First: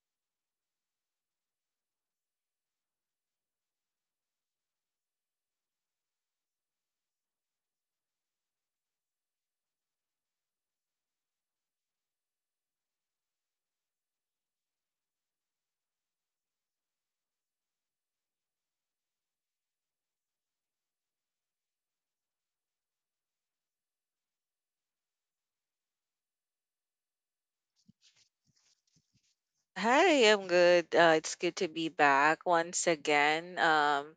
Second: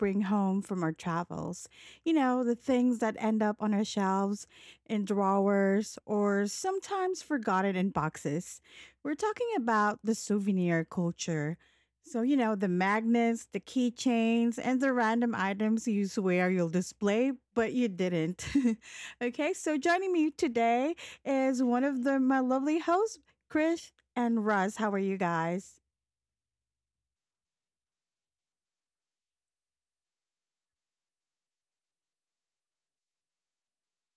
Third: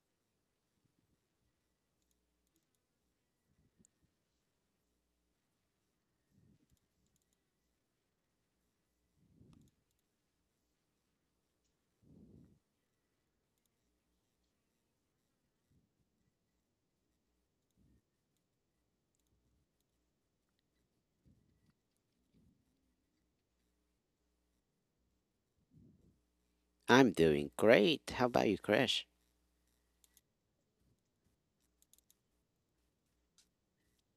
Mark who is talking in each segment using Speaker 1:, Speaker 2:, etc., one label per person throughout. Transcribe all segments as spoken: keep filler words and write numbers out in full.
Speaker 1: bring home from our travels. You know, the things that end up on our shelves, in drawers, or sometimes forgotten in boxes. We're talking about the souvenir culture. So, you know, the magnets, the keychains, and the random items you swear you'll display, but you didn't. Okay, so joining me today is one of the, my lovely hosts. Chris, and Russ, how are you guys?
Speaker 2: I'm doing great. How about you, Crash?
Speaker 3: Hi, I'm good. Uh, it's good to be back once again. Um,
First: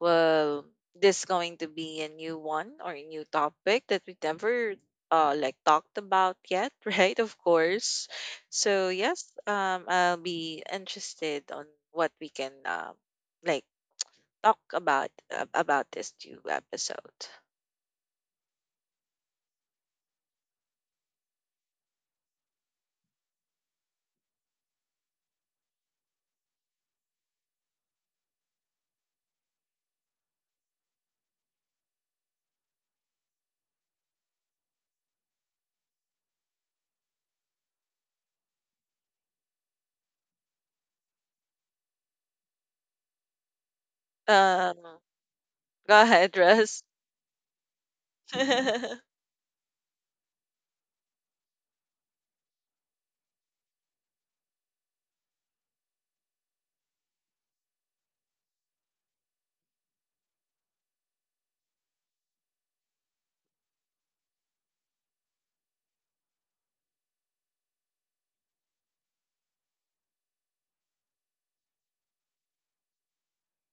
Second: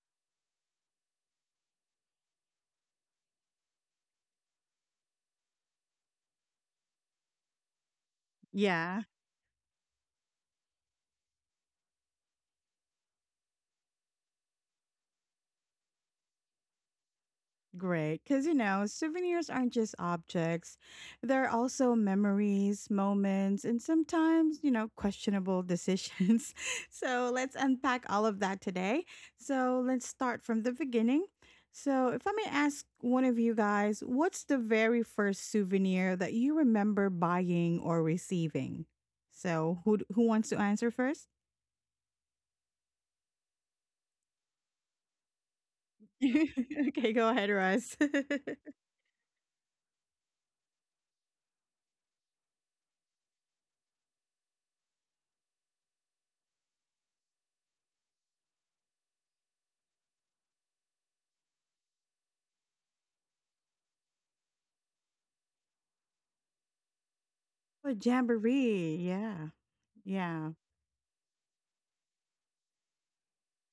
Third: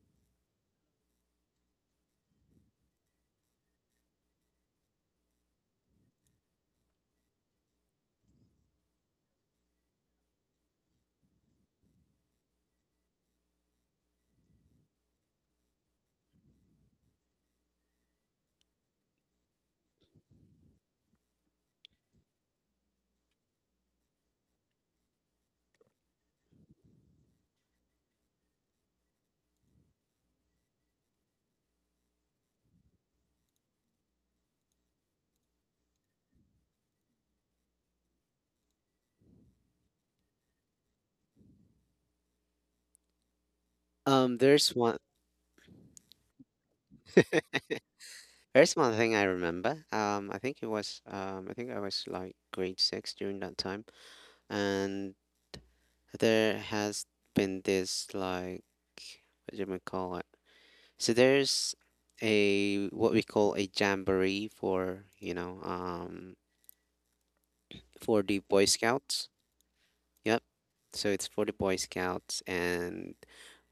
Speaker 3: well, this is going to be a new one or a new topic that we never uh like talked about yet, right? Of course. So
Speaker 1: Yeah.
Speaker 3: yes, um, I'll be interested on what we can um like talk about uh, about this new episode.
Speaker 1: Great. Because, you know, souvenirs aren't just objects, they're also memories, moments, and sometimes, you know, questionable decisions. So let's unpack all of that today. So let's start from the beginning. So, if I may ask one of you guys, what's the very first souvenir that you remember buying or receiving? So, who who wants to answer first?
Speaker 2: Um, there's one
Speaker 3: Um, Go ahead, Russ.
Speaker 1: Okay, go ahead, Russ.
Speaker 2: there's one thing I remember. Um, I think it was um, I think I was like grade six during that time, and there has been this like what do you call it? So there's a what we call a jamboree for you know um
Speaker 1: A
Speaker 2: for the Boy
Speaker 1: jamboree,
Speaker 2: Scouts.
Speaker 1: yeah,
Speaker 2: Yep.
Speaker 1: yeah,
Speaker 2: So it's for the Boy Scouts, and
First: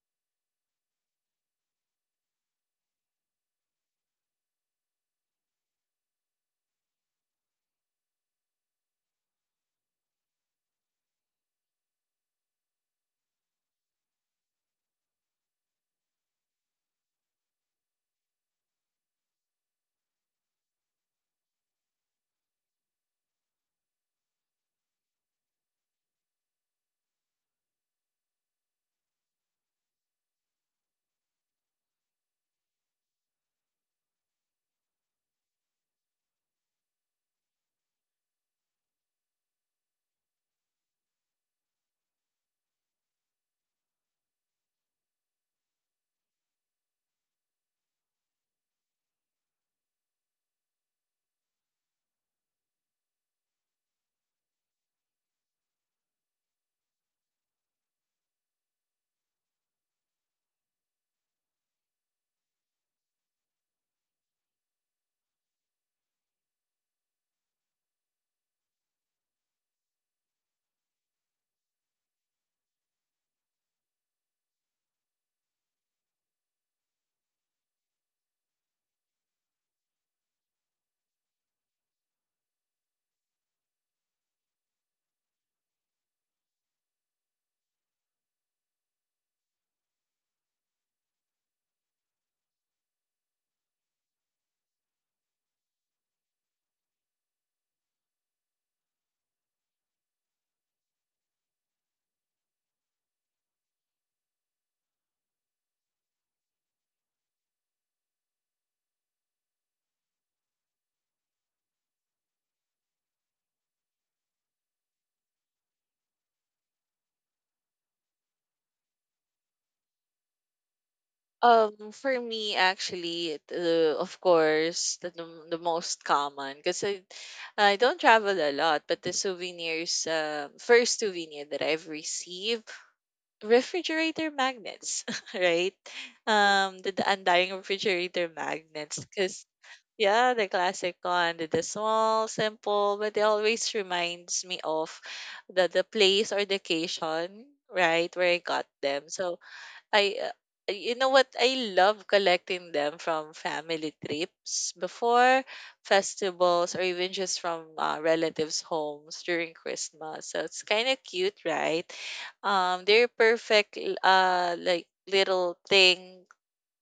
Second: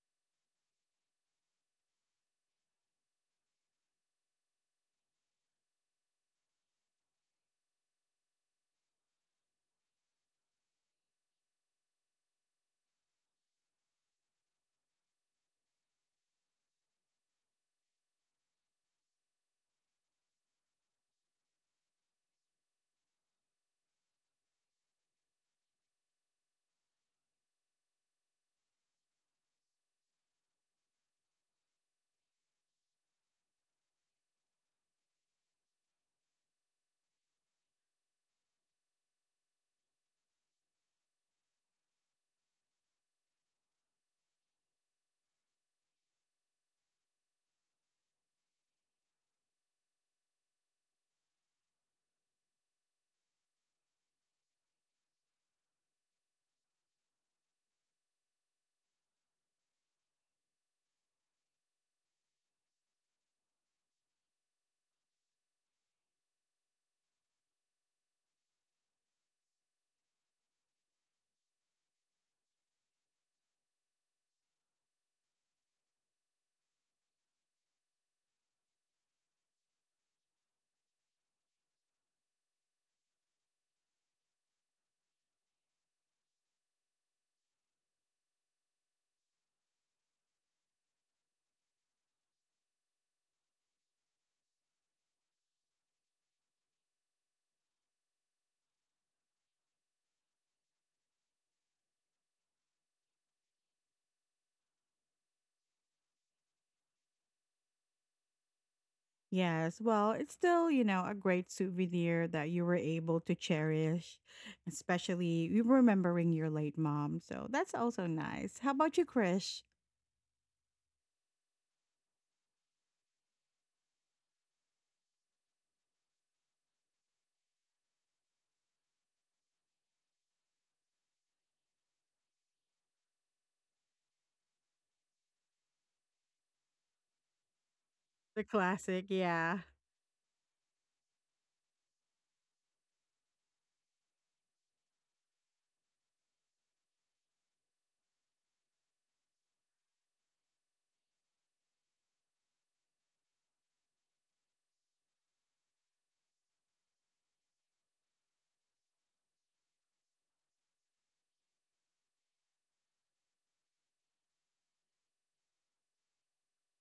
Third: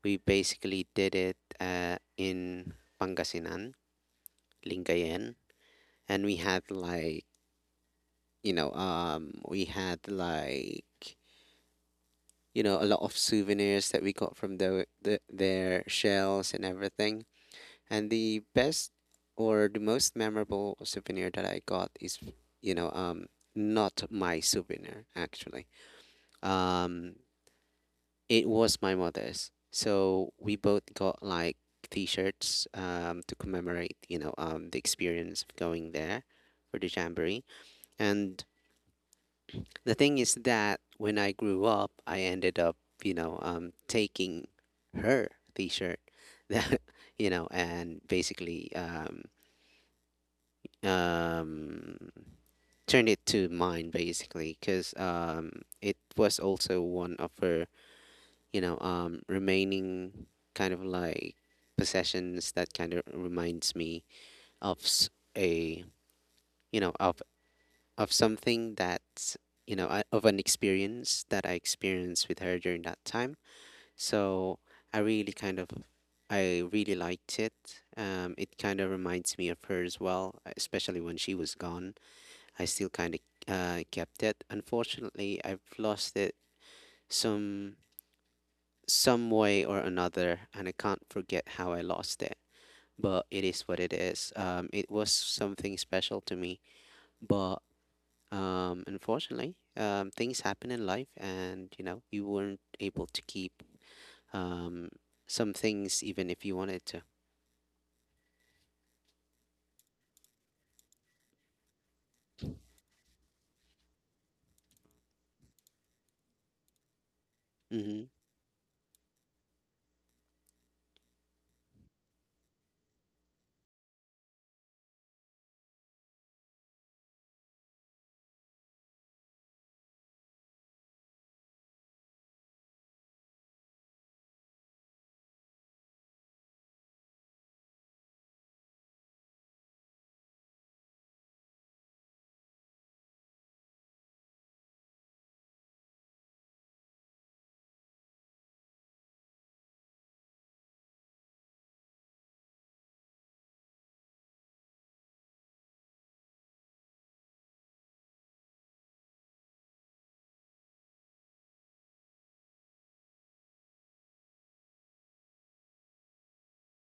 Speaker 2: we basically did it uh, in Pangasinan. Lingayen. And we had like you know um we had like you know a lot of souvenirs that we got from the, the their shells and everything, and the best or the most memorable souvenir that I got is, you know um not my souvenir actually. um it was my mother's. So we both got like t-shirts um to commemorate, you know um the experience of going there for the jamboree. And the thing is that when I grew up, I ended up, you know, um, taking her T-shirt, that you know, and basically um, um, turned it to mine, basically, because um, it was also one of her, you know, um, remaining kind of like possessions that kind of reminds me of s- a, you know, of of something that's, you know I- of an experience that I experienced with her during that time. So I really kind of, I really liked it. Um, it kind of reminds me of her as well, especially when she was gone. I still kind of uh, kept it. Unfortunately, I've lost it some some way or another, and I can't forget how I lost it. But it is what it is. Um, it was something special to me, but um, unfortunately, um, things happen in life, and you know, you weren't able to keep um, some things even if you wanted to.
Speaker 1: yes. Well, it's still, you know, a great souvenir that you were able to cherish, especially you remembering your late mom. So that's also
Speaker 2: Mhm.
Speaker 1: nice. How about you, Krish?
Speaker 3: Um, for me, actually, it, uh, of course, the, the the most common because I, I don't travel a lot, but the souvenirs, um, first souvenir that I've received, refrigerator magnets, right? Um, the, the undying refrigerator
Speaker 1: The
Speaker 3: magnets,
Speaker 1: classic,
Speaker 3: because
Speaker 1: yeah.
Speaker 3: yeah, the classic one, the, the small, simple, but it always reminds me of the the place or the occasion, right, where I got them. So I uh, you know what? I love collecting them from family trips before festivals or even just from uh, relatives' homes during Christmas. So it's kind of cute, right? Um, they're perfect, l- uh, like little thing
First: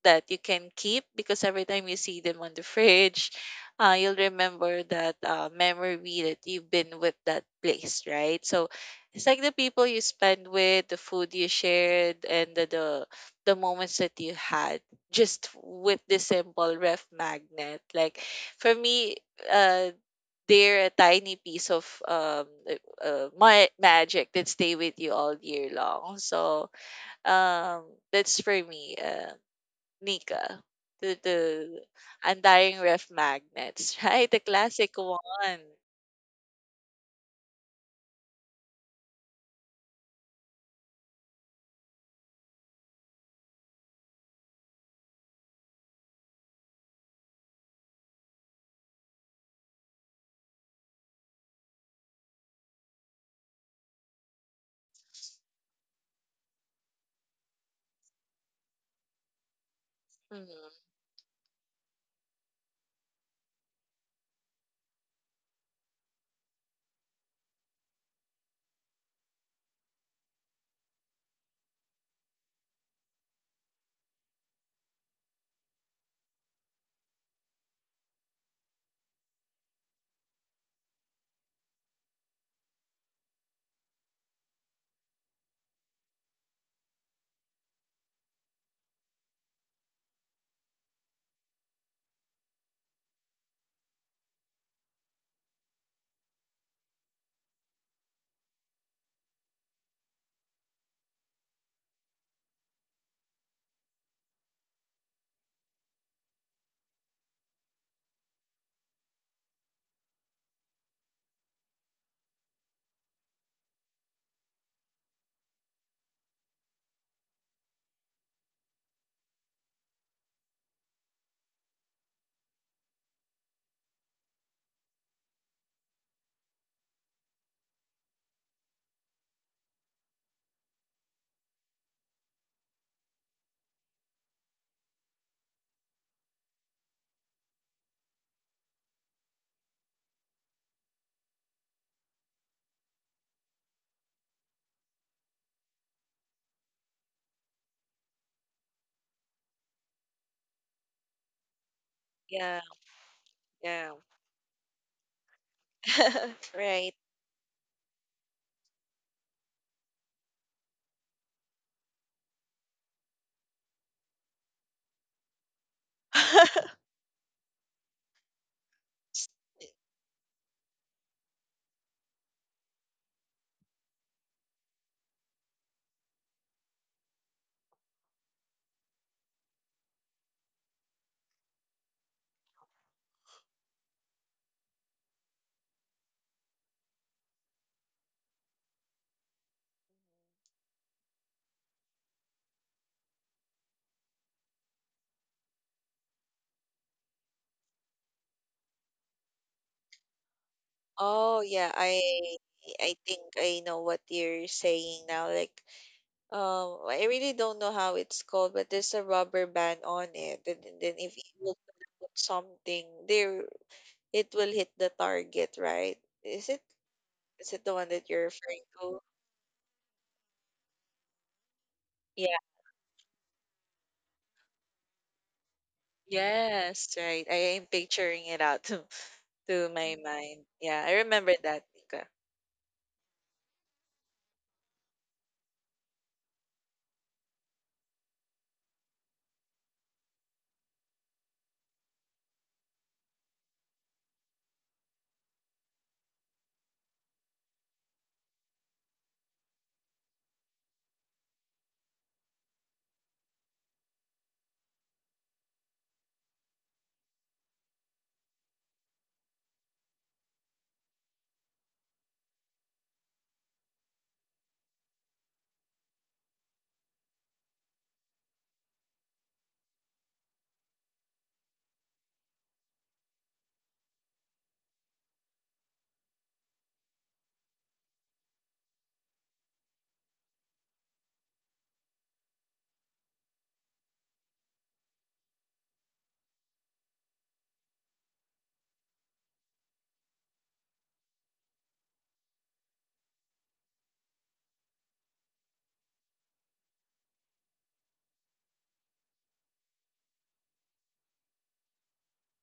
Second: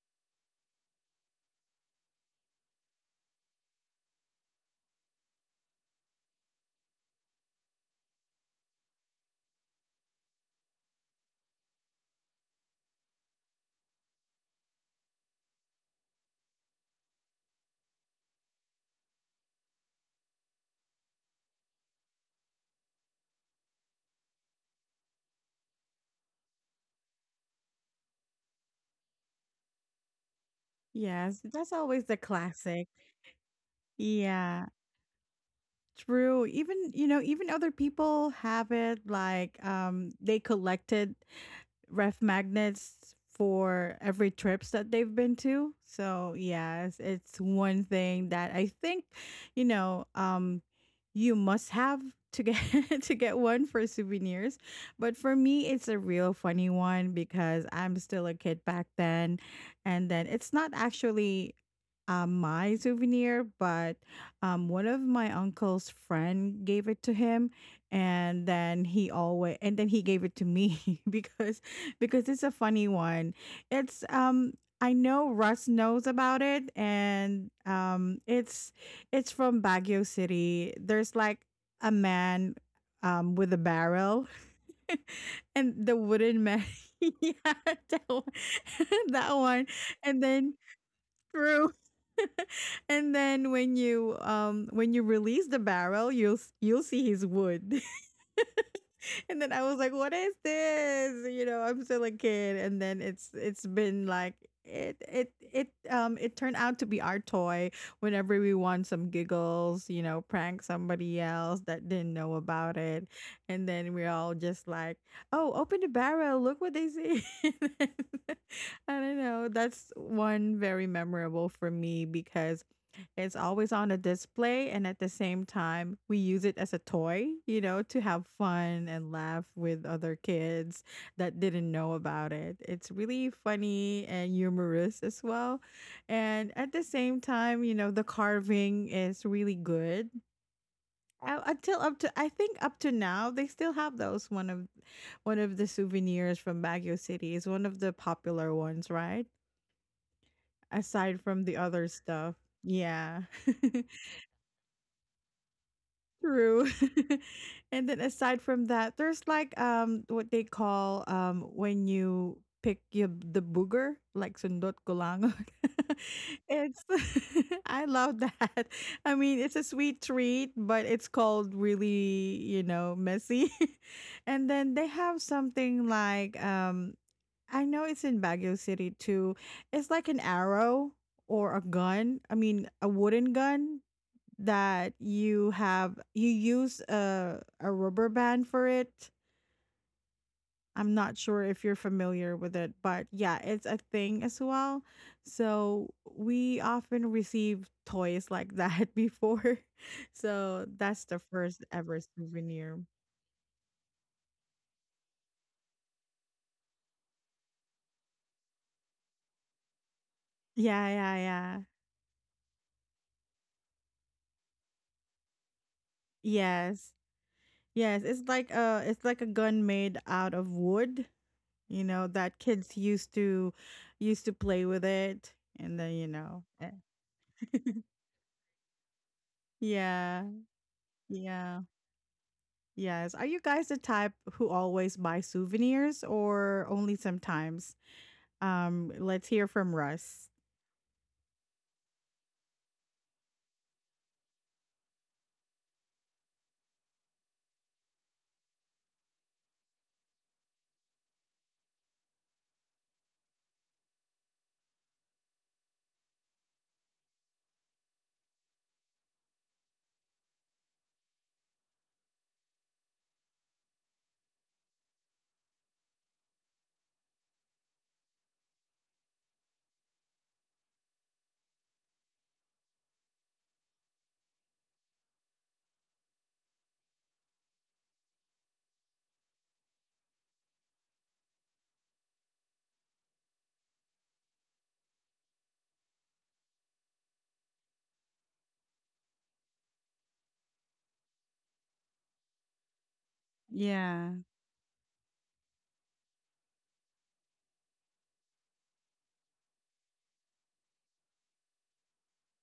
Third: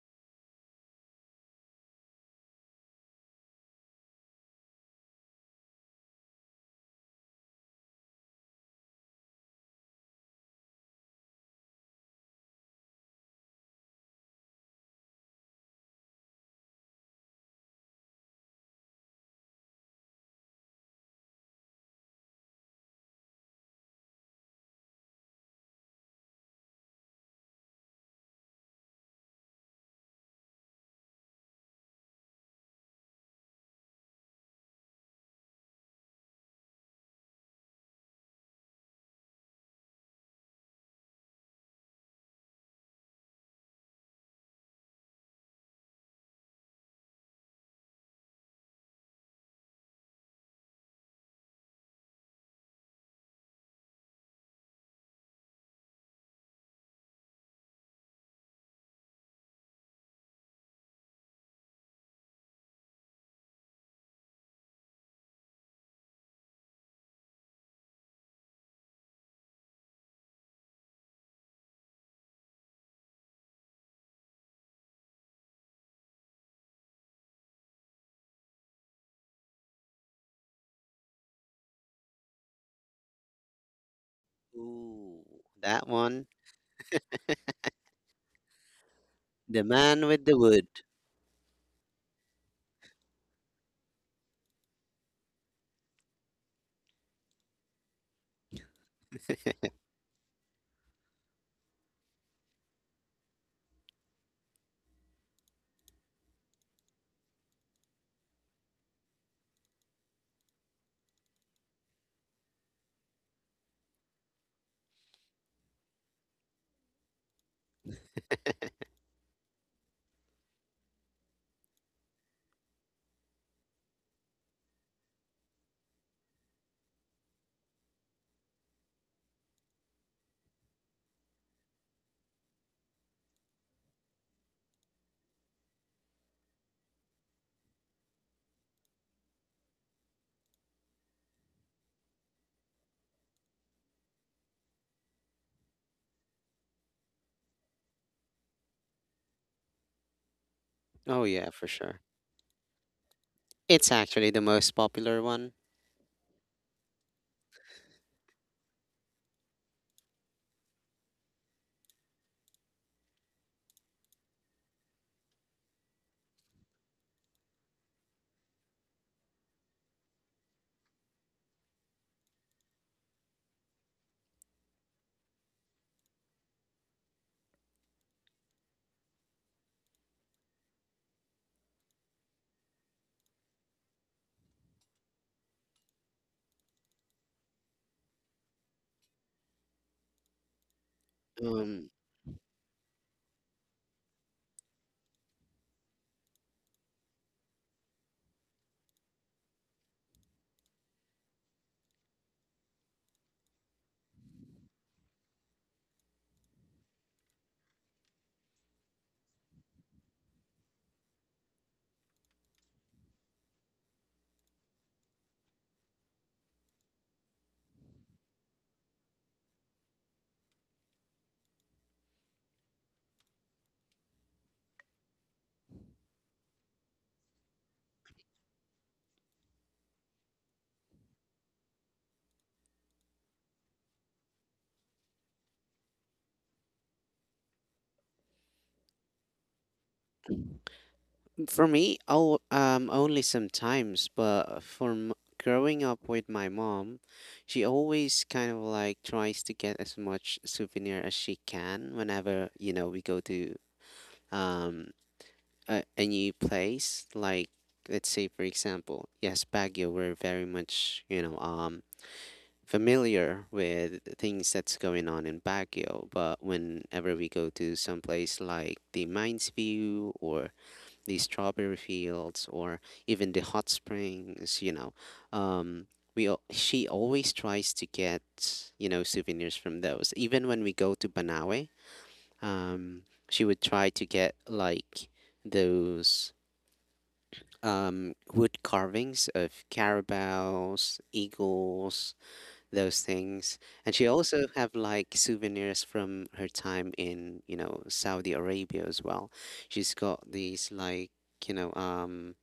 Speaker 3: that you can keep because every time you see them on the fridge, uh, you'll remember that uh, memory that you've been with that place, right? So it's like the people you spend with, the food you shared, and the the, the moments that you had just with the simple ref magnet. Like for me, uh, they're a tiny piece of um uh, uh, my magic that stay with you all year long. So um that's for me. Um Nika, the
Speaker 1: Yes, that's
Speaker 3: the
Speaker 1: always the
Speaker 3: undying
Speaker 1: classic.
Speaker 3: ref magnets, right? The
Speaker 1: Yeah,
Speaker 3: classic one.
Speaker 1: true. Even, you know, even other people have it, like um they collected ref magnets for every trips that they've been to. So yes, it's one thing that I think, you know, um, you must have to get to get one for souvenirs. But for me, it's a real funny one because I'm still a kid back then, and then it's not
Speaker 3: Mhm.
Speaker 1: actually um, my souvenir, but um, one of my uncle's friend gave it to him, and then he always and then he gave it to me because because it's a funny one. It's um I know Russ knows about it, and um it's it's from Baguio City. There's like a man um with a barrel
Speaker 2: Ooh,
Speaker 1: and
Speaker 2: that
Speaker 1: the
Speaker 2: one.
Speaker 1: wooden man yeah, that one, that
Speaker 2: The
Speaker 1: one.
Speaker 2: Man
Speaker 1: And
Speaker 2: with the
Speaker 1: then,
Speaker 2: Wood.
Speaker 1: true. And then when you um when you release the barrel, you'll s- you'll see his wood. And then I was like, "What is this?" You know, I'm still a kid, and then it's it's been like it it it um it turned out to be our toy whenever we want some giggles, you know, prank somebody else that didn't know about it. And then we're all just like, oh, open the barrel, look what they see. I don't know, that's one very memorable for me because it's always on a display, and at the same time, we use it as a toy, you know, to have fun and laugh with other kids that didn't know about it. It's really funny and humorous as well. And at the same time, you know, the carving is really good. Uh, Until up to I think up to now, they still have those. One of one of the souvenirs from Baguio City is one of the popular ones, right? Aside
Speaker 2: Oh
Speaker 1: from
Speaker 2: yeah,
Speaker 1: the
Speaker 2: for
Speaker 1: other
Speaker 2: sure.
Speaker 1: stuff.
Speaker 3: Yeah,
Speaker 1: Yeah.
Speaker 3: yeah.
Speaker 2: It's actually the most popular one.
Speaker 1: True.
Speaker 3: Right.
Speaker 1: And then aside from that, there's like um what they call um when you pick your the booger, like sundot kulang. It's I love that. I mean, it's a sweet treat, but it's called really, you know, messy. And then they have something like um I know it's in Baguio City too. It's like an arrow or a gun. I mean, a wooden gun that you have you use a a rubber band for it. I'm not sure if you're
Speaker 2: Um,
Speaker 1: familiar with it, but yeah, it's a thing as well. So we often receive toys like that before. So that's the
Speaker 3: Oh,
Speaker 1: first
Speaker 3: yeah.
Speaker 1: ever
Speaker 3: I
Speaker 1: souvenir.
Speaker 3: I think I know what you're saying now. Like, um, I really don't know how it's called, but there's a rubber band on it, and, and
Speaker 1: Yeah,
Speaker 3: then
Speaker 1: yeah,
Speaker 3: if you will
Speaker 1: yeah.
Speaker 3: put something there, it will hit the target, right? Is it
Speaker 1: Yes.
Speaker 3: is it the one
Speaker 1: Yes,
Speaker 3: that you're
Speaker 1: it's like
Speaker 3: referring
Speaker 1: a
Speaker 3: to?
Speaker 1: it's like a gun made out of wood, you know, that kids used to used to play with, it and then, you know. Eh.
Speaker 3: Yes, right. I am picturing it out to to my Mm.
Speaker 1: Yeah.
Speaker 3: mind. Yeah, I remember
Speaker 1: Yeah.
Speaker 3: that, Nika.
Speaker 1: Yes. Are you guys the type who always buy souvenirs or only sometimes? Um, let's hear from Russ.
Speaker 2: for me, oh, um, only sometimes, but for m- growing up with my mom, she always kind of like tries to get as much souvenir as she can whenever, you know, we go to um a, a new place. Like, let's say, for example, yes, Baguio, we're very much, you know, um familiar with things that's going on in Baguio, but whenever we go to some place like the Mines View or the strawberry fields or even the hot springs, you know, um, we al- she always tries to get, you know, souvenirs from those. Even when we go to Banawe, um, she would try to get like those um wood carvings of carabaos, eagles, those things. And she
Speaker 1: Yeah.
Speaker 2: also have like souvenirs from her time in, you know, Saudi Arabia as well. She's got these like, you know, um,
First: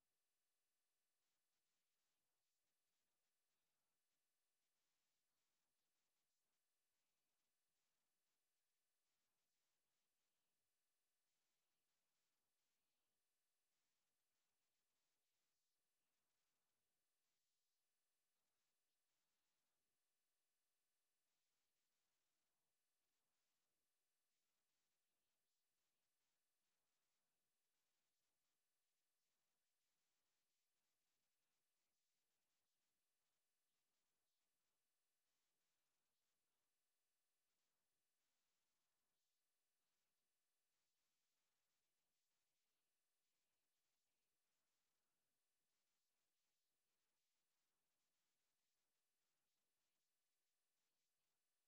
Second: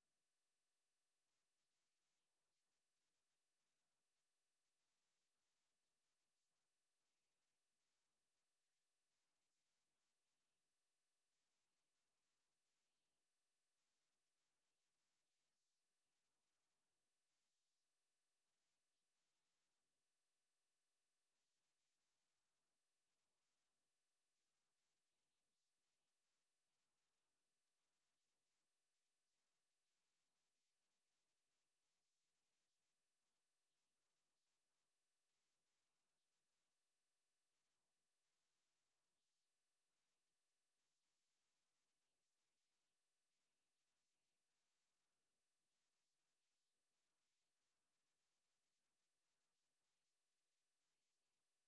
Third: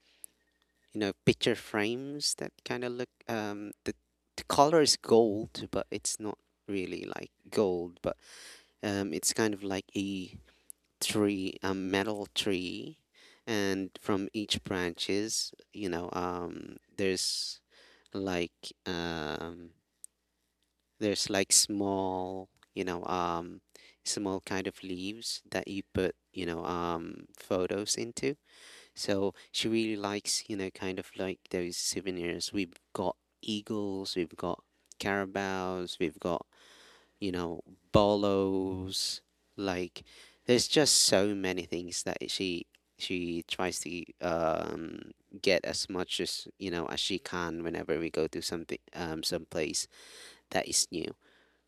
Speaker 2: you know, picture frames that kind of look um the the color is gold, but it's not really like gold, but um it's kind of like a tree, a metal tree. And from each branches, you know, um, there's like um there's like small, you know, um, small kind of leaves that you put, you know, um, photos into. So she really likes, you know, kind of like those souvenirs. We've got eagles, we've got carabaos, we've got, you know, bolos. Like, there's just so many things that she she tries to um get as much as, you know, as she can whenever we go to something, um some place that is new,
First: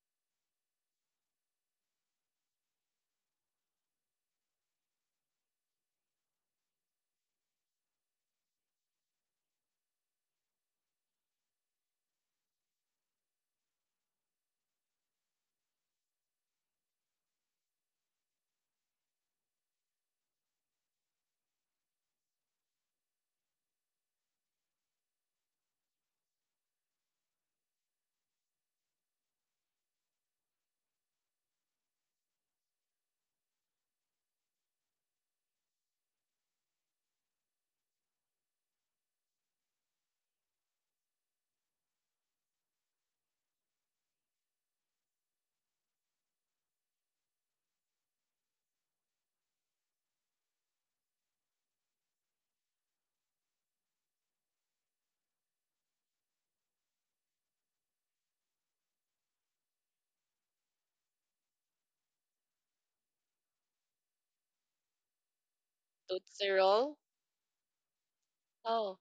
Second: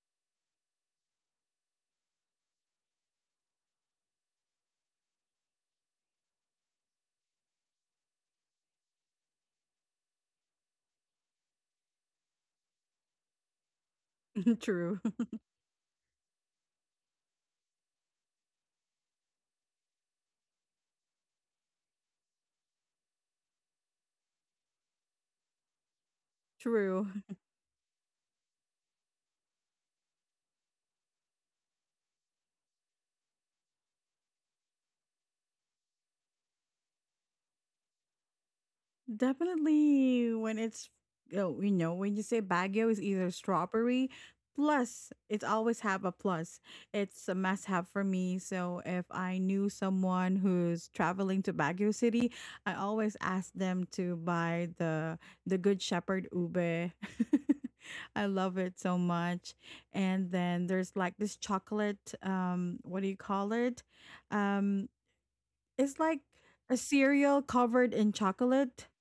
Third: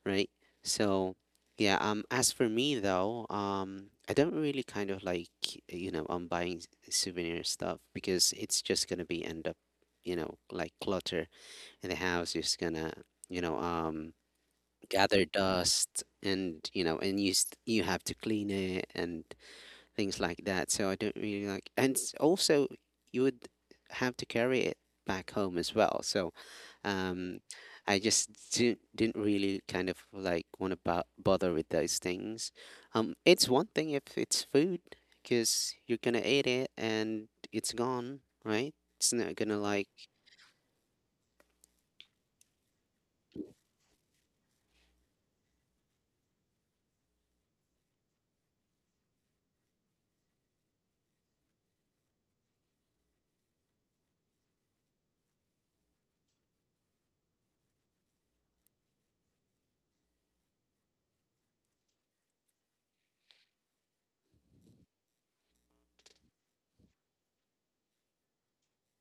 Speaker 2: right? So yeah, um as for me though, um I don't really kind of like, you know, I'm buying s- souvenir stuff, because it's just gonna be end up, you know, like clutter in the house, just gonna, you know, um
Speaker 1: True.
Speaker 2: gather dust, and you know, and you st- you have to clean it and things like that. So I don't really like, and s- also you would have to carry it back home as well. So
Speaker 1: True.
Speaker 2: um, I just didn't didn't really kind of like want to bo- bother with those things. Um, it's one thing if it's food because you're gonna eat it and it's gone, right? It's not gonna like.
Speaker 1: Definitely when it's, oh, you know, when you say Baguio is either strawberry plus, it's always have a plus. It's a must have for me. So if I knew someone who's traveling to Baguio City, I always ask them to buy the the Good Shepherd ube. I love it so much. And then there's like this chocolate, um, what do you call it? Um it's like
Speaker 3: Tootsie
Speaker 1: a
Speaker 3: Roll?
Speaker 1: cereal covered in chocolate.
Speaker 3: Oh.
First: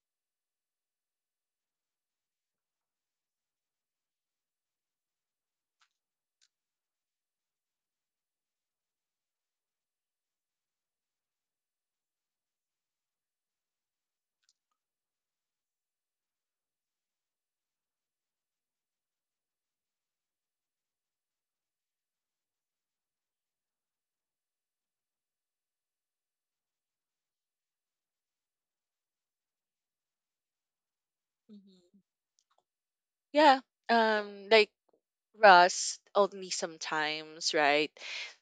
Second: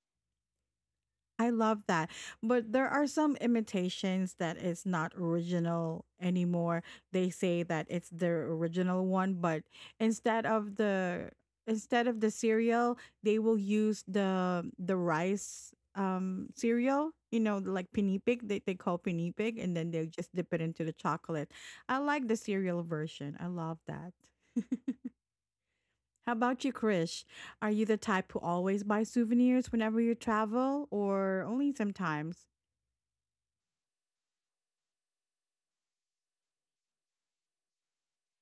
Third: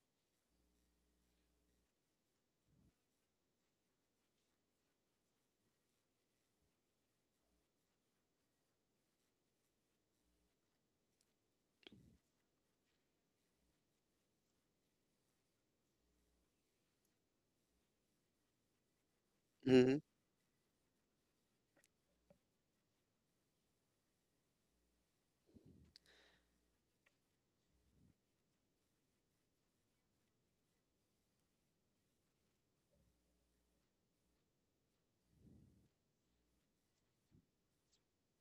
Speaker 1: I love that. But there are some imitations that is not original anymore. They say that it's their original one, but instead of the instead of the cereal, they will use the the rice um cereal, you know, like pinipig, they they call pinipig, and then
Speaker 2: Mm-hmm,
Speaker 1: they just dip it into the chocolate. I like the cereal version. I love that. How about you, Krish? Are you the type who always buy souvenirs whenever you travel or only
Speaker 3: Mhm.
Speaker 1: sometimes?
Speaker 3: Yeah. Um, like rust only sometimes, right?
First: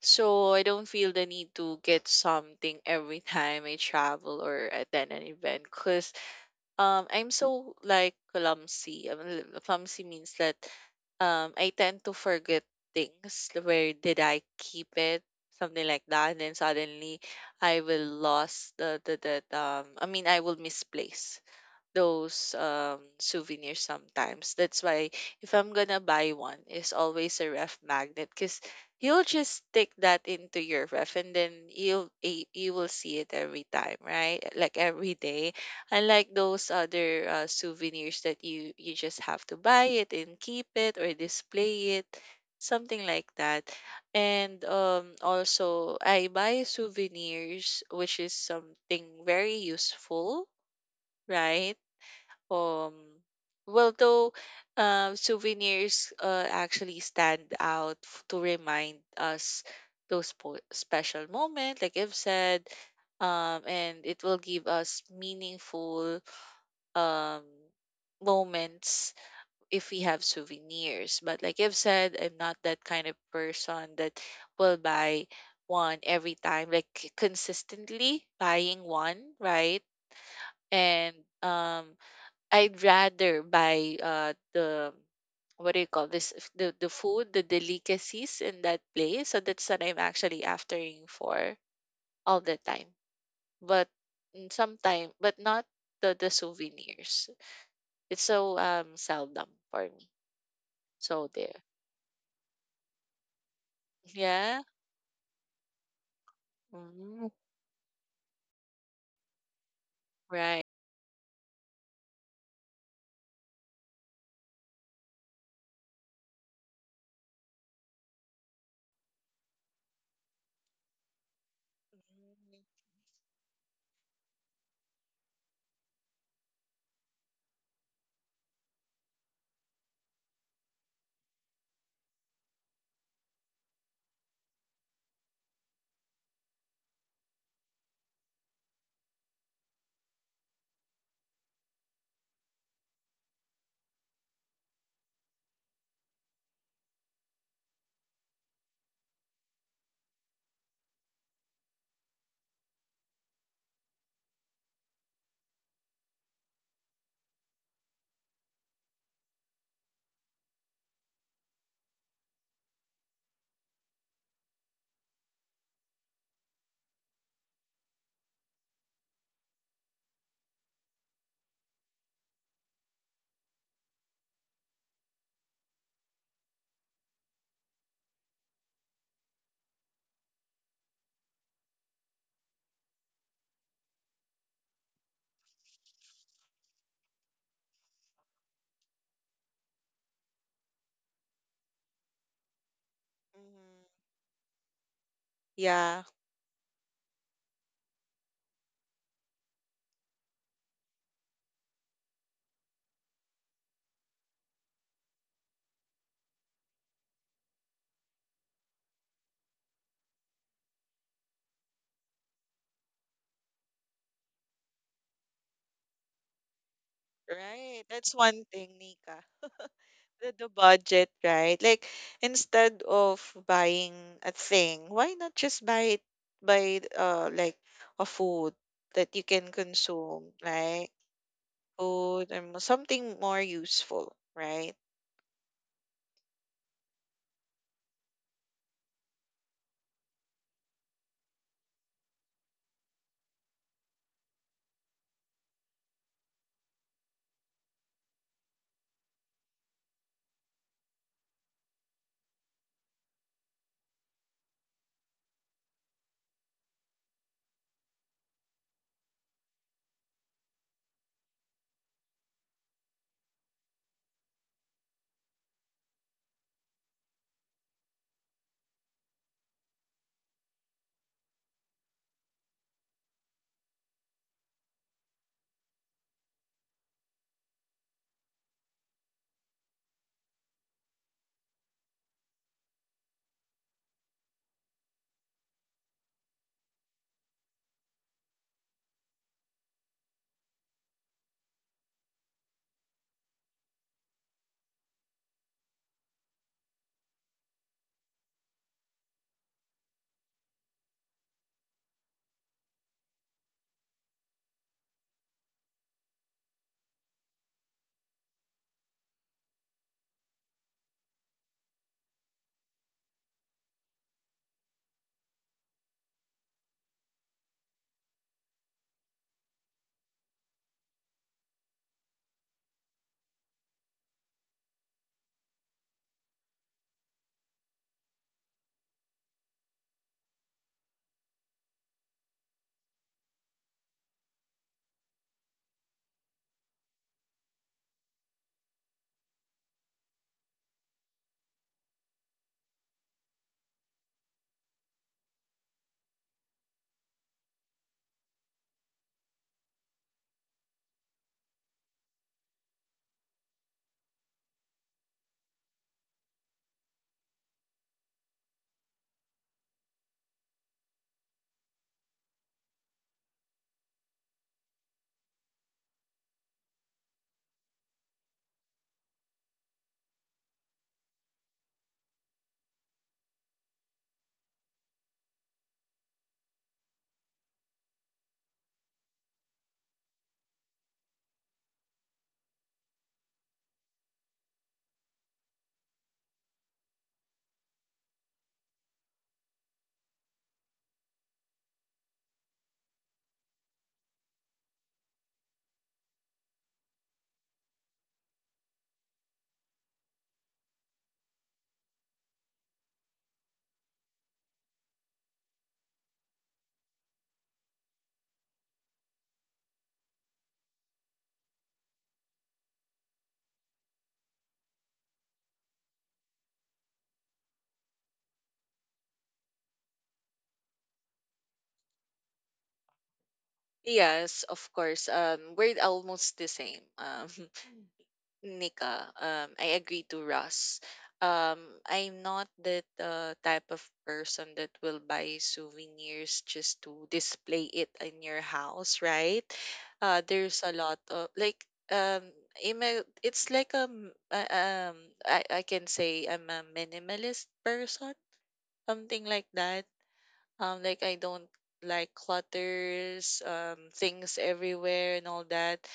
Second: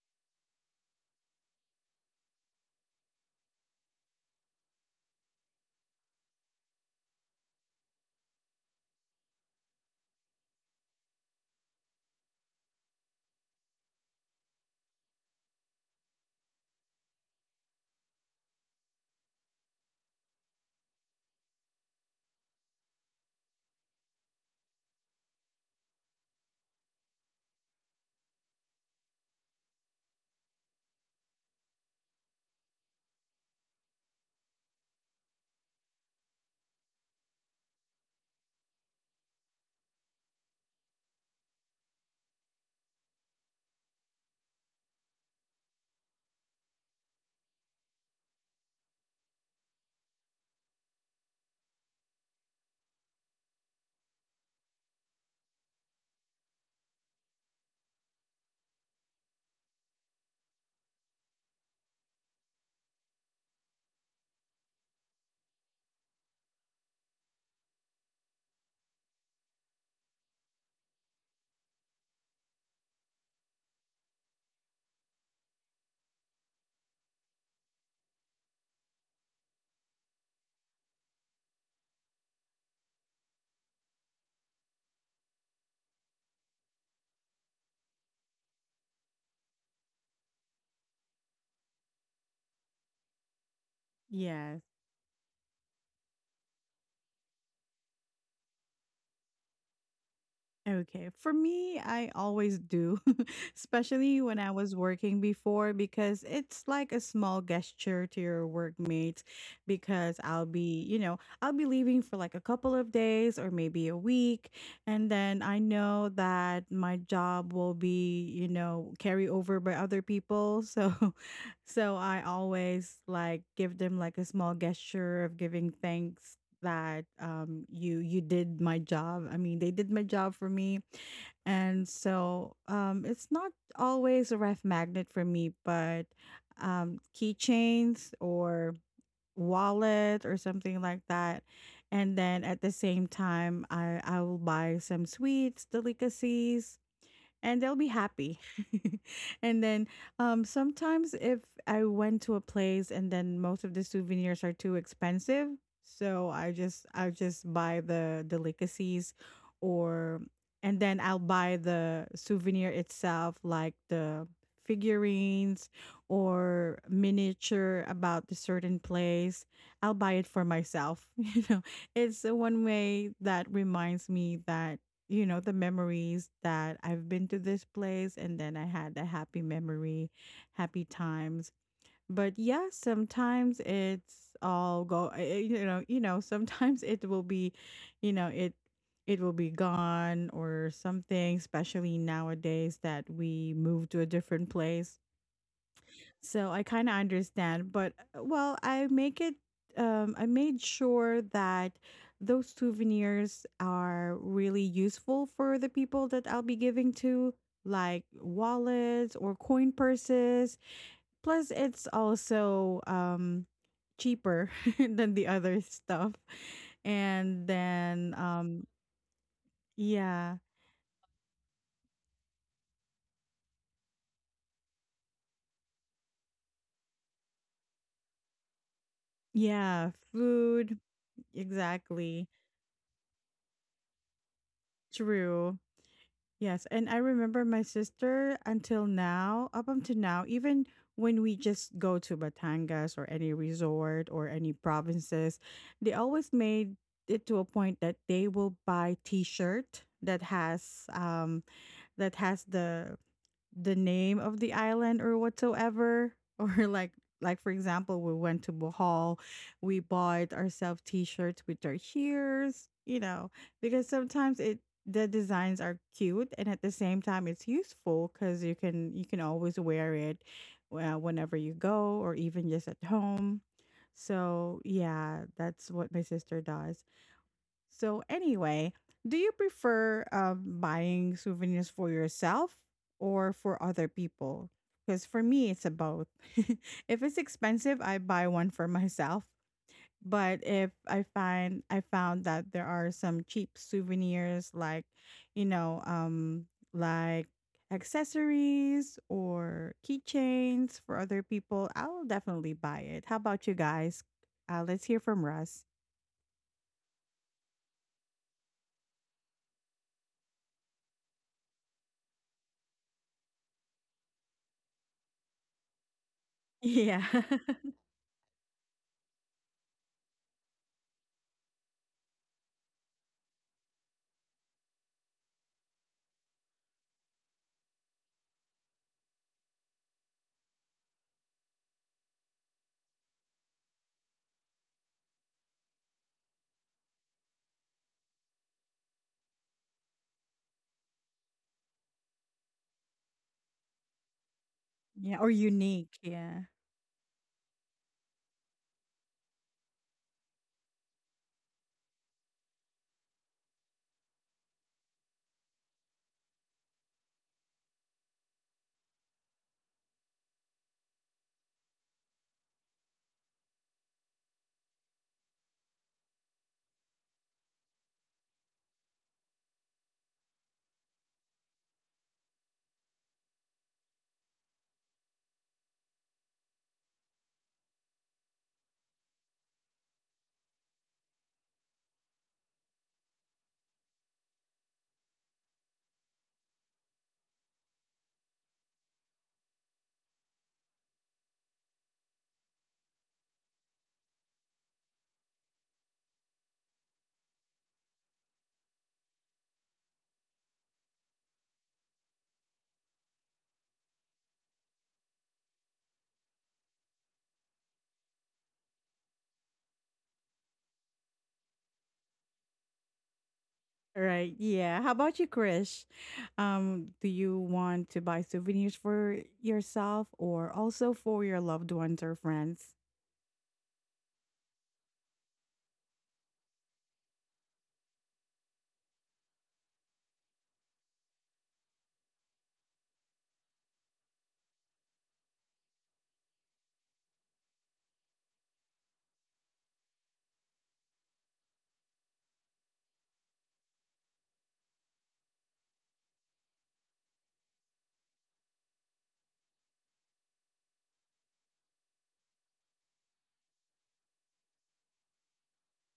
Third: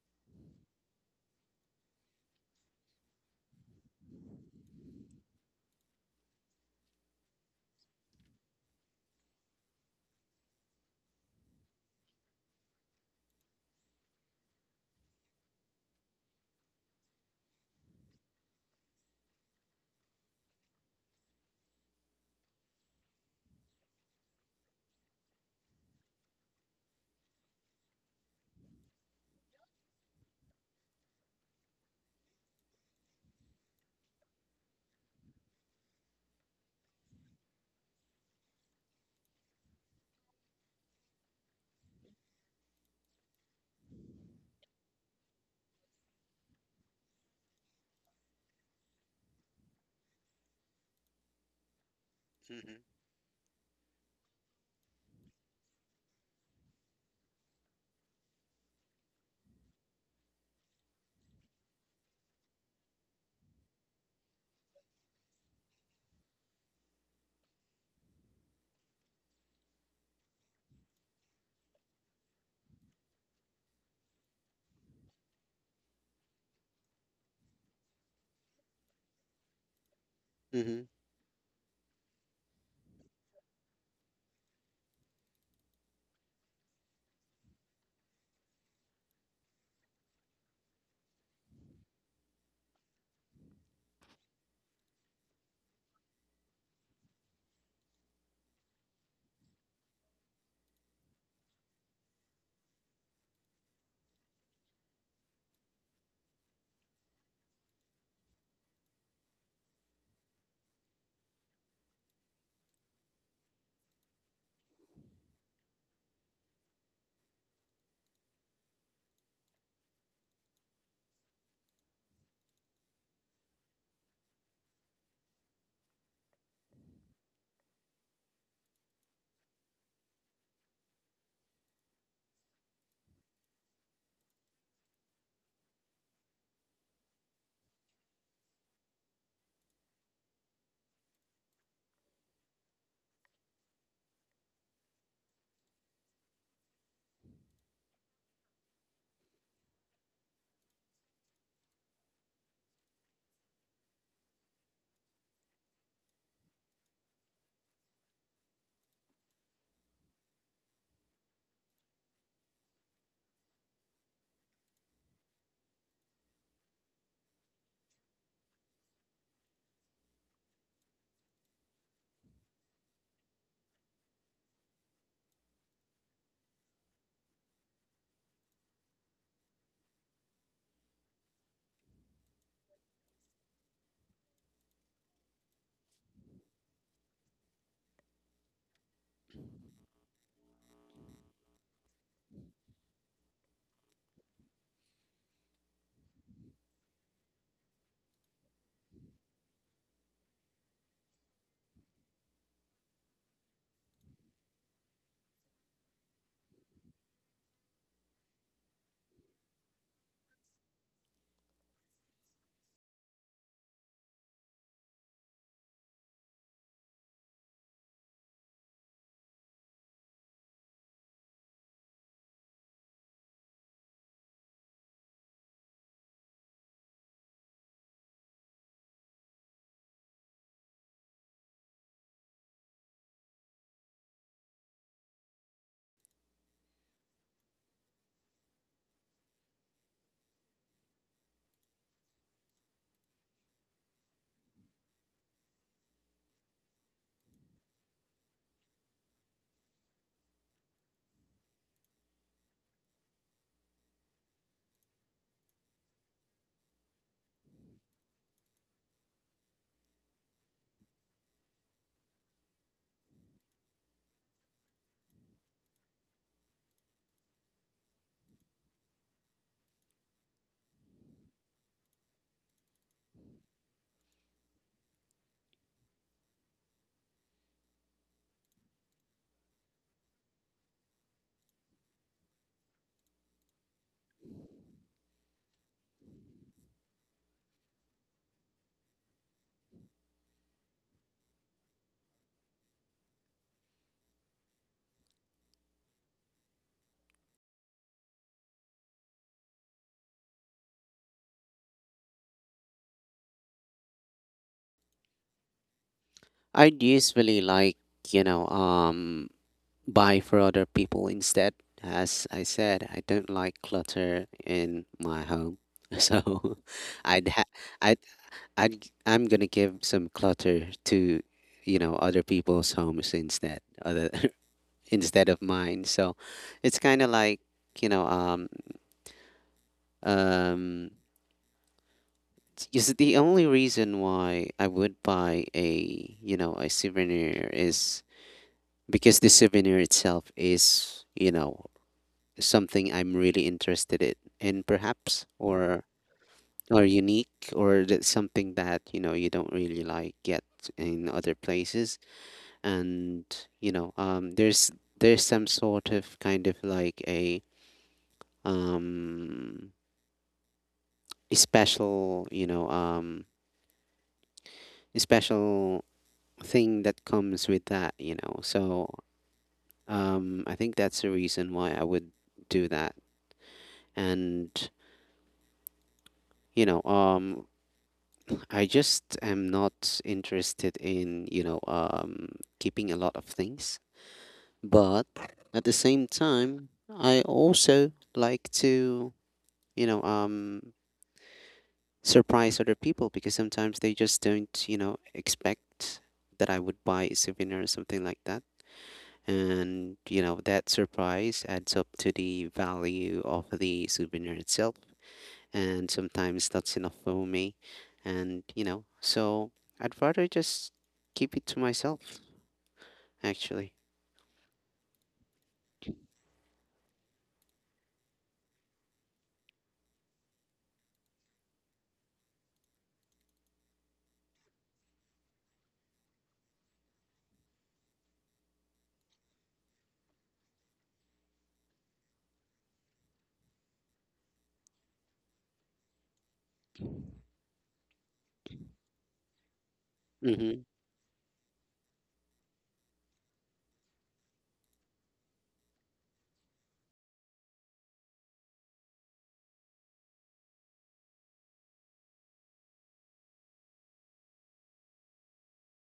Speaker 3: So I don't feel the need to get something every time I travel or attend an event, cause. Um, I'm so like clumsy. I l- clumsy means that um I tend to forget things. Where did I keep it? Something like that. And then suddenly I will lost the the that um I mean I will misplace those um souvenirs sometimes. That's why if I'm gonna buy one, it's always a ref magnet because you'll just stick that into your ref and then you'll eh, you will see it every time, right? Like every day. Unlike those other uh, souvenirs that you you just have to buy it and keep it or display it, something like that. And um also I buy souvenirs, which is something very useful, right?
Speaker 2: mm-hmm,
Speaker 3: Um, well, though, uh, souvenirs uh, actually stand out f- to remind us those po- special moments, like I've said, um, and it will give us meaningful um, moments if we have souvenirs. But like I've said, I'm not that kind of person that will buy one every time, like consistently buying one, right?
Speaker 2: mm-hmm.
Speaker 3: And um I'd rather buy uh the what do you call this f- the the food, the delicacies in that place, so that's what I'm actually aftering for all the time, but
Speaker 1: Yes.
Speaker 3: sometimes, but not the the souvenirs. It's so um seldom for me.
Speaker 1: Okay.
Speaker 3: So
Speaker 1: For
Speaker 3: there,
Speaker 1: me, I always do, especially when I
Speaker 3: yeah.
Speaker 1: was working before, because it's like a
Speaker 3: Mm,
Speaker 1: small gesture to your workmates. Because I'll
Speaker 3: right.
Speaker 1: be, you know, I'll be leaving for like a couple of days or maybe a week. And then I know that my job will be, you know, carry over by other people. So, so I
Speaker 3: Mhm,
Speaker 1: always like give them like a small gesture of giving thanks that um you you did my job. I mean, they did my job for me. And so um it's not always a ref magnet for me, but um keychains or wallet or something like that. And then at the same time, I I will buy some sweets, delicacies, and they'll be happy. And then, um, sometimes if I went to a place and then most of the souvenirs are too expensive, so I just I just buy the delicacies, or and then I'll buy the souvenir itself, like the figurines or miniature about the certain place. I'll buy it for myself. You know, it's the one way that reminds me that, you know, the memories that I've been to this place and then I had a happy memory, happy times. But yeah, sometimes it's all go, eh, eh, you know, you know, sometimes it will be, you know, it it will be gone or something, especially nowadays that we
Speaker 3: mhm.
Speaker 1: move to a different place.
Speaker 3: Yeah,
Speaker 1: So I kind of understand, but uh, well, I make it. Um, I made sure that those souvenirs are really useful for the people that I'll be giving to, like wallets or coin purses. Plus, it's also um cheaper than the other stuff. And
Speaker 3: right. That's
Speaker 1: then,
Speaker 3: one
Speaker 1: um,
Speaker 3: thing, Nika. The
Speaker 1: yeah,
Speaker 3: the budget, right? Like instead of buying a thing, why not just buy it buy uh like a food that you can
Speaker 1: yeah,
Speaker 3: consume,
Speaker 1: food,
Speaker 3: right? Food
Speaker 1: exactly.
Speaker 3: and mo- something more useful, right?
Speaker 1: True. Yes, and I remember my sister until now, up until now, even when we just go to Batangas or any resort or any provinces, they always made it to a point that they will buy T-shirt that has um that has the the name of the island or whatsoever, or like like for example, we went to Bohol, we bought ourselves T-shirts with our cheers, you know, because sometimes it the designs are cute, and at the same time it's useful because you can you can always wear it, uh, whenever you go or even just at home. So yeah, that's what my sister does. So, anyway, do you prefer, um, buying souvenirs for yourself or for other people? Because for me, it's a both. If it's expensive, I buy one for myself. But if I find I found that there are some cheap souvenirs, like, you know, um, like accessories or keychains for other people, I'll definitely buy it. How about you guys? Uh, let's hear from Russ.
Speaker 2: I'd usually like, you know um buy for other people instead. As I said, I don't like clutter in my home. So
Speaker 1: Yeah.
Speaker 2: I'd ha- I'd, I'd g- I'm gonna give some clutter to, you know, other people's homes instead, other instead of mine. So it's kind of like, you know um um is the only reason why I would buy a, you know, a souvenir is because the souvenir itself is, you know, something I'm really interested in, in
Speaker 1: Yeah,
Speaker 2: perhaps,
Speaker 1: or
Speaker 2: or
Speaker 1: unique. Yeah.
Speaker 2: or unique, or that's something that, you know, you don't really like get in other places, and you know, um, there's there's some sort of kind of like a um a special, you know um a special thing that comes with that, you know. So um I think that's the reason why I would do that. And you know, um I just am not interested in, you know, um, keeping a lot of things. But at the same time, I also like to, you know, um, surprise other people because sometimes they just don't, you know, expect that I would buy a souvenir or something like that. And, you know, that surprise adds up to the value of the souvenir itself. And sometimes that's enough for me. And you know, so I'd rather just keep it to myself, actually.
Speaker 1: Right. Yeah. How about you, Krish? Um, do you want to buy souvenirs for yourself or also for your loved ones or friends?
Speaker 3: Yes, of course. Um, we're almost the same. Um, Nika, um, I agree to Russ. Um, I'm not that uh, type of person that will buy souvenirs just to display it in your house, right? Uh,
Speaker 2: mm-hmm.
Speaker 3: there's a lot of like um, I'm a- it's like um, uh, um, I I can say I'm a minimalist person, something like that. Um, like I don't like clutters, um, things everywhere and all that.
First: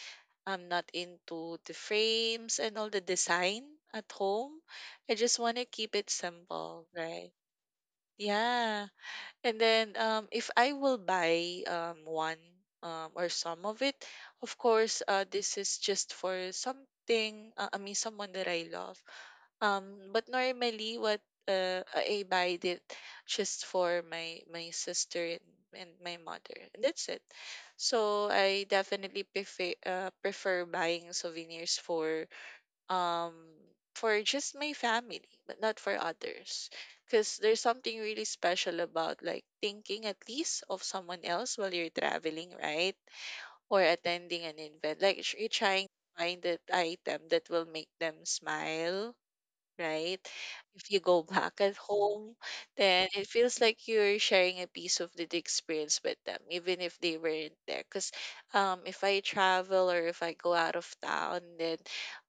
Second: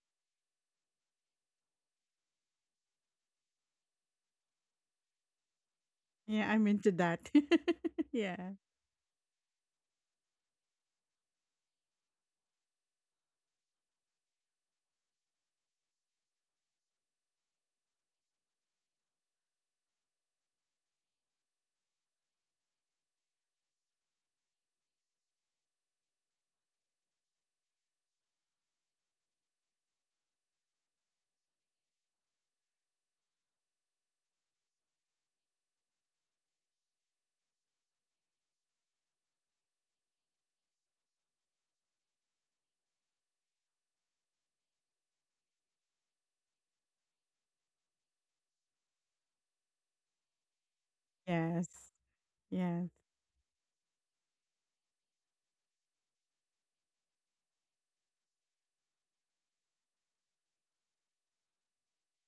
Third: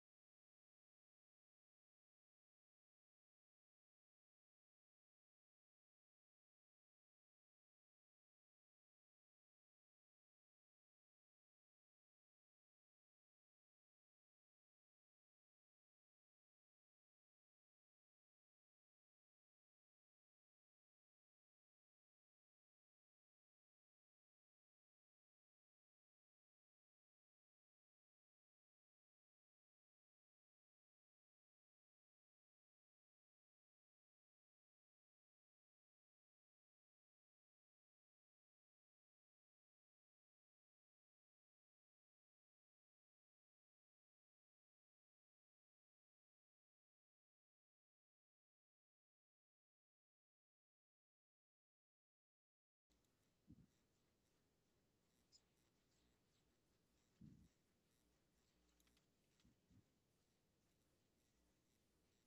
Speaker 3: I'm not into the frames and all the design at home. I just wanna keep it
Speaker 1: Yeah, I'm
Speaker 3: simple,
Speaker 1: into that.
Speaker 3: right?
Speaker 1: Yeah.
Speaker 3: Yeah. And then um, if I will buy um, one, um, or some of it, of course, uh, this is just for something, uh, I mean, someone that I love. Um, but normally, what uh, I buy it just for my my sister and, and my mother, and that's it. So I definitely prefer uh, prefer buying souvenirs for um for just my family, but not for others, because there's something really special about like thinking at least of someone else while you're traveling, right, or attending an event, like tr- you're trying to find that item that will make them smile, right? If you go back at
Speaker 1: Yes.
Speaker 3: home,
Speaker 1: Yeah.
Speaker 3: then it feels like you're sharing a piece of the experience with them even if they weren't there, because um if I travel or if I go out of town, then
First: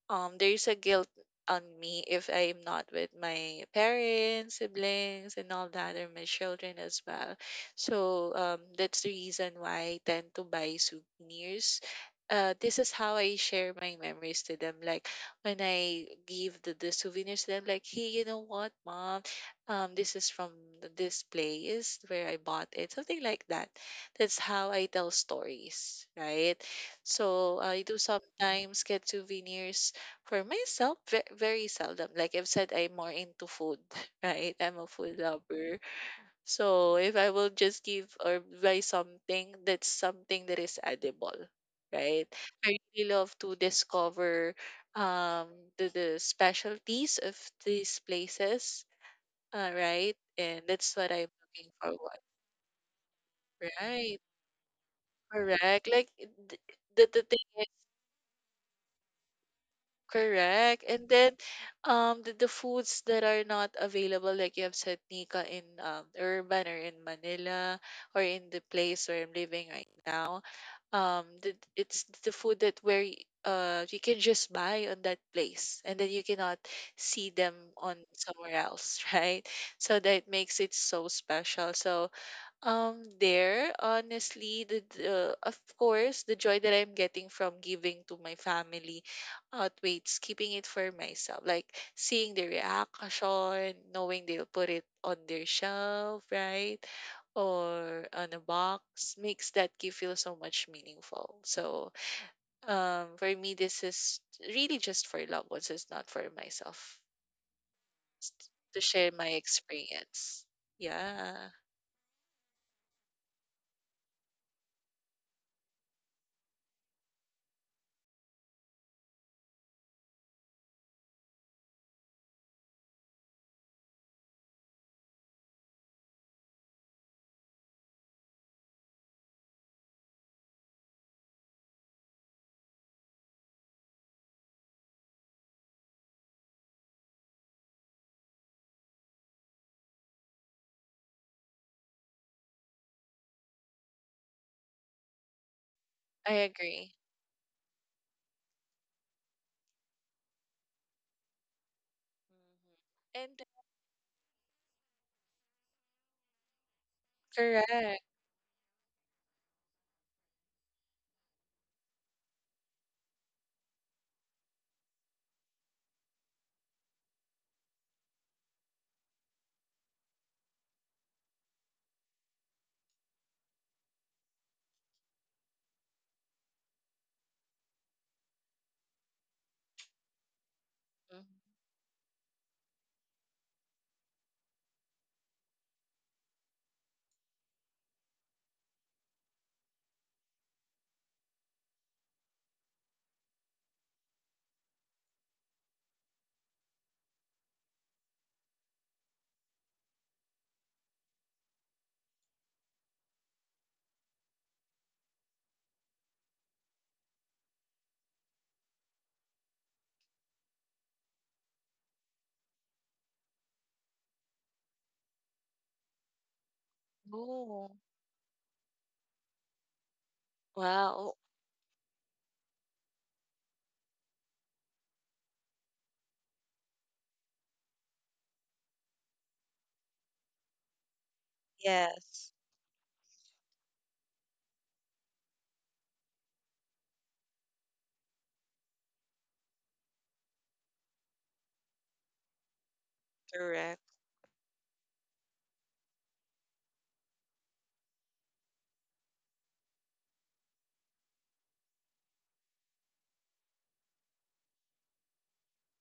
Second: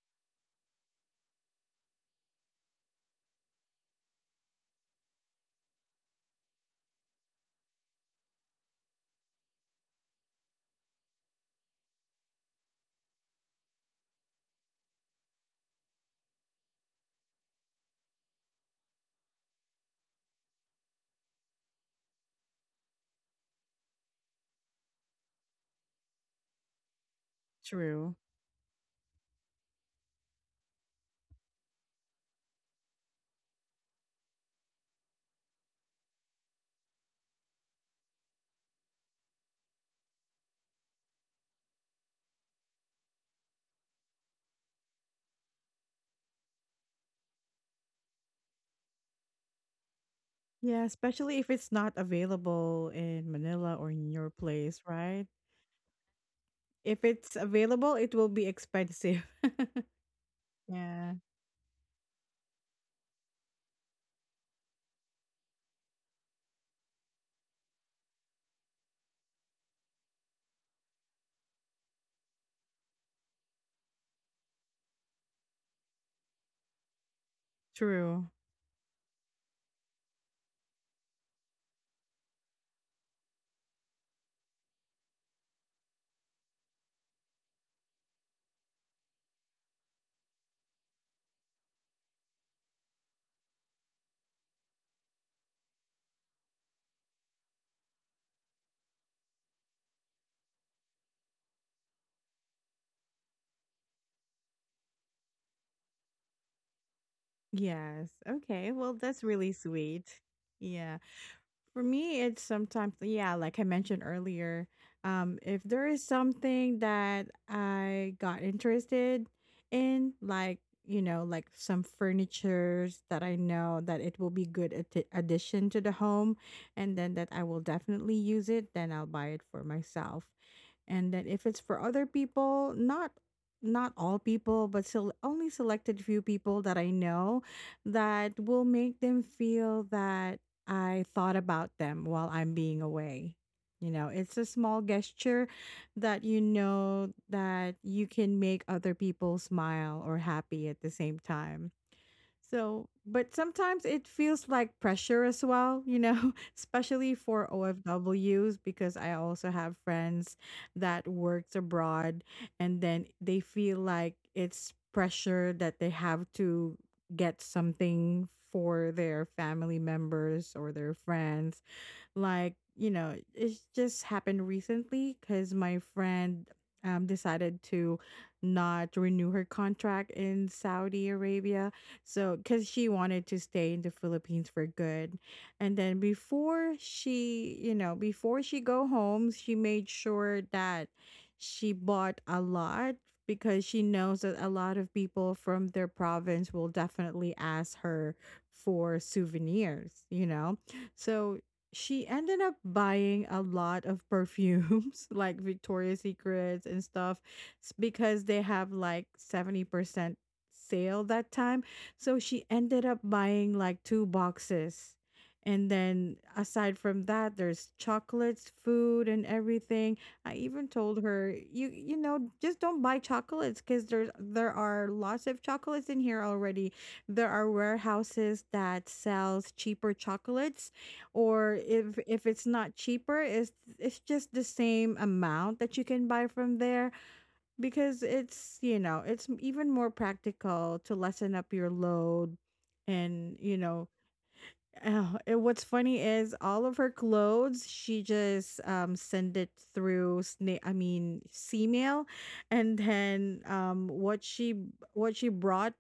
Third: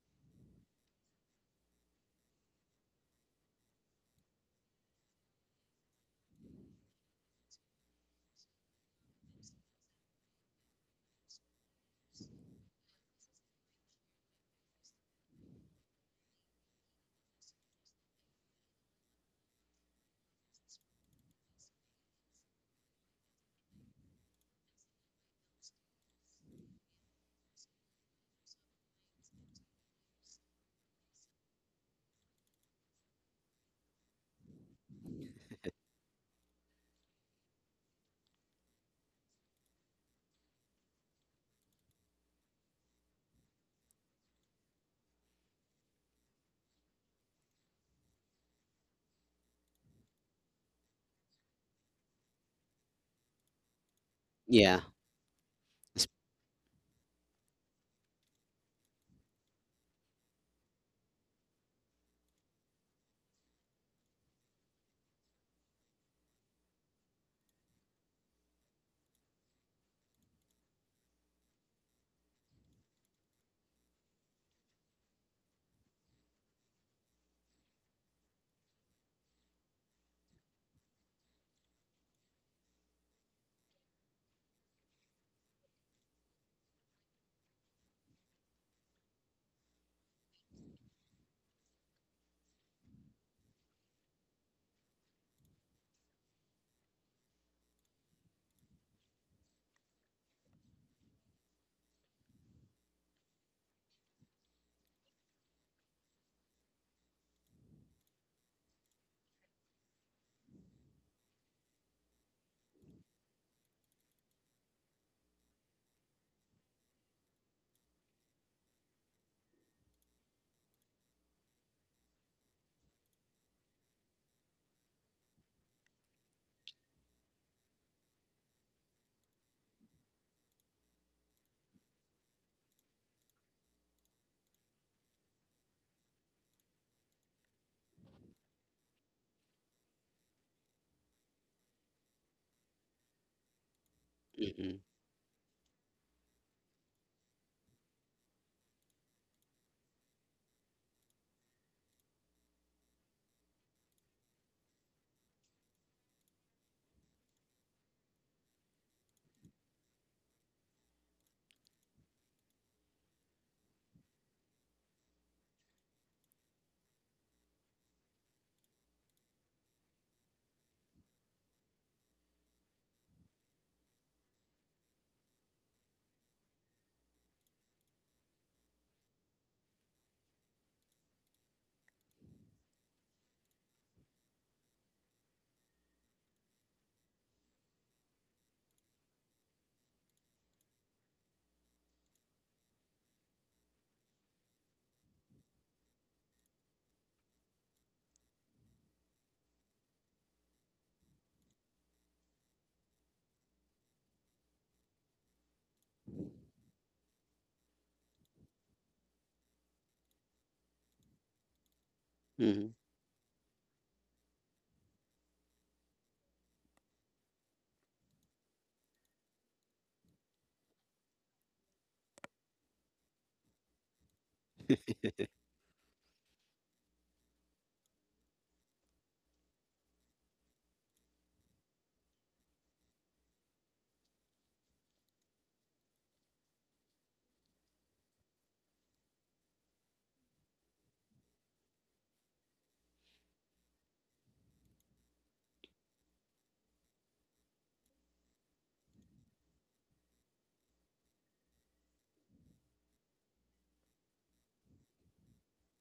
Speaker 3: um there's a guilt on me if I'm not with my parents, siblings, and all that, or my children as well. So um, that's the reason why I tend to buy souvenirs. Uh, this is how I share my memories to them. Like when I give the, the souvenirs to them, like, hey, you know what, mom? Um, this is from th- this place where I bought it, something like that. That's how I tell stories, right? So I do
Speaker 1: True.
Speaker 3: sometimes get souvenirs for myself, ve very seldom. Like I've said, I'm more into food, right? I'm a food lover. So if I will just give or buy something, that's something that is edible, right? I really love to discover um the, the specialties of these places, uh, right? And
Speaker 1: Yeah,
Speaker 3: that's what I'm
Speaker 1: especially if
Speaker 3: looking
Speaker 1: it's not
Speaker 3: forward,
Speaker 1: available in Manila or in
Speaker 3: right?
Speaker 1: your
Speaker 2: yeah
Speaker 1: place, right?
Speaker 3: Correct. Like th-
Speaker 1: If
Speaker 3: the the
Speaker 1: it's
Speaker 3: thing.
Speaker 1: available, it will be expensive.
Speaker 3: Correct. And
Speaker 1: Yeah.
Speaker 3: then um the, the foods that are not available, like you have said, Nika, in um urban or in Manila, or in the place where I'm living right now, um the, it's the food that where y- uh you can just buy on that place and then you cannot see them on
Speaker 1: True.
Speaker 3: somewhere else, right? So that makes it so special. So um, there, honestly, the, the of course, the joy that I'm getting from giving to my family outweighs keeping it for myself. Like seeing the reaction, knowing they'll put it on their shelf, right? Or on a box makes that gift feel so much meaningful. So, um, for me, this is really just for loved ones. It's not for myself
Speaker 1: Yes. Okay.
Speaker 3: to
Speaker 1: Well,
Speaker 3: share
Speaker 1: that's
Speaker 3: my
Speaker 1: really sweet.
Speaker 3: experience.
Speaker 1: Yeah.
Speaker 3: Yeah,
Speaker 1: For me, it's sometimes, yeah, like I mentioned earlier, um, if there is something that I got interested in, like, you know, like some furnitures that I know that it will be good atti- addition to the home, and then that I will definitely use it, then I'll buy it for myself. And then if it's for other people, not not all people, but still only selected few people that I know, that will make them feel that I thought about them while I'm being away. You know, it's a
Speaker 2: mm-hmm.
Speaker 1: small gesture that,
Speaker 3: I
Speaker 1: you
Speaker 3: agree.
Speaker 1: know, that you can make other people smile or happy at the same time. So,
Speaker 3: Mhm.
Speaker 1: but
Speaker 3: And
Speaker 1: sometimes it feels like pressure as well, you know, especially for
Speaker 3: correct.
Speaker 1: O F Ws, because I also have friends that works abroad, and then they feel like it's pressure that they have to get something for their family members or their friends. Like, you know, it just happened recently because my friend um, decided to not renew her contract in Saudi
Speaker 3: Mhm.
Speaker 1: Arabia. So because she wanted to stay in the Philippines for good, and then before she, you know, before she go home, she made sure that she bought a lot, because she knows that a lot of people from their province will definitely ask her for souvenirs, you know. So she ended up buying a lot of perfumes like Victoria's Secrets and stuff, s- because they have like seventy percent sale that time. So she
Speaker 2: Mm-hmm.
Speaker 1: ended up buying like two boxes. And then aside from that, there's
Speaker 3: Oh,
Speaker 1: chocolates, food, and everything. I even told
Speaker 3: wow.
Speaker 1: her, you you know, just don't buy chocolates, cuz there's there are lots of chocolates in here already. There are warehouses that sells cheaper chocolates, or if if
Speaker 3: Yes,
Speaker 1: it's not cheaper, it's it's just the same amount that you can buy from there, because it's, you know, it's even more practical to lessen up your load, and you
Speaker 3: correct.
Speaker 1: know. Oh, and what's funny is all of her clothes, she just um send it through sna- I mean C-mail, and then um what she what she brought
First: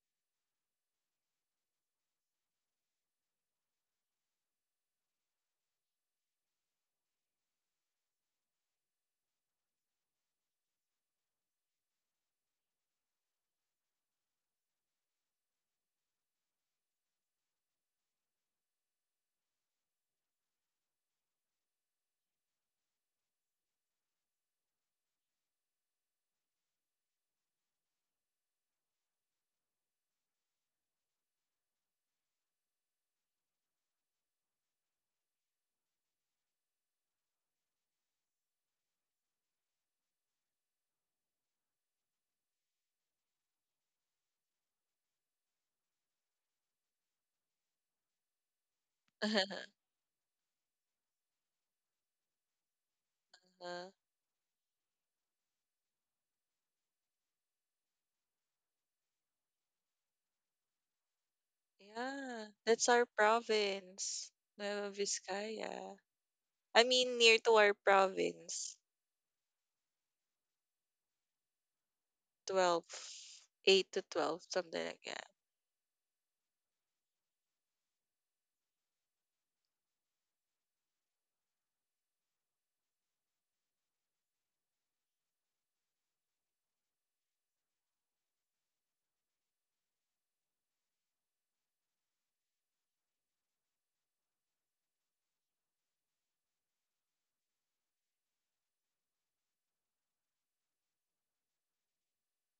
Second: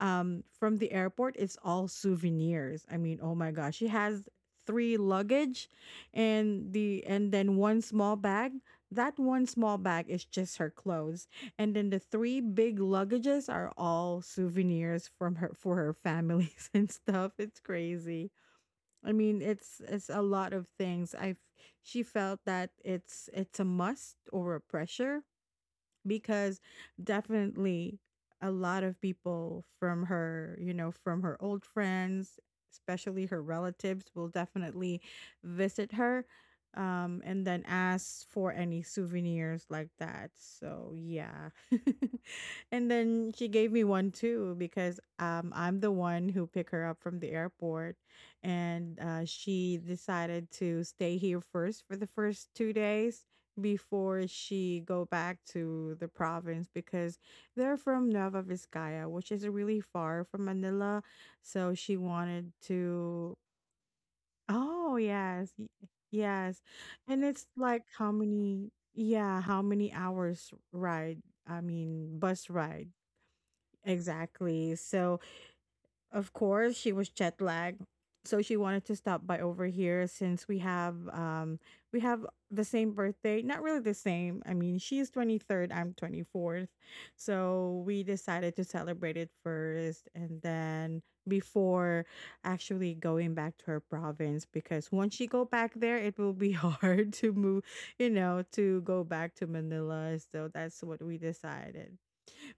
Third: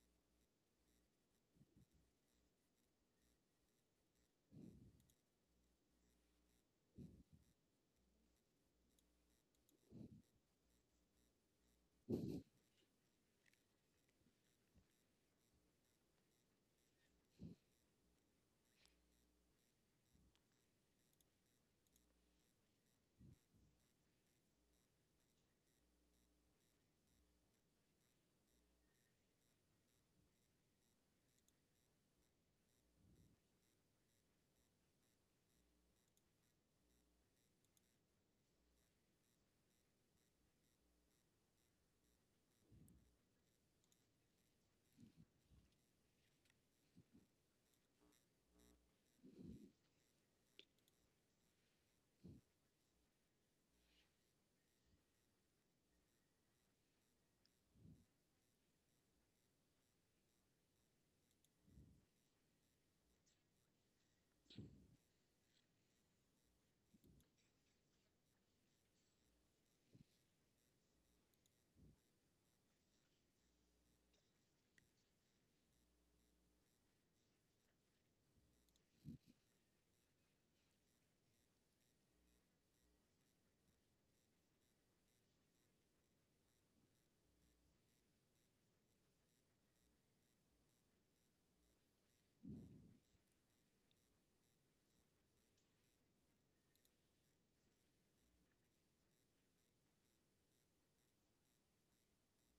Speaker 1: um from the airport is all souvenirs. I mean, oh my gosh, she has three luggage and the and then one small bag. That one small bag is just her clothes. And then the three big luggages are all souvenirs from her, for her families, and stuff. It's crazy. I mean, it's it's a lot of things. I have She felt that it's it's a must or a pressure, because definitely a lot of people from her, you know, from her old friends, especially her relatives, will definitely visit her, um, and then ask for any souvenirs like that. So, yeah. And then she gave me one too, because um, I'm the one who picked her up from the airport, and uh, she decided to stay here first for the first two days
Speaker 3: uh
Speaker 1: before she go back to the province, because they're from Nueva Vizcaya, which is really far from Manila. So she
Speaker 3: Yeah,
Speaker 1: wanted
Speaker 3: that's our
Speaker 1: to.
Speaker 3: province, Nueva
Speaker 1: Oh yes, y-
Speaker 3: Vizcaya.
Speaker 1: yes,
Speaker 3: I mean,
Speaker 1: and
Speaker 3: near
Speaker 1: it's
Speaker 3: to our
Speaker 1: like how many?
Speaker 3: province,
Speaker 1: Yeah, how many hours ride? I mean, bus
Speaker 3: twelve,
Speaker 1: ride
Speaker 3: eight to twelve,
Speaker 1: exactly.
Speaker 3: something like
Speaker 1: So
Speaker 3: that.
Speaker 1: of course, she was jet lagged. So she wanted to stop by over here since we have um we have the same birthday. Not really the same. I mean, she is twenty-third, I'm twenty-fourth. So we decided to celebrate it first, and then before actually going back to her province, because once she go back there, it will be hard to move, you know, to go back to Manila. So that's what we decided.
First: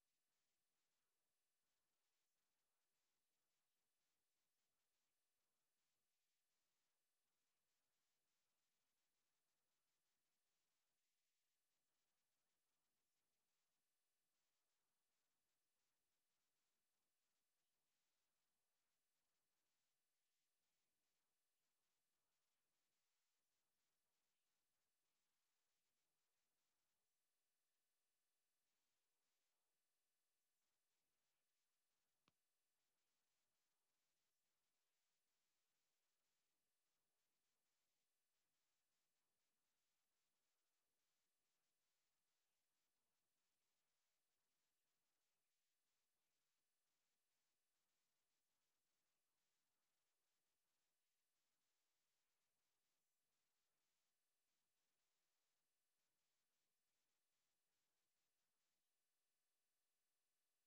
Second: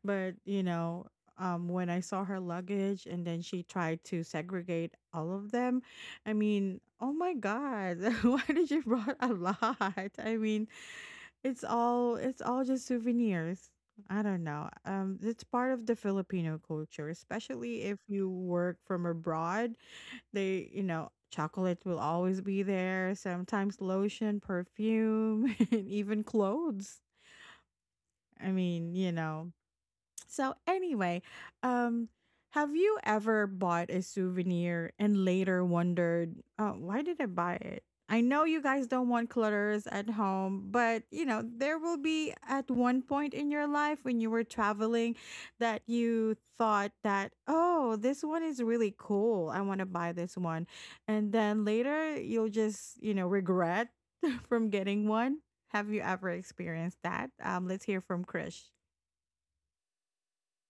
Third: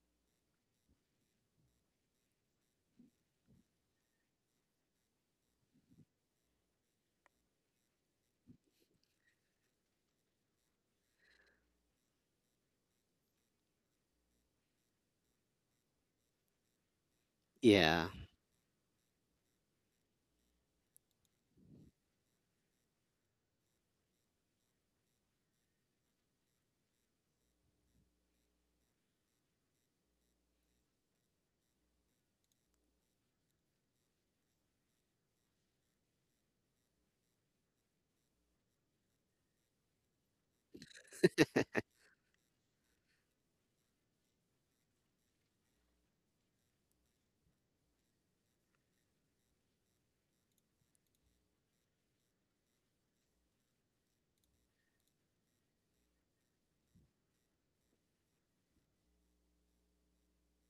Speaker 1: But, you know, um, when I saw her luggage and then she tried to segregate all of them, I mean, oh my God, why did you brought a lot? I mean, it's all it's all just souvenirs. I don't know. Um, it's part of the Filipino culture, especially if
Speaker 2: yeah
Speaker 1: you work from abroad. They, you know, chocolate will always be there. Sometimes lotion, perfume, and even clothes. I mean, you know, so anyway, um, have you ever bought a souvenir and later wondered, oh, why did I buy it? I know you guys don't want clutters at home, but you know, there will be at one point in your life when you were traveling that you thought that, oh, this one is really cool. I want to buy this one. And then later you'll just, you know, regret from getting one. Have you ever experienced that? Um, let's hear from Krish.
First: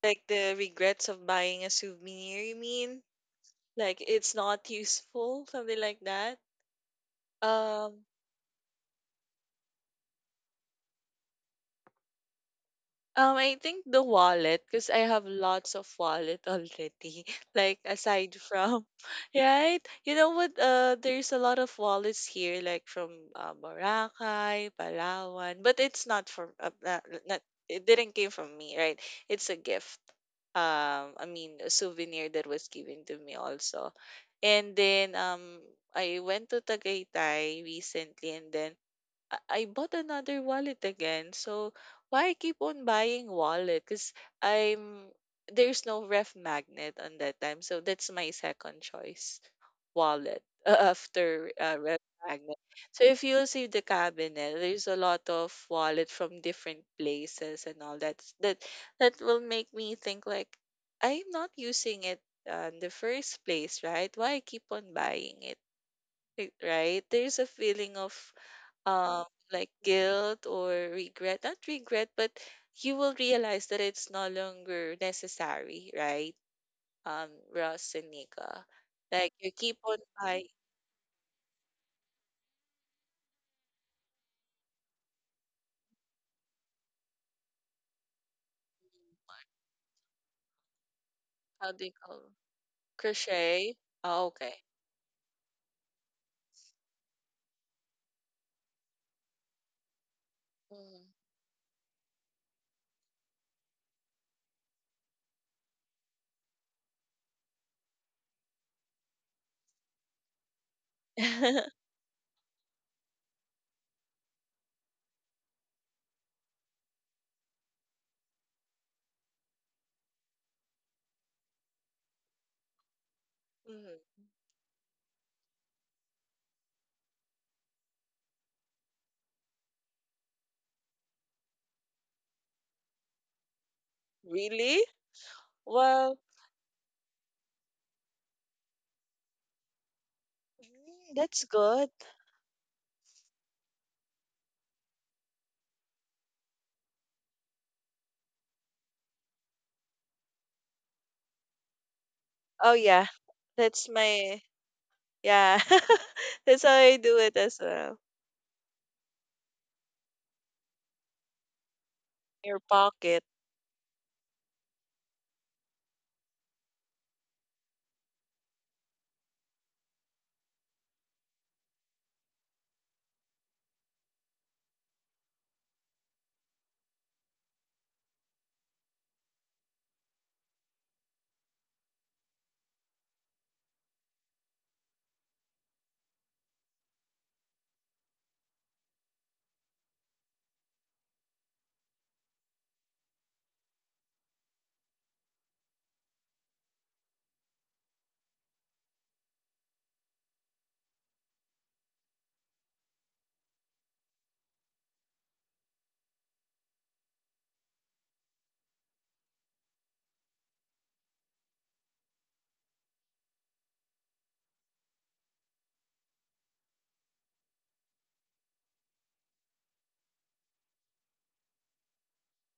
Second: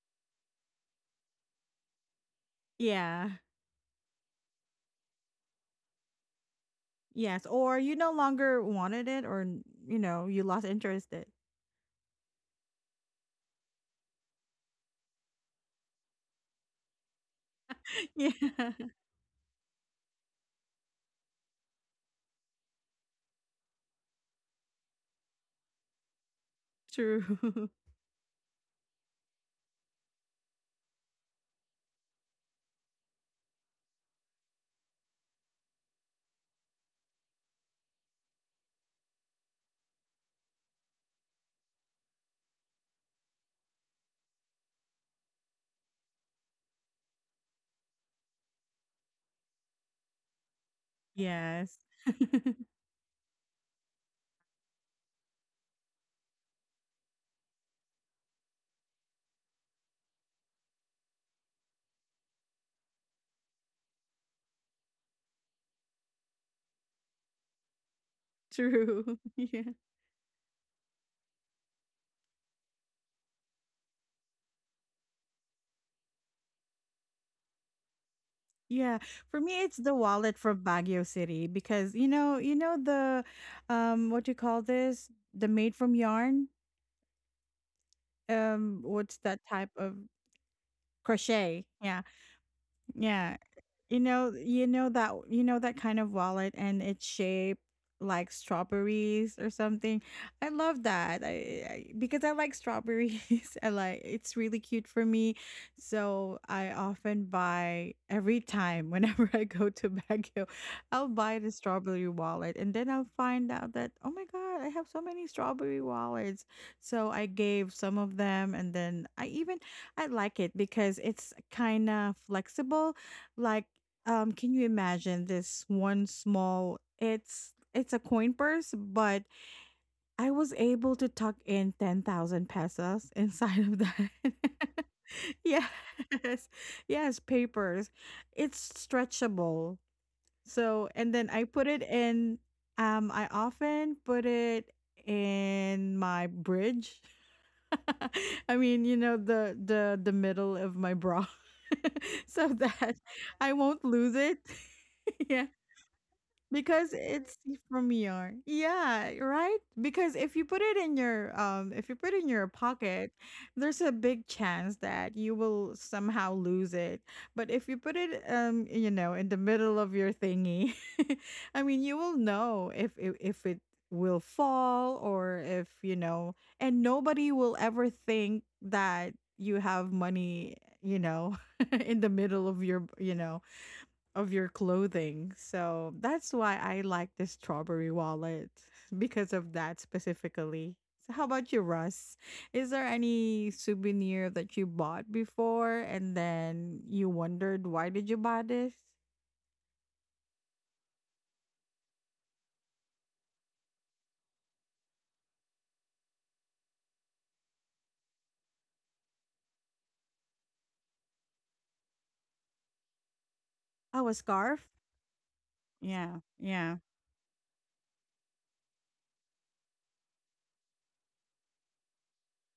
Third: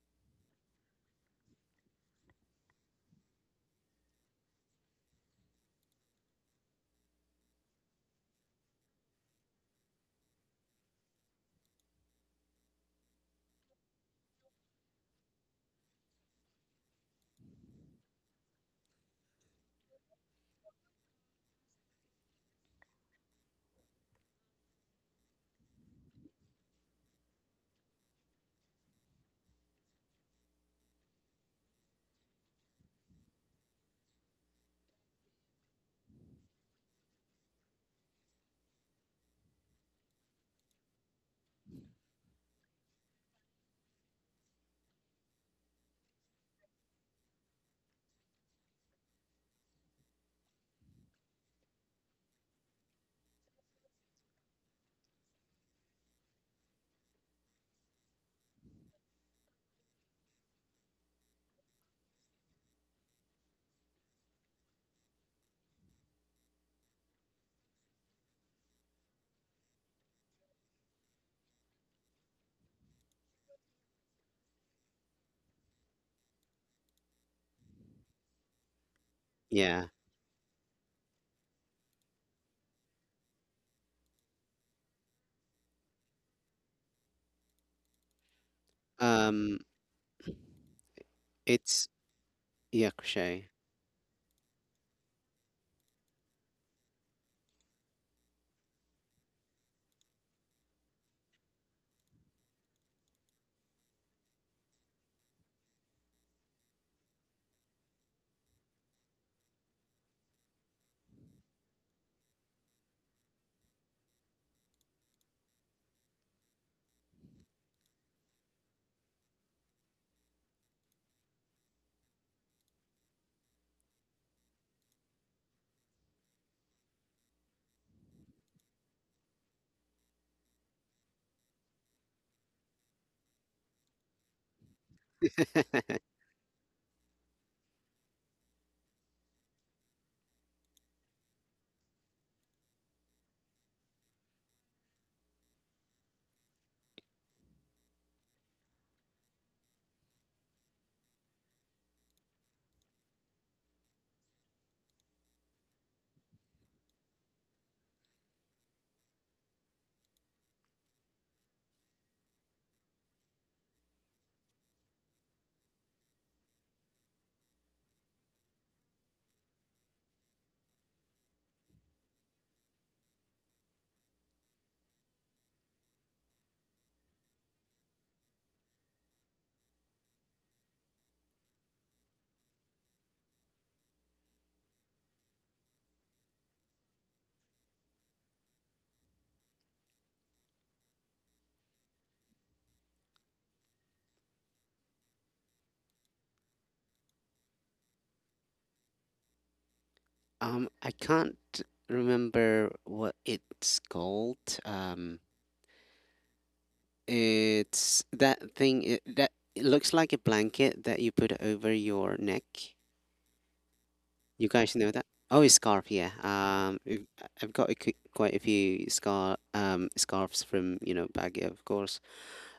Speaker 3: Like the regrets of buying a souvenir, you mean?
Speaker 1: Yeah.
Speaker 3: Like it's not useful, something like that.
Speaker 1: Yes, or you
Speaker 3: Um,
Speaker 1: no longer wanted it, or, n- you know, you lost interest it.
Speaker 3: Um, I think the wallet, because I have lots of wallet already. Like
Speaker 1: Yeah,
Speaker 3: aside from, right? You know what? Uh, there's a lot of wallets here, like from uh, Boracay, Palawan, but it's not from uh, not, not
Speaker 1: true.
Speaker 3: it didn't came from me, right? It's a gift. Um, I mean, a souvenir that was given to me also. And then um, I went to Tagaytay recently, and then I I bought another wallet again. So why keep on buying wallet? Because I'm there's no ref magnet on that time. So that's my second choice wallet after uh,
Speaker 1: Yes,
Speaker 3: ref magnet. So if you'll see the cabinet, there's a lot of wallet from different places and all that. That that will make me think like I'm not using it uh, in the first place, right? Why keep on buying it? Right? There's a feeling of
Speaker 1: true.
Speaker 3: um,
Speaker 1: Yeah.
Speaker 3: like guilt or regret. Not regret, but you will realize that it's no longer necessary, right? Um, Ross and Nika.
Speaker 1: Yeah,
Speaker 3: Like
Speaker 1: for
Speaker 3: you
Speaker 1: me it's
Speaker 3: keep
Speaker 2: yeah
Speaker 1: the
Speaker 3: on
Speaker 1: wallet
Speaker 3: buying,
Speaker 1: from Baguio City, because you know, you know the um what you call this? The made from yarn? Um what's that
Speaker 2: um
Speaker 1: type of crochet?
Speaker 3: how do
Speaker 2: it's
Speaker 3: you
Speaker 1: Yeah.
Speaker 3: call
Speaker 2: yeah,
Speaker 1: Yeah.
Speaker 2: crochet.
Speaker 3: crochet?
Speaker 1: You
Speaker 3: Oh,
Speaker 1: know,
Speaker 3: okay.
Speaker 1: you know that you know that kind of wallet, and it's shaped like strawberries or something. I love
Speaker 3: Mm.
Speaker 1: that. I, I because I like strawberries. I like it's really cute for me. So I often buy every time whenever I go to Baguio, I'll buy the strawberry wallet, and then I'll find out that oh my god, I have so many strawberry wallets. So I gave some of them, and then I even I like it because it's kind of flexible, like
Speaker 3: Mm.
Speaker 1: um can you imagine this one small, it's it's a coin purse, but I was able to tuck in ten thousand pesos inside of that.
Speaker 3: Really? Well,
Speaker 1: Yes. Yes, papers. It's stretchable. So
Speaker 3: mm,
Speaker 1: and then I
Speaker 3: that's
Speaker 1: put it
Speaker 3: good.
Speaker 1: in, um I often put it in my bridge. I mean, you know, the the the middle of my bra. So
Speaker 3: Oh
Speaker 1: that
Speaker 3: yeah,
Speaker 1: I won't
Speaker 3: that's
Speaker 1: lose it.
Speaker 3: my yeah. That's how
Speaker 1: Because
Speaker 3: I do it
Speaker 1: it's
Speaker 3: as
Speaker 1: from
Speaker 3: well.
Speaker 1: E R. Yeah, right? Because if you put it in your um if you put it in your
Speaker 3: Your
Speaker 1: pocket,
Speaker 3: pocket.
Speaker 1: there's a big chance that you will somehow lose it. But if you put it, um you know, in the middle of your thingy, I mean, you will know if if, if it will fall, or if you know, and nobody will ever think that you have money, you know, in the middle of your, you know, of your clothing. So that's why I like the strawberry wallet because of that specifically. So how about you, Russ? Is there any souvenir that you bought before and then you wondered why did you buy this?
Speaker 2: um I can't remember what it's called. Um, it's that thing it, that it looks like a blanket that you put over your neck.
Speaker 1: Oh, a
Speaker 2: You
Speaker 1: scarf?
Speaker 2: guys know that? Oh, scarf, yeah.
Speaker 1: Yeah, yeah.
Speaker 2: Um, I've I've got a, qu- quite a few scar um scarves from, you know, Baguio, of course.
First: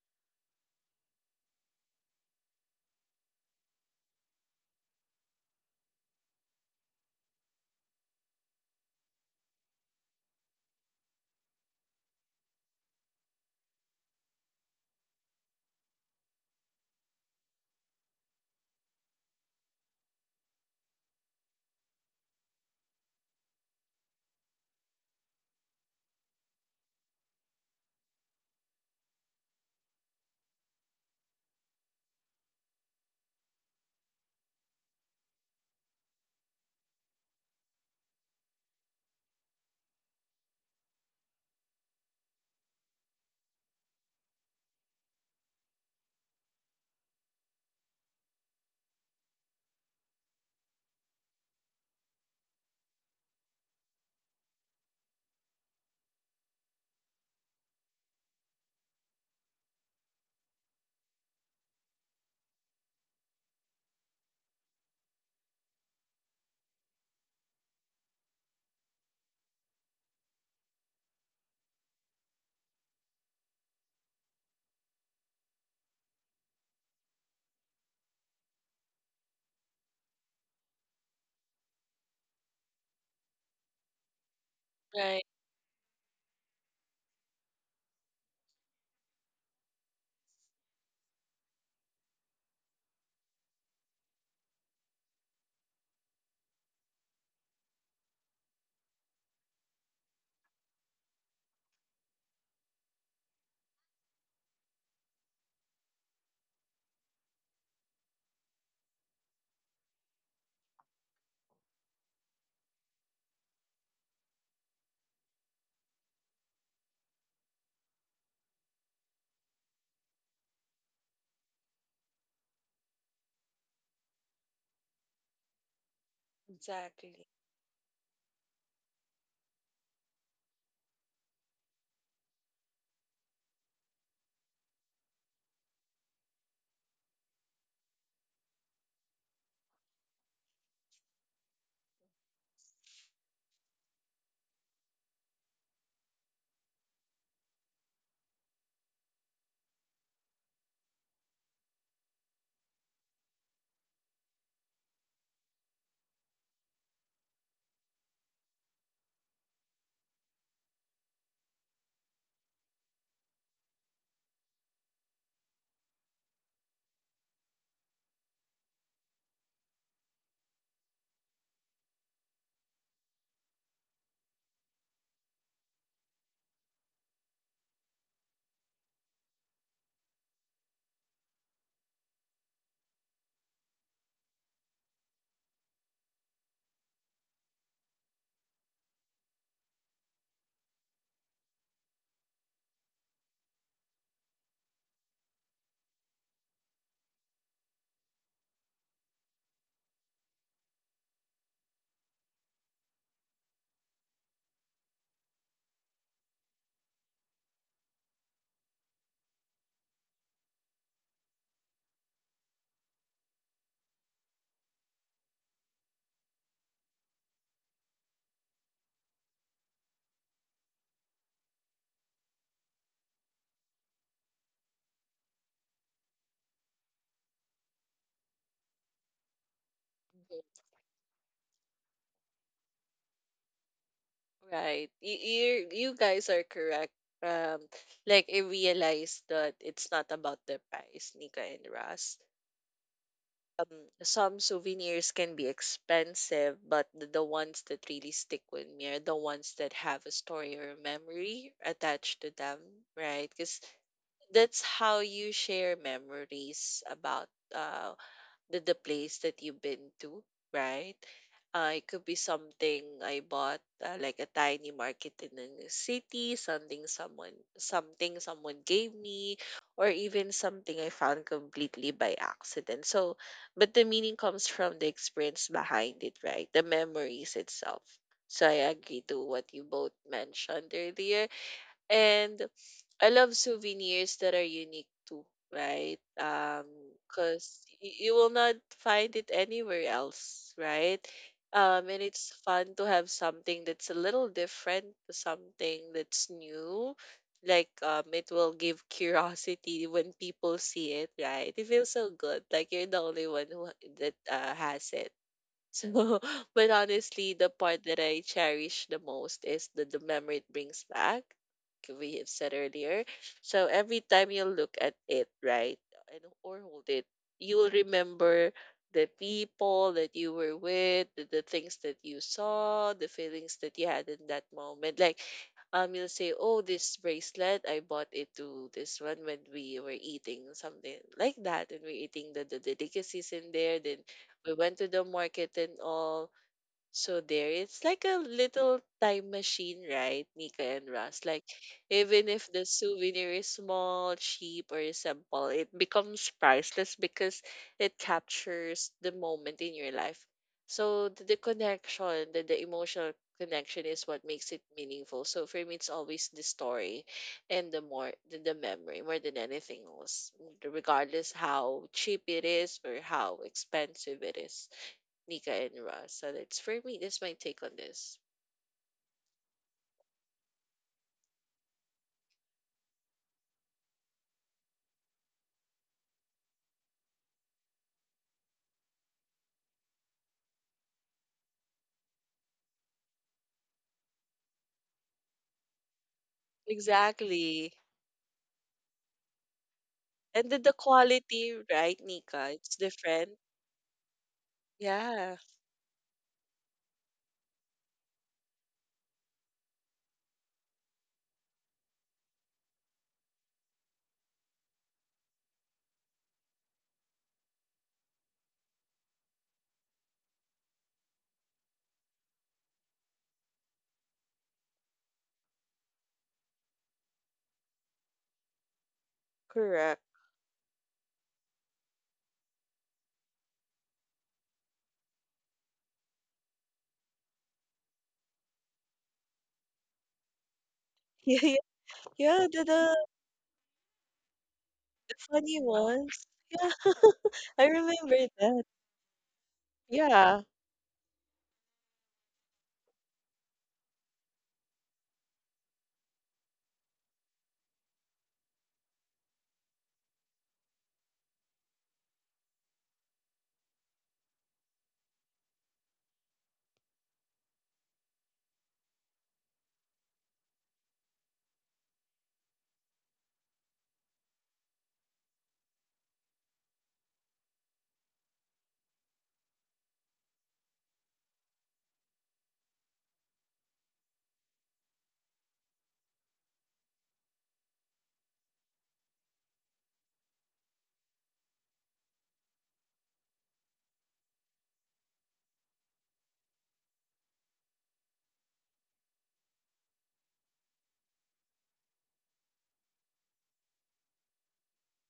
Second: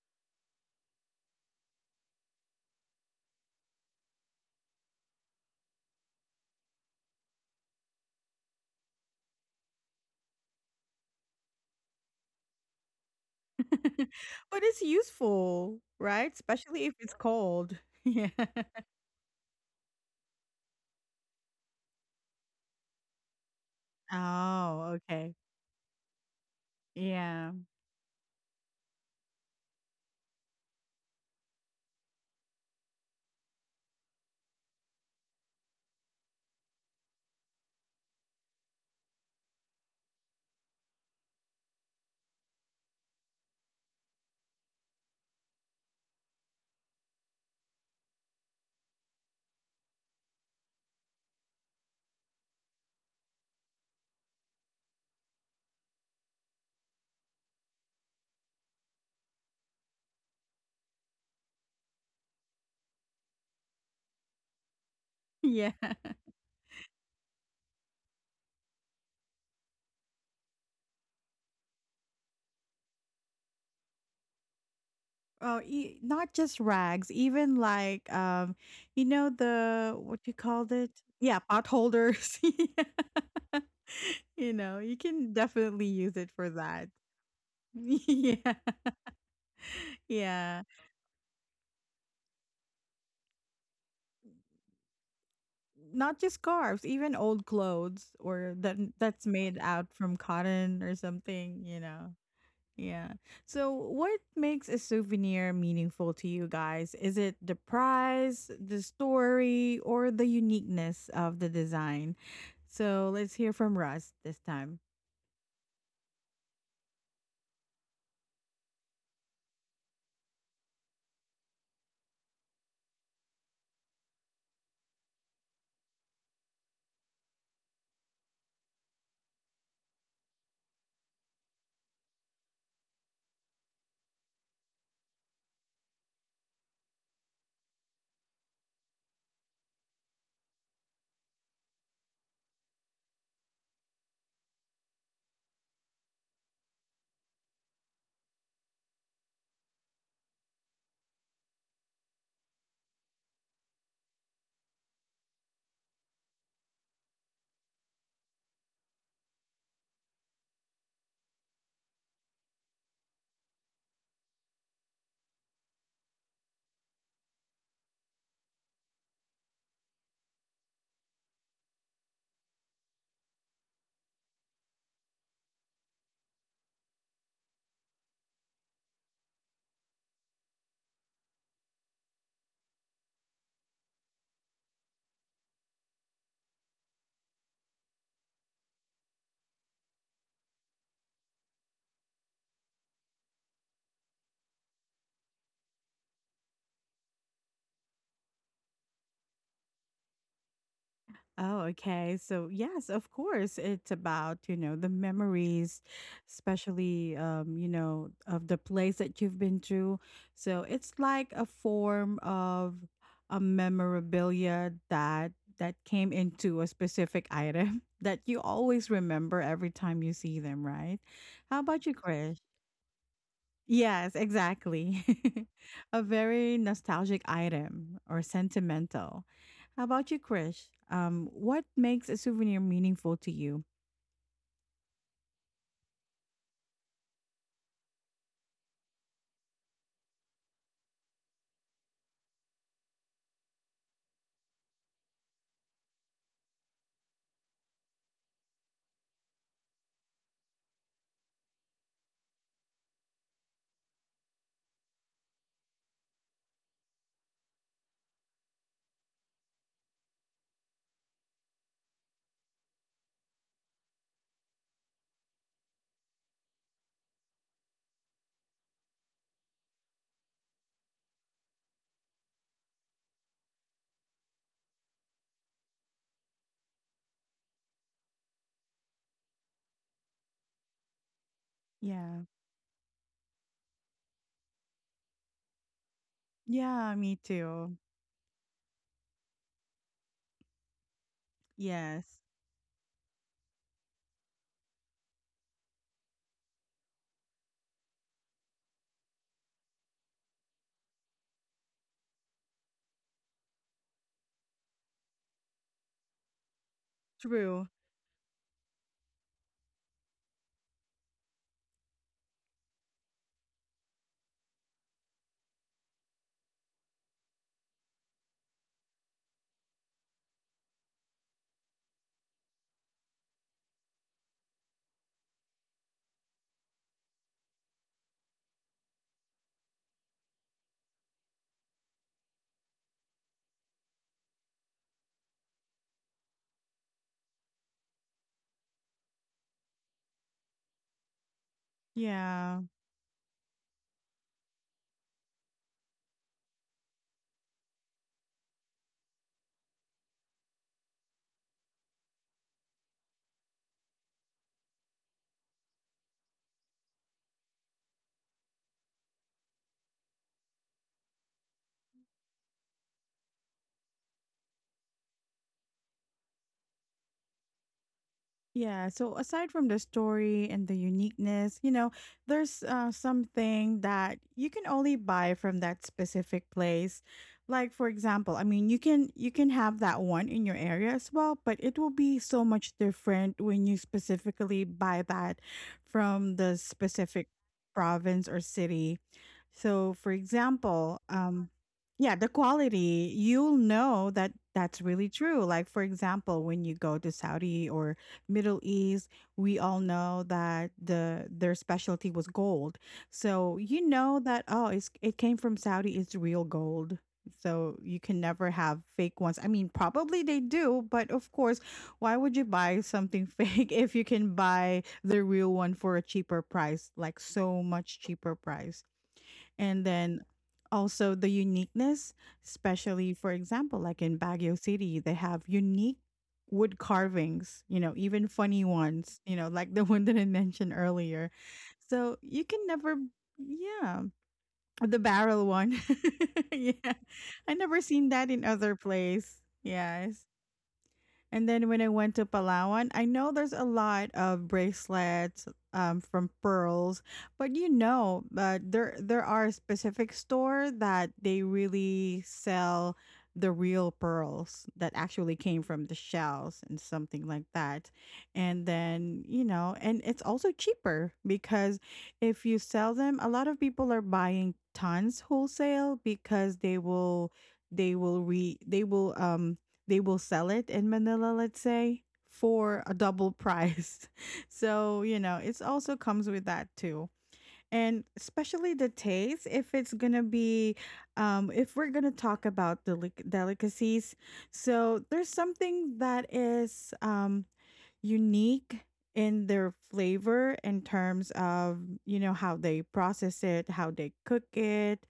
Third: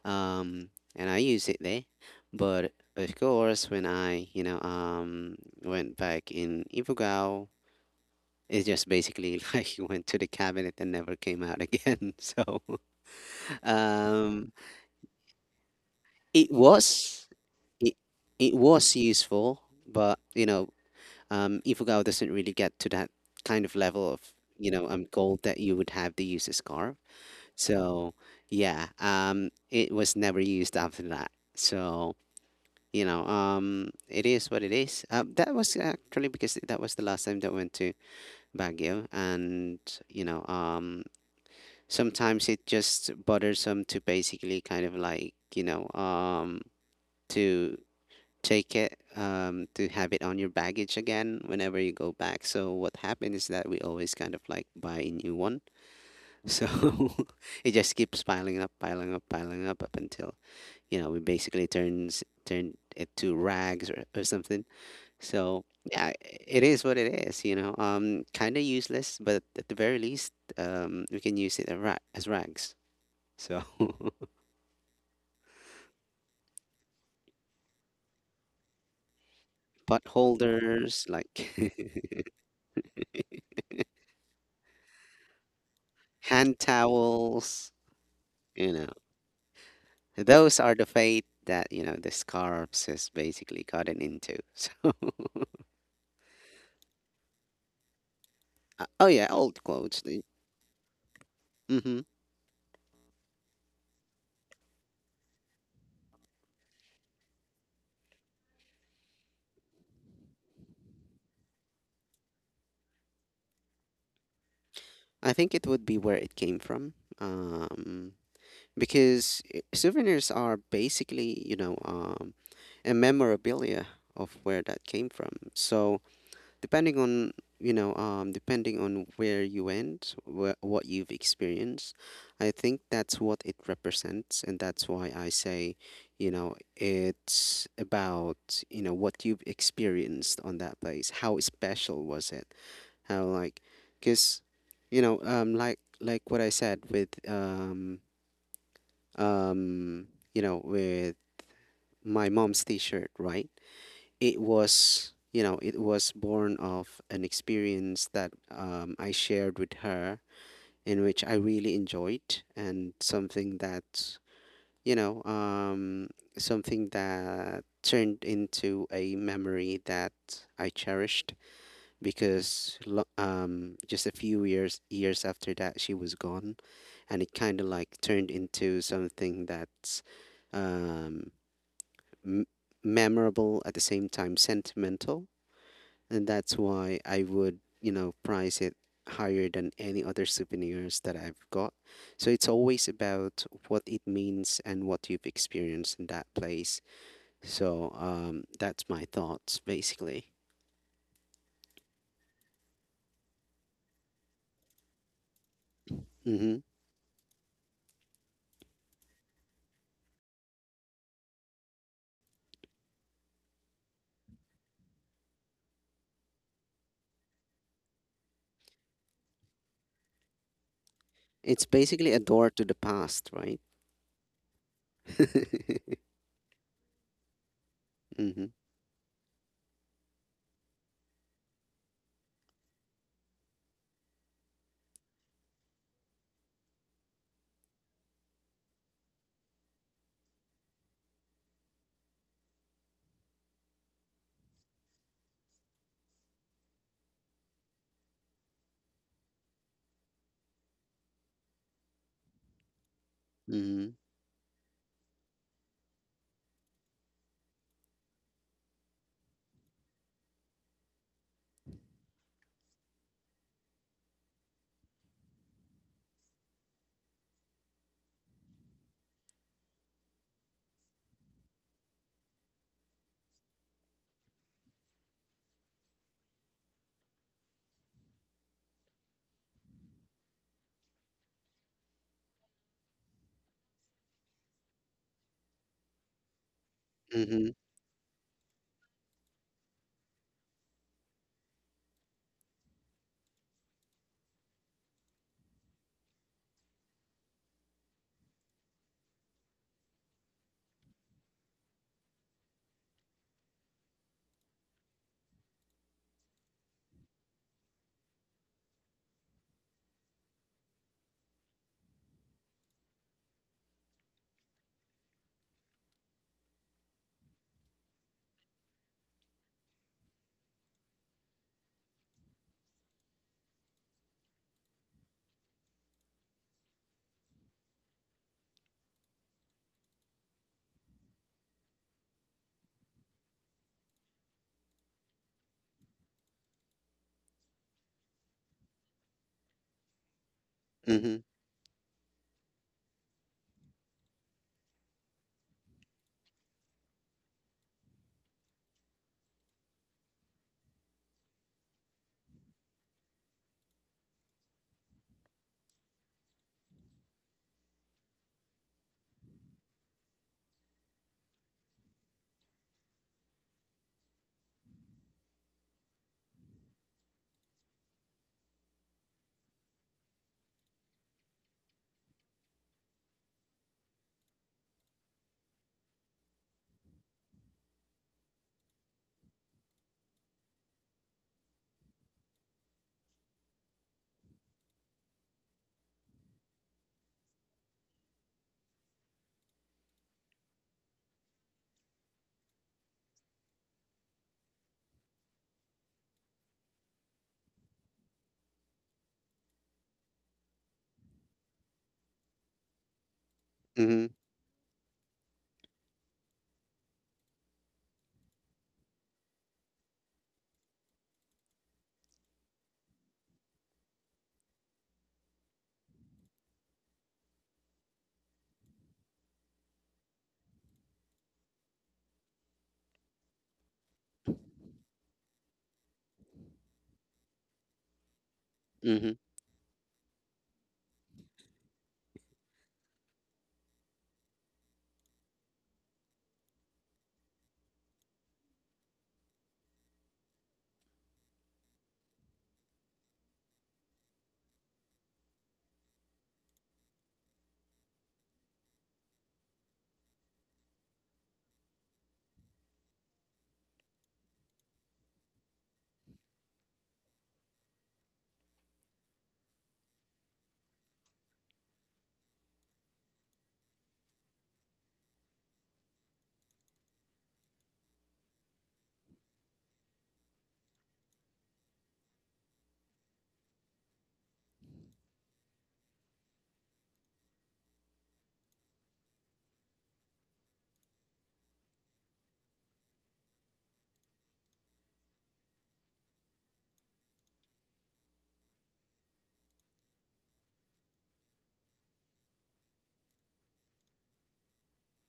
Speaker 2: Um, and I use it there, but of course when I, you know um went back in Ifugao, it just basically like went to the cabinet and never came out again. So um,
Speaker 1: But it's useful, right?
Speaker 2: it
Speaker 1: Especially if it's
Speaker 2: was
Speaker 1: cold.
Speaker 2: it
Speaker 1: Yeah.
Speaker 2: it was useful, but you know, um, Ifugao doesn't really get to that kind of level of, you know
Speaker 1: Oh,
Speaker 2: um
Speaker 1: okay.
Speaker 2: gold that you would have to use a scarf.
Speaker 1: Yeah.
Speaker 2: So yeah, um, it was never used after that. So you know, um, it is what it is. Uh, that was actually because that was the last time that I went to Baguio, and you know, um, sometimes it just bothersome to basically kind of like, you know um to take it um, to have it on your baggage again whenever you go back. So what happened is that we always kind of like buy a new one. So it just keeps piling up, piling up, piling up up until, you know, we basically turns turn it to rags or, or something. So
Speaker 1: Yeah.
Speaker 2: yeah, it is what it is. You know, um, kind of useless, but at the very least, um, we can use it as, ra- as rags. So
Speaker 1: Oh, e- not just rags, even like um, you know the
Speaker 2: pot
Speaker 1: what you called it?
Speaker 2: holders,
Speaker 1: Yeah,
Speaker 2: like
Speaker 1: pot holders. Yeah. You know, you
Speaker 3: Right.
Speaker 1: can definitely use it for
Speaker 2: hand
Speaker 1: that.
Speaker 2: towels,
Speaker 1: Yeah,
Speaker 2: you know. Those
Speaker 1: yeah.
Speaker 2: are the fate that, you know, the scarves has basically gotten into. So,
Speaker 1: Not just scarves, even old clothes or that
Speaker 2: uh, oh
Speaker 1: that's
Speaker 2: yeah,
Speaker 1: made
Speaker 2: old
Speaker 1: out
Speaker 2: clothes.
Speaker 1: from cotton or something. You
Speaker 2: Mm-hmm.
Speaker 1: know, yeah. So, what makes a souvenir meaningful to you guys? Is it the price, the story, or the uniqueness of the design? So, let's hear from Russ this time.
Speaker 2: I think it would be where it came from. Um, because i- souvenirs are basically, you know um, a memorabilia of where that came from. So depending
Speaker 3: Exactly.
Speaker 2: on, you know um depending on where you went, wh- what you've experienced, I think that's what it represents. And that's why I say, you know, it's about, you know, what you've experienced on that place, how special was it, how like, because you know, um like like what I said with um um you know, with my mom's t-shirt, right? It was, you know, it was born of an experience that, um, I shared with her, in which I really enjoyed, and something that, you know, um, something that turned into a memory that I cherished, because lo- um, just a few years years after that she was gone. And it kind of like turned into something that's um, m- memorable, at the same time sentimental. And that's why I would, you know, price it higher than any other souvenirs that I've got. So it's always about what it means and what you've experienced in that place. So um, that's my thoughts basically.
Speaker 1: Oh, okay. So yes, of course, it's about, you know, the memories,
Speaker 2: Mm-hmm.
Speaker 1: especially um, you know, of the place that you've been through. So it's like a form of a memorabilia that that came into a specific item that you always remember every time you see them, right? How
Speaker 2: It's
Speaker 1: about you,
Speaker 2: basically a
Speaker 1: Chris?
Speaker 2: door to the past, right?
Speaker 1: Yes, exactly.
Speaker 2: mm-hmm.
Speaker 1: A very nostalgic item or sentimental. How about you,
Speaker 3: Mm-hmm.
Speaker 1: Krish? Um, what makes a souvenir meaningful to you?
Speaker 3: Right. You, you, you guys are correct. Um, like I realized that it's not about the price, Nika and Ras. Um, some souvenirs can be expensive, but the, the ones that really stick with me are the ones that have a story or a memory attached to them, right? Because
Speaker 2: Mm-hmm.
Speaker 3: that's how you share memories about uh the, the place that you've been to, right? Uh, it could be something I bought, uh, like a tiny market in a new city, something someone something someone gave me, or even something I found completely by accident. So, but the meaning comes from the experience behind it, right? The memories itself. So I agree to what you both mentioned earlier,
Speaker 1: Yeah.
Speaker 3: and I love souvenirs that are unique too, right? Um,
Speaker 1: Yeah, me
Speaker 2: Mm-hmm.
Speaker 3: cause
Speaker 1: too.
Speaker 3: you will not find it anywhere else, right? Um, and
Speaker 1: Yes.
Speaker 3: it's fun to have something that's a little different, something that's new. Like, um, it will give curiosity when people see it, right? It feels so good. Like you're the only one who that uh, has it. So, but honestly, the
Speaker 1: True.
Speaker 3: part that I cherish the most is the, the memory it brings back. Like we have said earlier. So every time you look at it, right, and or hold it, you will remember the people that you were with, the, the things that you saw, the feelings that you had in that moment. Like, um, you'll say, "Oh, this bracelet, I bought it to this one when we were eating something like that, and we're eating the the delicacies in there." Then we went to the market and all. So there, it's like a little time machine, right, Nika and
Speaker 2: Mm-hmm.
Speaker 3: Russ? Like, even if
Speaker 1: Yeah.
Speaker 3: the souvenir is small, cheap, or simple, it becomes priceless because it captures the moment in your life. So the, the connection, the, the emotional connection is what makes it meaningful. So for me, it's always the story and the more the, the memory more than anything else, regardless how cheap it is or how expensive it is. Nika and Ross. So that's for me. That's my take on this.
Speaker 1: Yeah, so aside from the story and the uniqueness, you know, there's uh, something that you can only buy from that specific place. Like for example, I mean, you can you can have that one in your area as well, but it will be so much different when you specifically buy that from the specific
Speaker 3: Exactly.
Speaker 1: province or city. So, for
Speaker 3: And then the
Speaker 1: example, um
Speaker 3: quality, right,
Speaker 1: yeah, the
Speaker 3: Nika? It's
Speaker 1: quality,
Speaker 3: different.
Speaker 1: you'll know that that's really
Speaker 3: Yeah,
Speaker 1: true. Like for example, when you go to Saudi or Middle East, we all know that the their specialty was gold. So you
Speaker 2: Mm-hmm.
Speaker 1: know that oh, it's it came from Saudi, it's real gold. So you can never have fake ones. I mean, probably they do, but of course, why would you buy something fake if you can buy the real one for a cheaper price, like so much cheaper price? And
Speaker 3: correct.
Speaker 1: then also the uniqueness, especially for example like in Baguio City, they have unique wood carvings, you know, even funny
Speaker 2: Mm-hmm.
Speaker 1: ones, you know, like the one that I mentioned earlier.
Speaker 3: Yeah,
Speaker 1: So you
Speaker 3: yeah, yeah.
Speaker 1: can
Speaker 3: The, the
Speaker 1: never, yeah, the
Speaker 3: the
Speaker 1: barrel
Speaker 3: funny
Speaker 1: one.
Speaker 3: ones. Yeah,
Speaker 1: Yeah, I
Speaker 3: I
Speaker 1: never seen
Speaker 3: remember
Speaker 1: that in
Speaker 3: that.
Speaker 1: other place, yes.
Speaker 3: Yeah,
Speaker 1: And then when I went to Palawan, I know there's a lot of bracelets um, from pearls, but you know, but there there are specific store that they really sell the real pearls that actually came from the shells and something like that. And then, you know, and it's also cheaper because if you sell them, a lot of people are buying tons wholesale because they will they will re they will um they will sell it in Manila, let's say, for a double price. So, you know, it's also comes with that too. And especially the taste, if it's gonna be, um, if we're gonna talk about delic- delicacies, so there's something that is um, unique in their flavor in terms of, you know, how they process it, how they cook it,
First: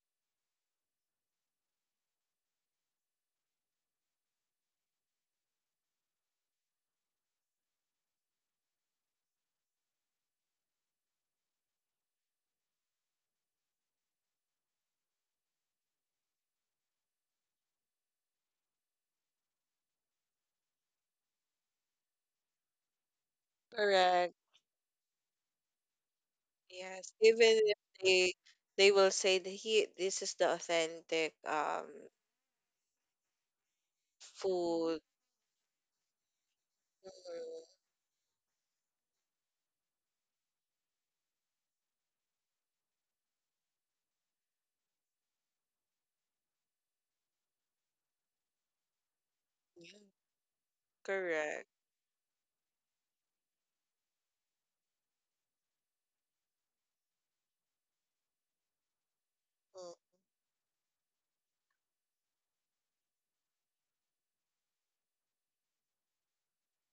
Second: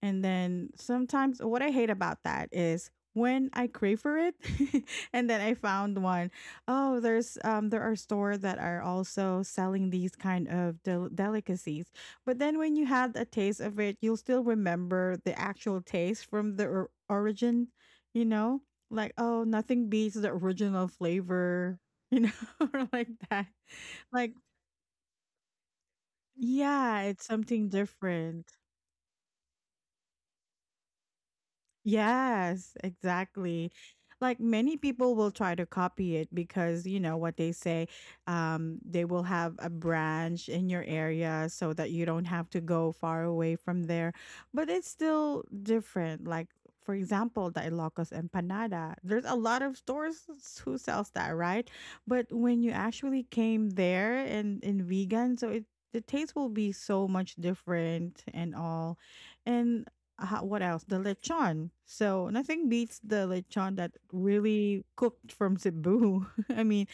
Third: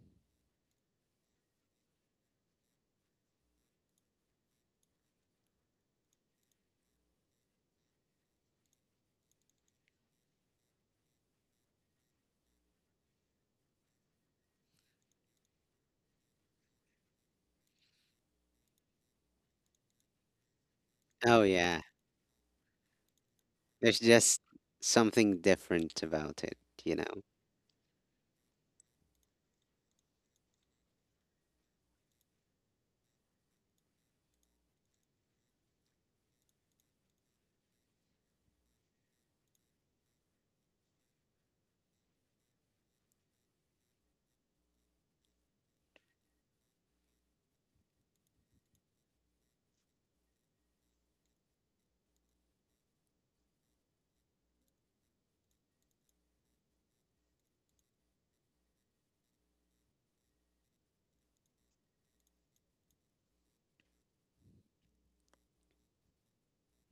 Speaker 1: and then sometimes what I hate about that is when I crave for it and then I found one. Oh, there's um there are stores that are also selling these kind of del- delicacies. But then when you had a taste of it, you'll still remember the actual taste from the or- origin, you know? Like, oh, nothing beats the original
Speaker 2: Oh
Speaker 1: flavor,
Speaker 2: yeah.
Speaker 1: you know, or like that.
Speaker 2: There's
Speaker 1: Like,
Speaker 3: correct.
Speaker 2: just something different about it, you
Speaker 1: yeah,
Speaker 3: Yes.
Speaker 2: know.
Speaker 1: it's
Speaker 3: Even
Speaker 1: something
Speaker 3: if they
Speaker 1: different.
Speaker 3: they will say that he this is the authentic um
Speaker 1: Yes, exactly. Like many
Speaker 3: food.
Speaker 1: people will try to copy it because you know what they
Speaker 3: Mhm.
Speaker 1: say, um, they will have a branch in your area so that you don't have to go far away from there. But it's still different. Like for example, the Ilocos empanada. There's a lot of
Speaker 3: Yeah.
Speaker 1: stores s- who sells that, right?
Speaker 3: Correct.
Speaker 1: But when you actually came there and in vegan, so it the taste will be so much different and all. And
Speaker 3: Mm,
Speaker 1: ha- what else? The lechon. So nothing beats the lechon that really cooked from Cebu. I mean,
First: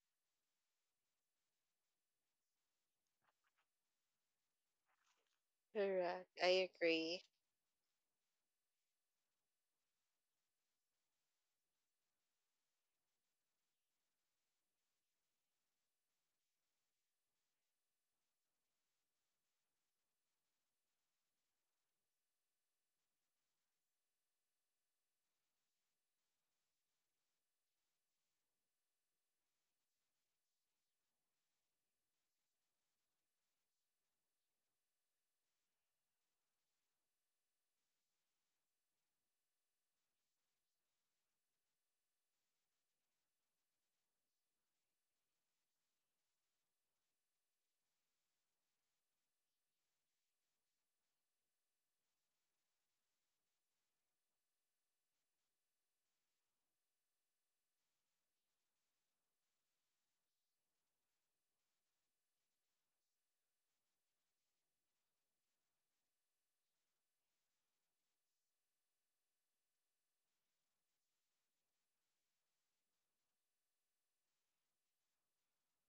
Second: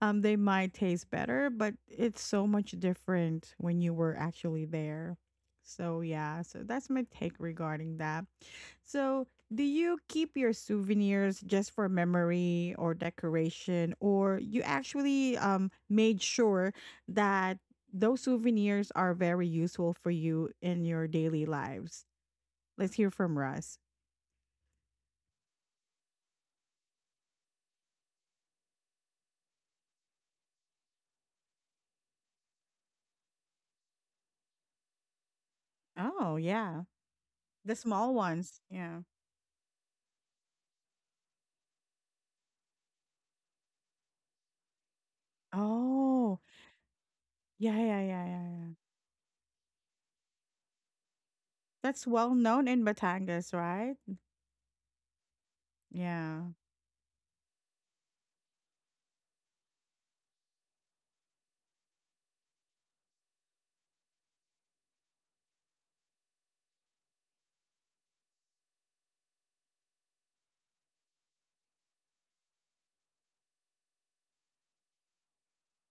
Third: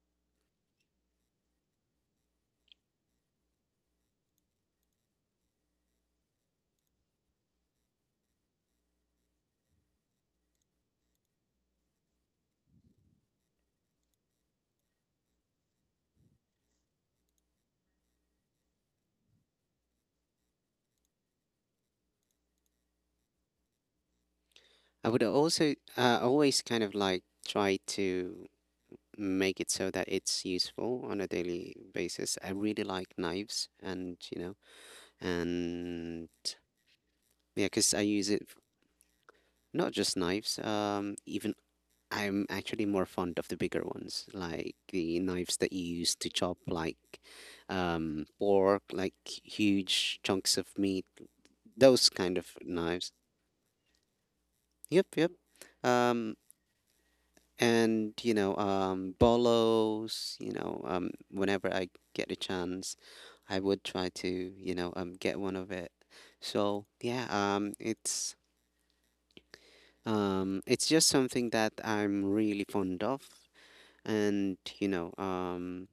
Speaker 1: um, they might taste better, but it's so much different when you were actually there. So
Speaker 3: correct.
Speaker 1: yeah, so
Speaker 3: I
Speaker 1: that's my
Speaker 3: agree.
Speaker 1: take regarding that. So do you keep your souvenirs just for memory or decoration, or you actually um made sure that those souvenirs are very useful for you in your daily lives? Let's hear from Russ.
Speaker 2: I would also uh, always kind of like try to make it so that it's useful on a daily basis. I really like knives and, you know, and
Speaker 1: Oh, yeah.
Speaker 2: yeah,
Speaker 1: The
Speaker 2: because I
Speaker 1: small
Speaker 2: use it f-
Speaker 1: ones. Yeah.
Speaker 2: not just knives, um, even I'm actually more fond of the bigger ones, like the knives that you use to
Speaker 1: Oh,
Speaker 2: chop like
Speaker 1: yeah, yeah,
Speaker 2: um
Speaker 1: yeah, yeah, yeah.
Speaker 2: pork, like huge chunks of meat,
Speaker 1: That's
Speaker 2: those
Speaker 1: well
Speaker 2: kind of
Speaker 1: known in
Speaker 2: knives.
Speaker 1: Batangas, right?
Speaker 2: Yep, yep. Um
Speaker 1: Yeah,
Speaker 2: and you know um bolos, you know um whenever I get a chance, I would try to you know um get one of it. So yeah, um it's um it's just something that I'm really fond of. And you know um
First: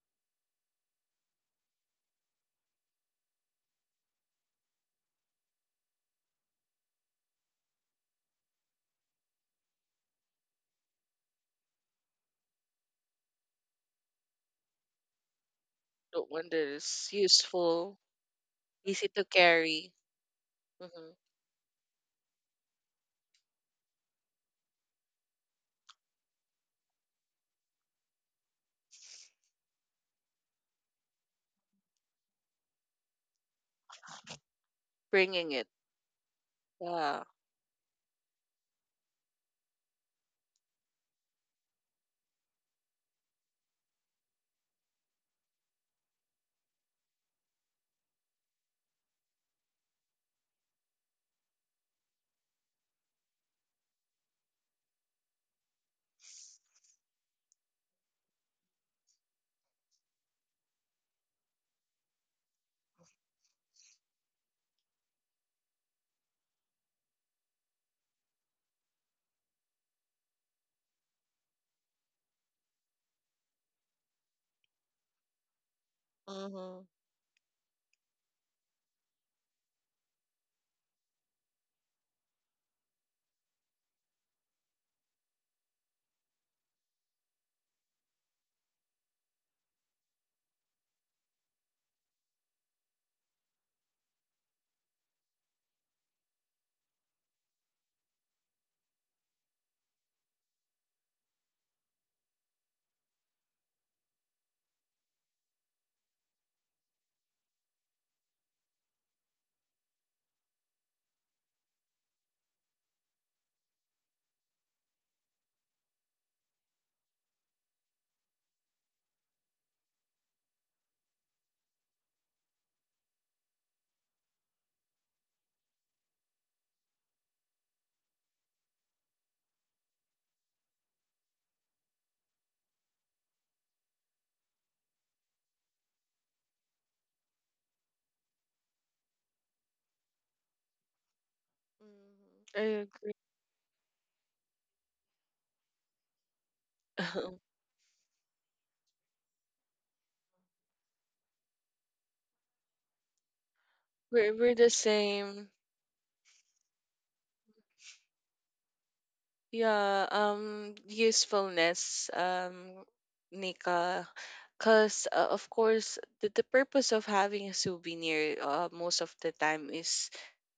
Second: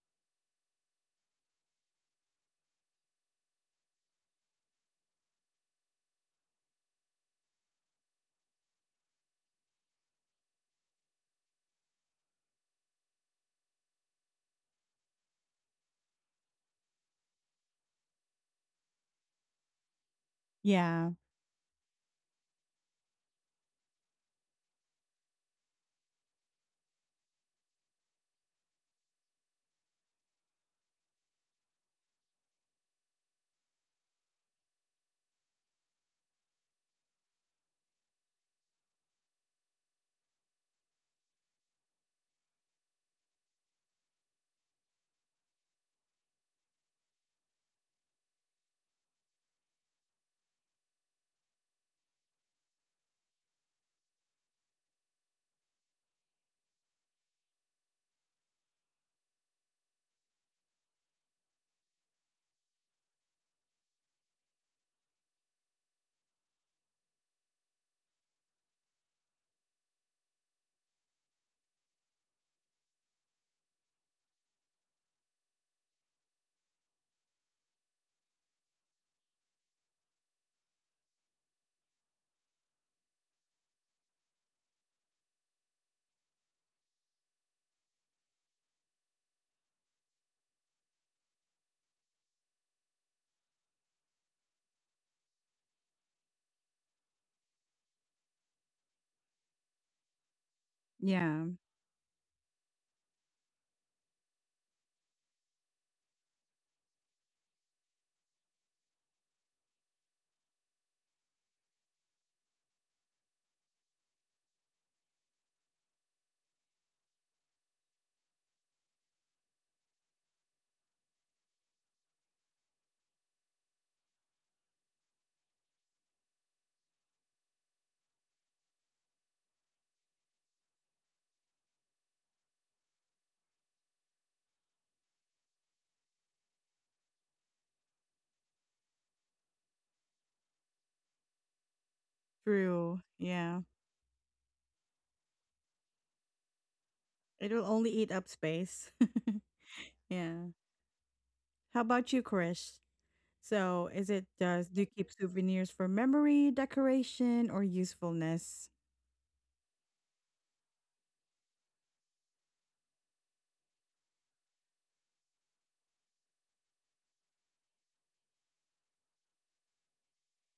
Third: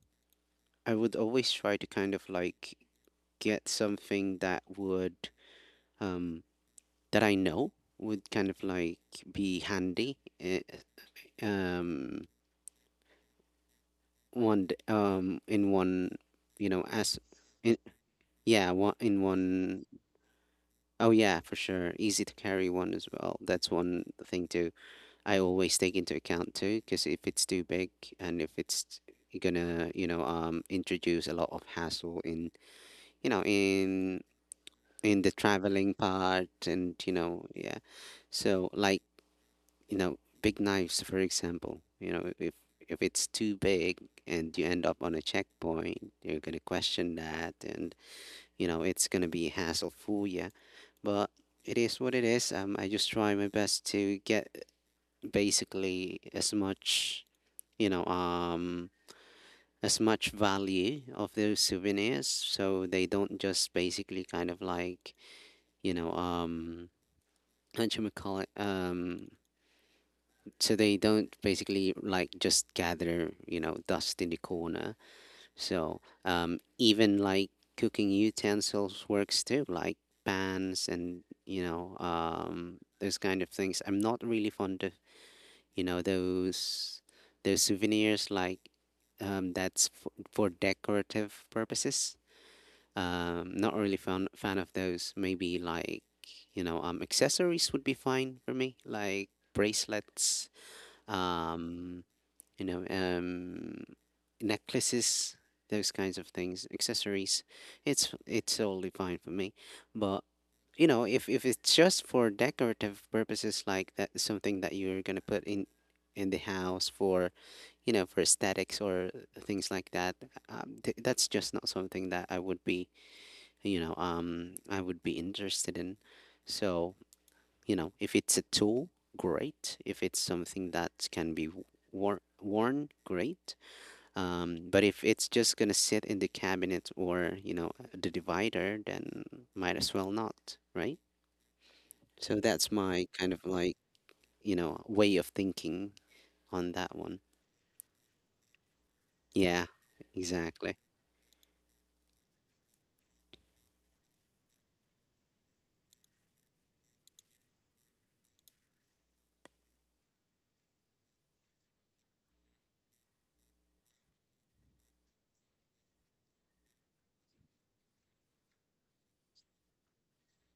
Speaker 2: I would always try to kind of like get something that would um that I know would kind of like be handy, eh, um one d- um in one,
Speaker 3: The one that
Speaker 2: you know
Speaker 3: is
Speaker 2: as in,
Speaker 3: useful.
Speaker 2: yeah, one
Speaker 3: Easy
Speaker 2: in
Speaker 3: to
Speaker 2: one.
Speaker 3: carry.
Speaker 2: Oh
Speaker 1: yeah,
Speaker 3: Mhm.
Speaker 2: yeah, for sure, easy to carry one as well, that's one thing too. I always take into account too because if it's too big and if it's gonna you know um introduce a lot of hassle in you know in in the
Speaker 3: Bringing it.
Speaker 2: traveling part. And you
Speaker 3: Yeah.
Speaker 2: know, yeah. So like, you know, big knives, for example, you know, if if it's too big and you end up on a checkpoint, you're gonna question that, and you know, it's gonna be hassle for you. But it is what it is. Um, I just try my best to get basically as much, you know, um, as much value of those souvenirs, so they don't just basically kind of like, you know, um, how do you call it? Um, So they don't basically like just gather, you know, dust in the corner. So um
Speaker 3: Mhm.
Speaker 2: even like cooking utensils works too, like pans and you know um those kind of things. I'm not really fond of, you know, those those souvenirs like, um that's for, for decorative purposes. Um not really fan fan of those. Maybe like, you know um accessories would be fine for me, like bracelets,
Speaker 1: yeah.
Speaker 2: um you know, um, necklaces, those kinds of things, accessories. It's it's totally fine for me. But you know, if if it's just for decorative purposes, like that, something that you're gonna put in in the house for, you know, for aesthetics or things like that, um, th- that's just not something that I would be, you know, um, I would be interested in. So you know, if it's a tool, great. If it's something that can be wor- worn, great. Um, but if it's just gonna sit in the cabinet or, you know, the divider, then might as well not, right? So
Speaker 3: Mhm. I
Speaker 2: that's
Speaker 1: True.
Speaker 2: my
Speaker 3: agree.
Speaker 2: kind of
Speaker 1: Yeah.
Speaker 2: like, you know, way of thinking on that one.
Speaker 1: It will only eat up space.
Speaker 2: Yeah,
Speaker 1: yeah.
Speaker 2: exactly.
Speaker 1: How about you, Krish? So, is it
Speaker 3: We're we're
Speaker 1: does
Speaker 3: the
Speaker 1: do you keep
Speaker 3: same.
Speaker 1: souvenirs for memory, decoration, or usefulness?
Speaker 3: Yeah, um usefulness, um Nika. Cause uh, of course the, the purpose of having a souvenir uh, most of the time is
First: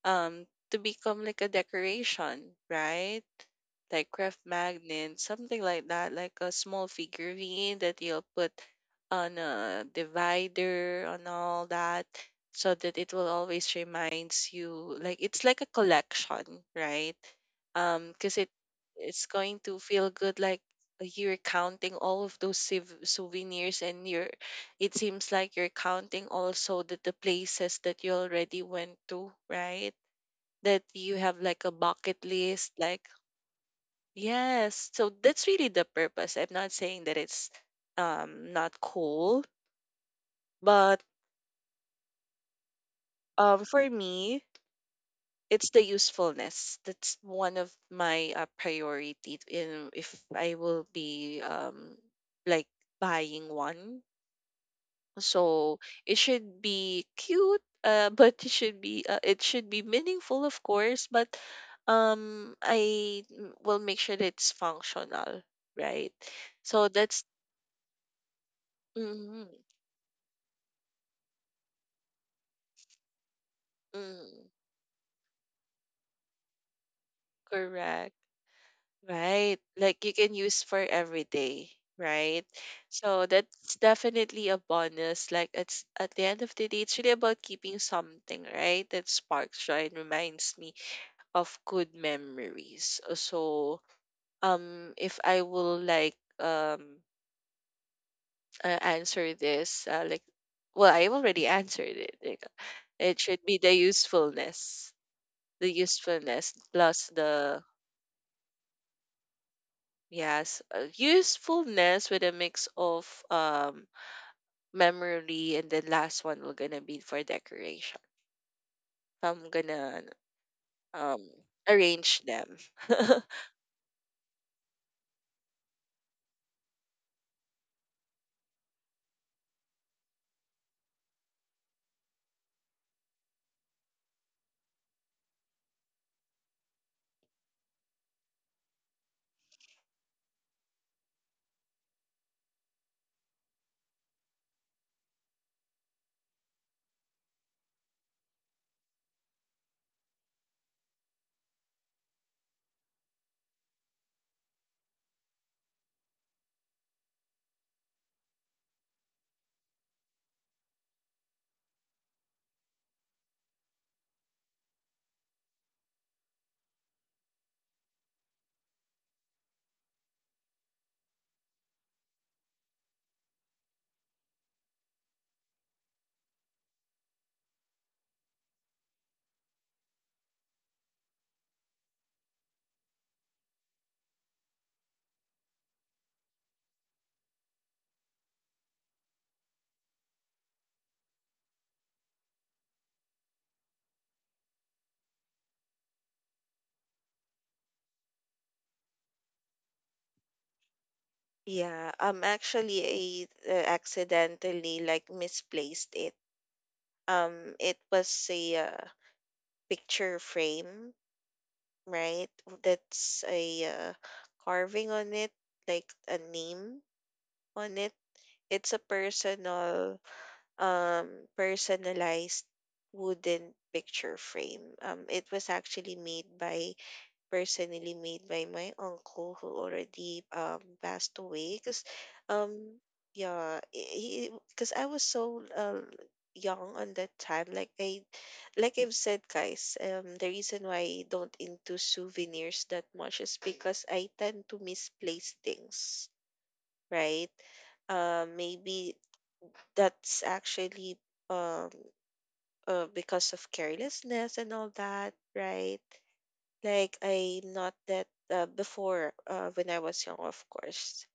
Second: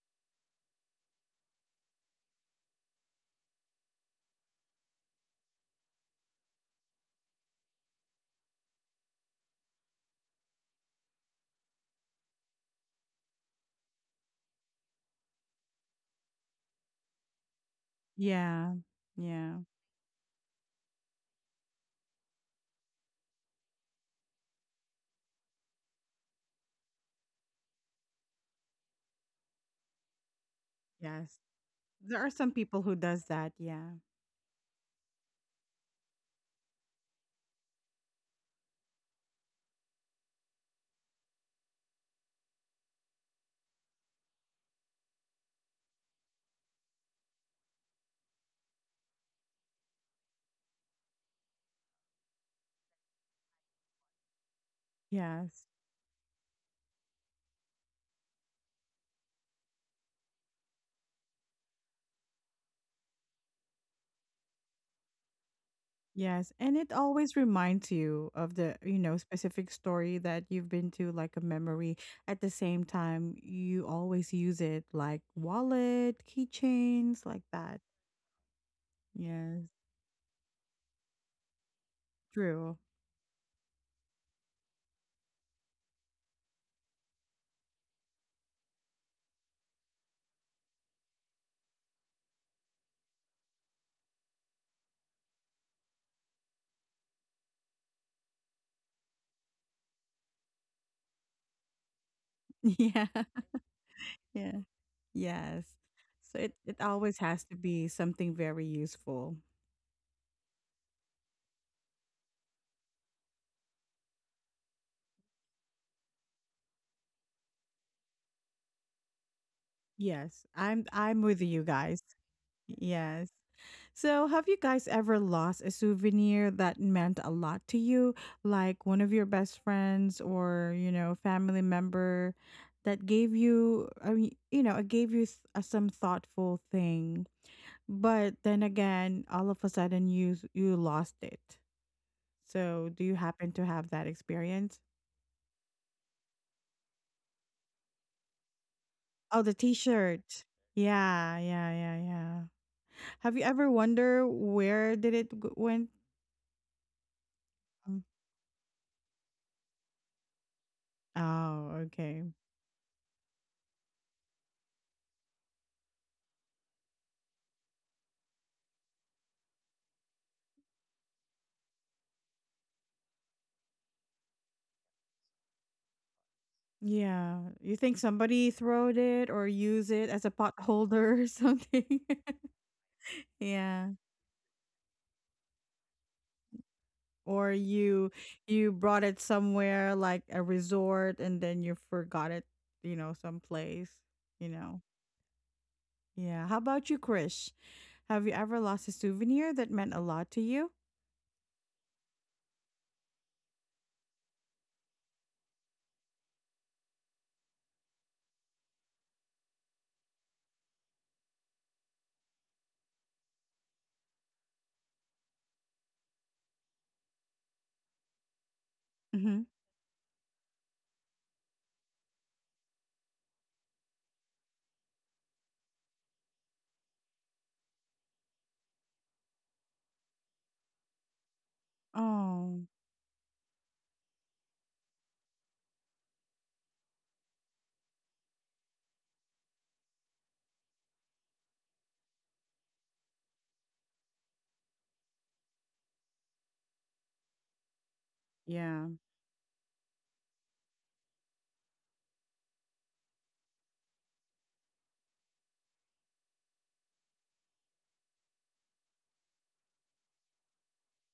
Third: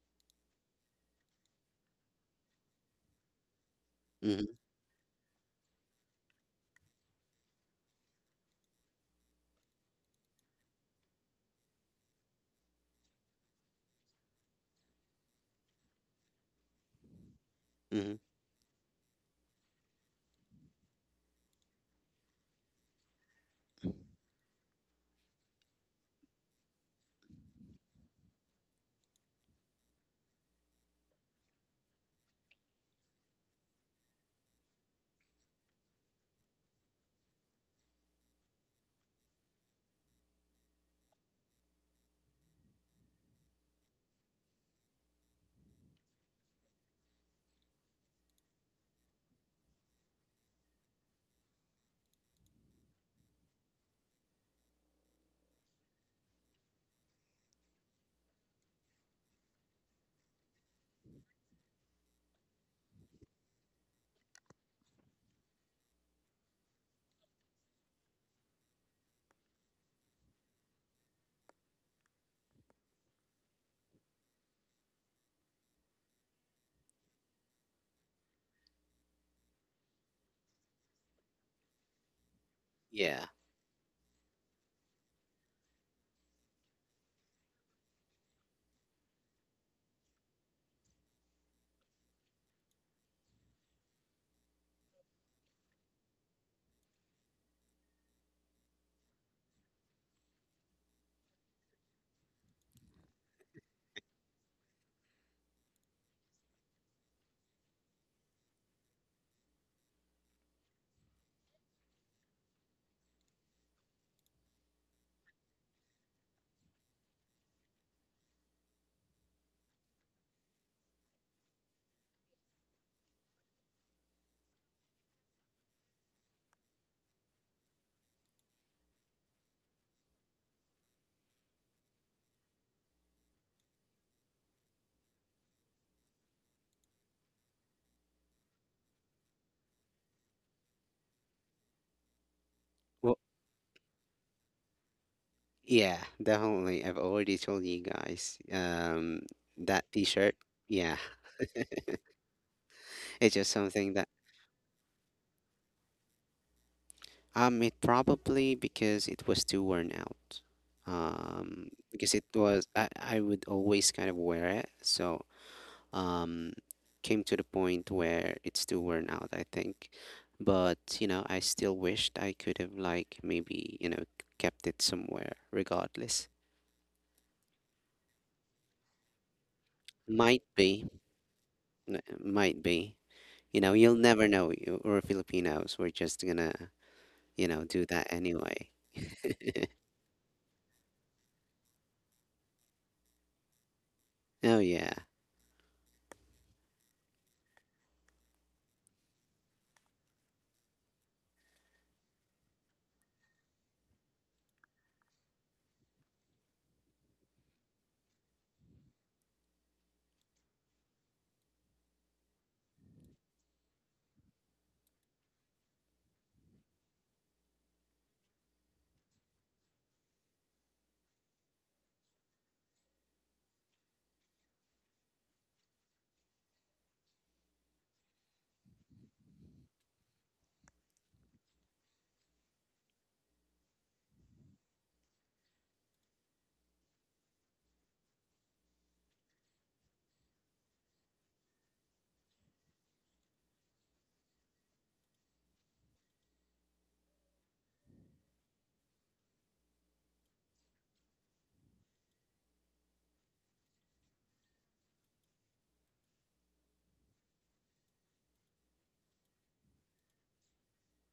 Speaker 3: um to become like a decoration, right? Like craft
Speaker 2: Hmm.
Speaker 3: magnet, something like that, like a small figurine that you'll put on a divider on all that so that it will always reminds you like it's like a collection, right? Um
Speaker 2: Hmm.
Speaker 3: because it
Speaker 1: Yeah,
Speaker 3: it's
Speaker 1: yeah,
Speaker 3: going to feel good like you're counting all of those siv- souvenirs and you're it seems like you're counting also that the places that you already went to, right? That you
Speaker 1: yes.
Speaker 3: have like a bucket
Speaker 1: There are some
Speaker 3: list
Speaker 1: people who
Speaker 3: like
Speaker 1: does that. Yeah,
Speaker 3: yes so that's really the purpose. I'm not saying that it's um not cool, but um for me it's the usefulness. That's one of my uh, priority in if I will be um like buying one.
Speaker 1: yes.
Speaker 3: So it should be cute, uh, but it should be uh, it should be meaningful, of course. But um, I m- will make sure that it's functional, right?
Speaker 1: Yes, and
Speaker 3: So
Speaker 1: it
Speaker 3: that's
Speaker 1: always reminds you of the, you know,
Speaker 3: mm,
Speaker 1: specific story that you've been to, like a memory. At the same time, you always
Speaker 3: mm,
Speaker 1: use it like wallet, keychains, like that.
Speaker 3: correct, right?
Speaker 1: Yes,
Speaker 3: Like you can use for every day, right?
Speaker 1: true.
Speaker 2: Yeah.
Speaker 3: So that's definitely a bonus. Like it's at the end of the day, it's really about keeping something, right? That sparks joy and reminds me of good memories. Uh, So um if I will like um uh, answer this uh, like, well I already answered it, like
Speaker 1: Yeah,
Speaker 3: it should be the
Speaker 1: yeah,
Speaker 3: usefulness,
Speaker 1: yes.
Speaker 3: the
Speaker 1: So
Speaker 3: usefulness
Speaker 1: it, it
Speaker 3: plus
Speaker 1: always has to
Speaker 3: the
Speaker 1: be something very useful.
Speaker 3: yes uh, usefulness with a mix of um memory, and then last one will gonna be for decoration. So, I'm gonna
Speaker 1: Yes, I'm I'm
Speaker 3: um
Speaker 1: with you guys.
Speaker 3: arrange them.
Speaker 1: Yes. So, have you guys ever lost a souvenir that meant a lot to you, like one of your best friends or, you know, family member that gave you, I mean, you know, it gave you s- uh, some thoughtful thing, but then again, all of a sudden you s- you lost it. So, do you
Speaker 2: Well,
Speaker 1: happen to have that experience?
Speaker 2: yeah, definitely. I've already told you guys, um,
Speaker 1: Oh, the
Speaker 2: that t-shirt.
Speaker 1: t-shirt.
Speaker 2: Yeah,
Speaker 1: Yeah, yeah, yeah, yeah.
Speaker 2: it's
Speaker 1: Have you
Speaker 2: just
Speaker 1: ever
Speaker 2: something that.
Speaker 1: wonder where did it g- went?
Speaker 2: Um, it
Speaker 1: Mm.
Speaker 2: probably because it was too worn out. Um,
Speaker 1: Oh,
Speaker 2: because
Speaker 1: okay.
Speaker 2: it was, I, I would always kind of wear it, so um, came to the point where it's too worn out, I think. But you know, I still wished I could have like, maybe, you know, kept it somewhere regardless.
Speaker 1: Yeah. You think somebody throwed it or use it as a
Speaker 2: Might
Speaker 1: pot
Speaker 2: be,
Speaker 1: holder or
Speaker 2: n-
Speaker 1: something?
Speaker 2: might be. You know,
Speaker 1: Yeah.
Speaker 2: you'll never know. You- We're Filipinos. We're just gonna, you
Speaker 1: Or
Speaker 2: know, do that
Speaker 1: you
Speaker 2: anyway.
Speaker 1: you brought it somewhere like a resort and then you forgot it, you know, someplace, you
Speaker 2: Oh
Speaker 1: know.
Speaker 2: yeah.
Speaker 1: Yeah. How about you, Krish? Have you ever lost a souvenir that meant a lot to you?
Speaker 3: Yeah, um, actually, I uh, accidentally like misplaced it. Um, it was a uh, picture frame, right? That's a uh, carving on it, like a name on it. It's a
Speaker 1: Mm-hmm.
Speaker 3: personal, um, personalized wooden picture frame. Um, it was actually made by personally made by my uncle who already um passed away because
Speaker 1: Oh,
Speaker 3: um yeah he because I was so uh, young on that time, like I like I've said guys, um the reason why I don't into souvenirs that much is because I tend to misplace things, right? uh,
Speaker 1: yeah.
Speaker 3: maybe that's actually um uh, because of carelessness and all that, right? Like I'm not that uh, before uh, when I was young, of course.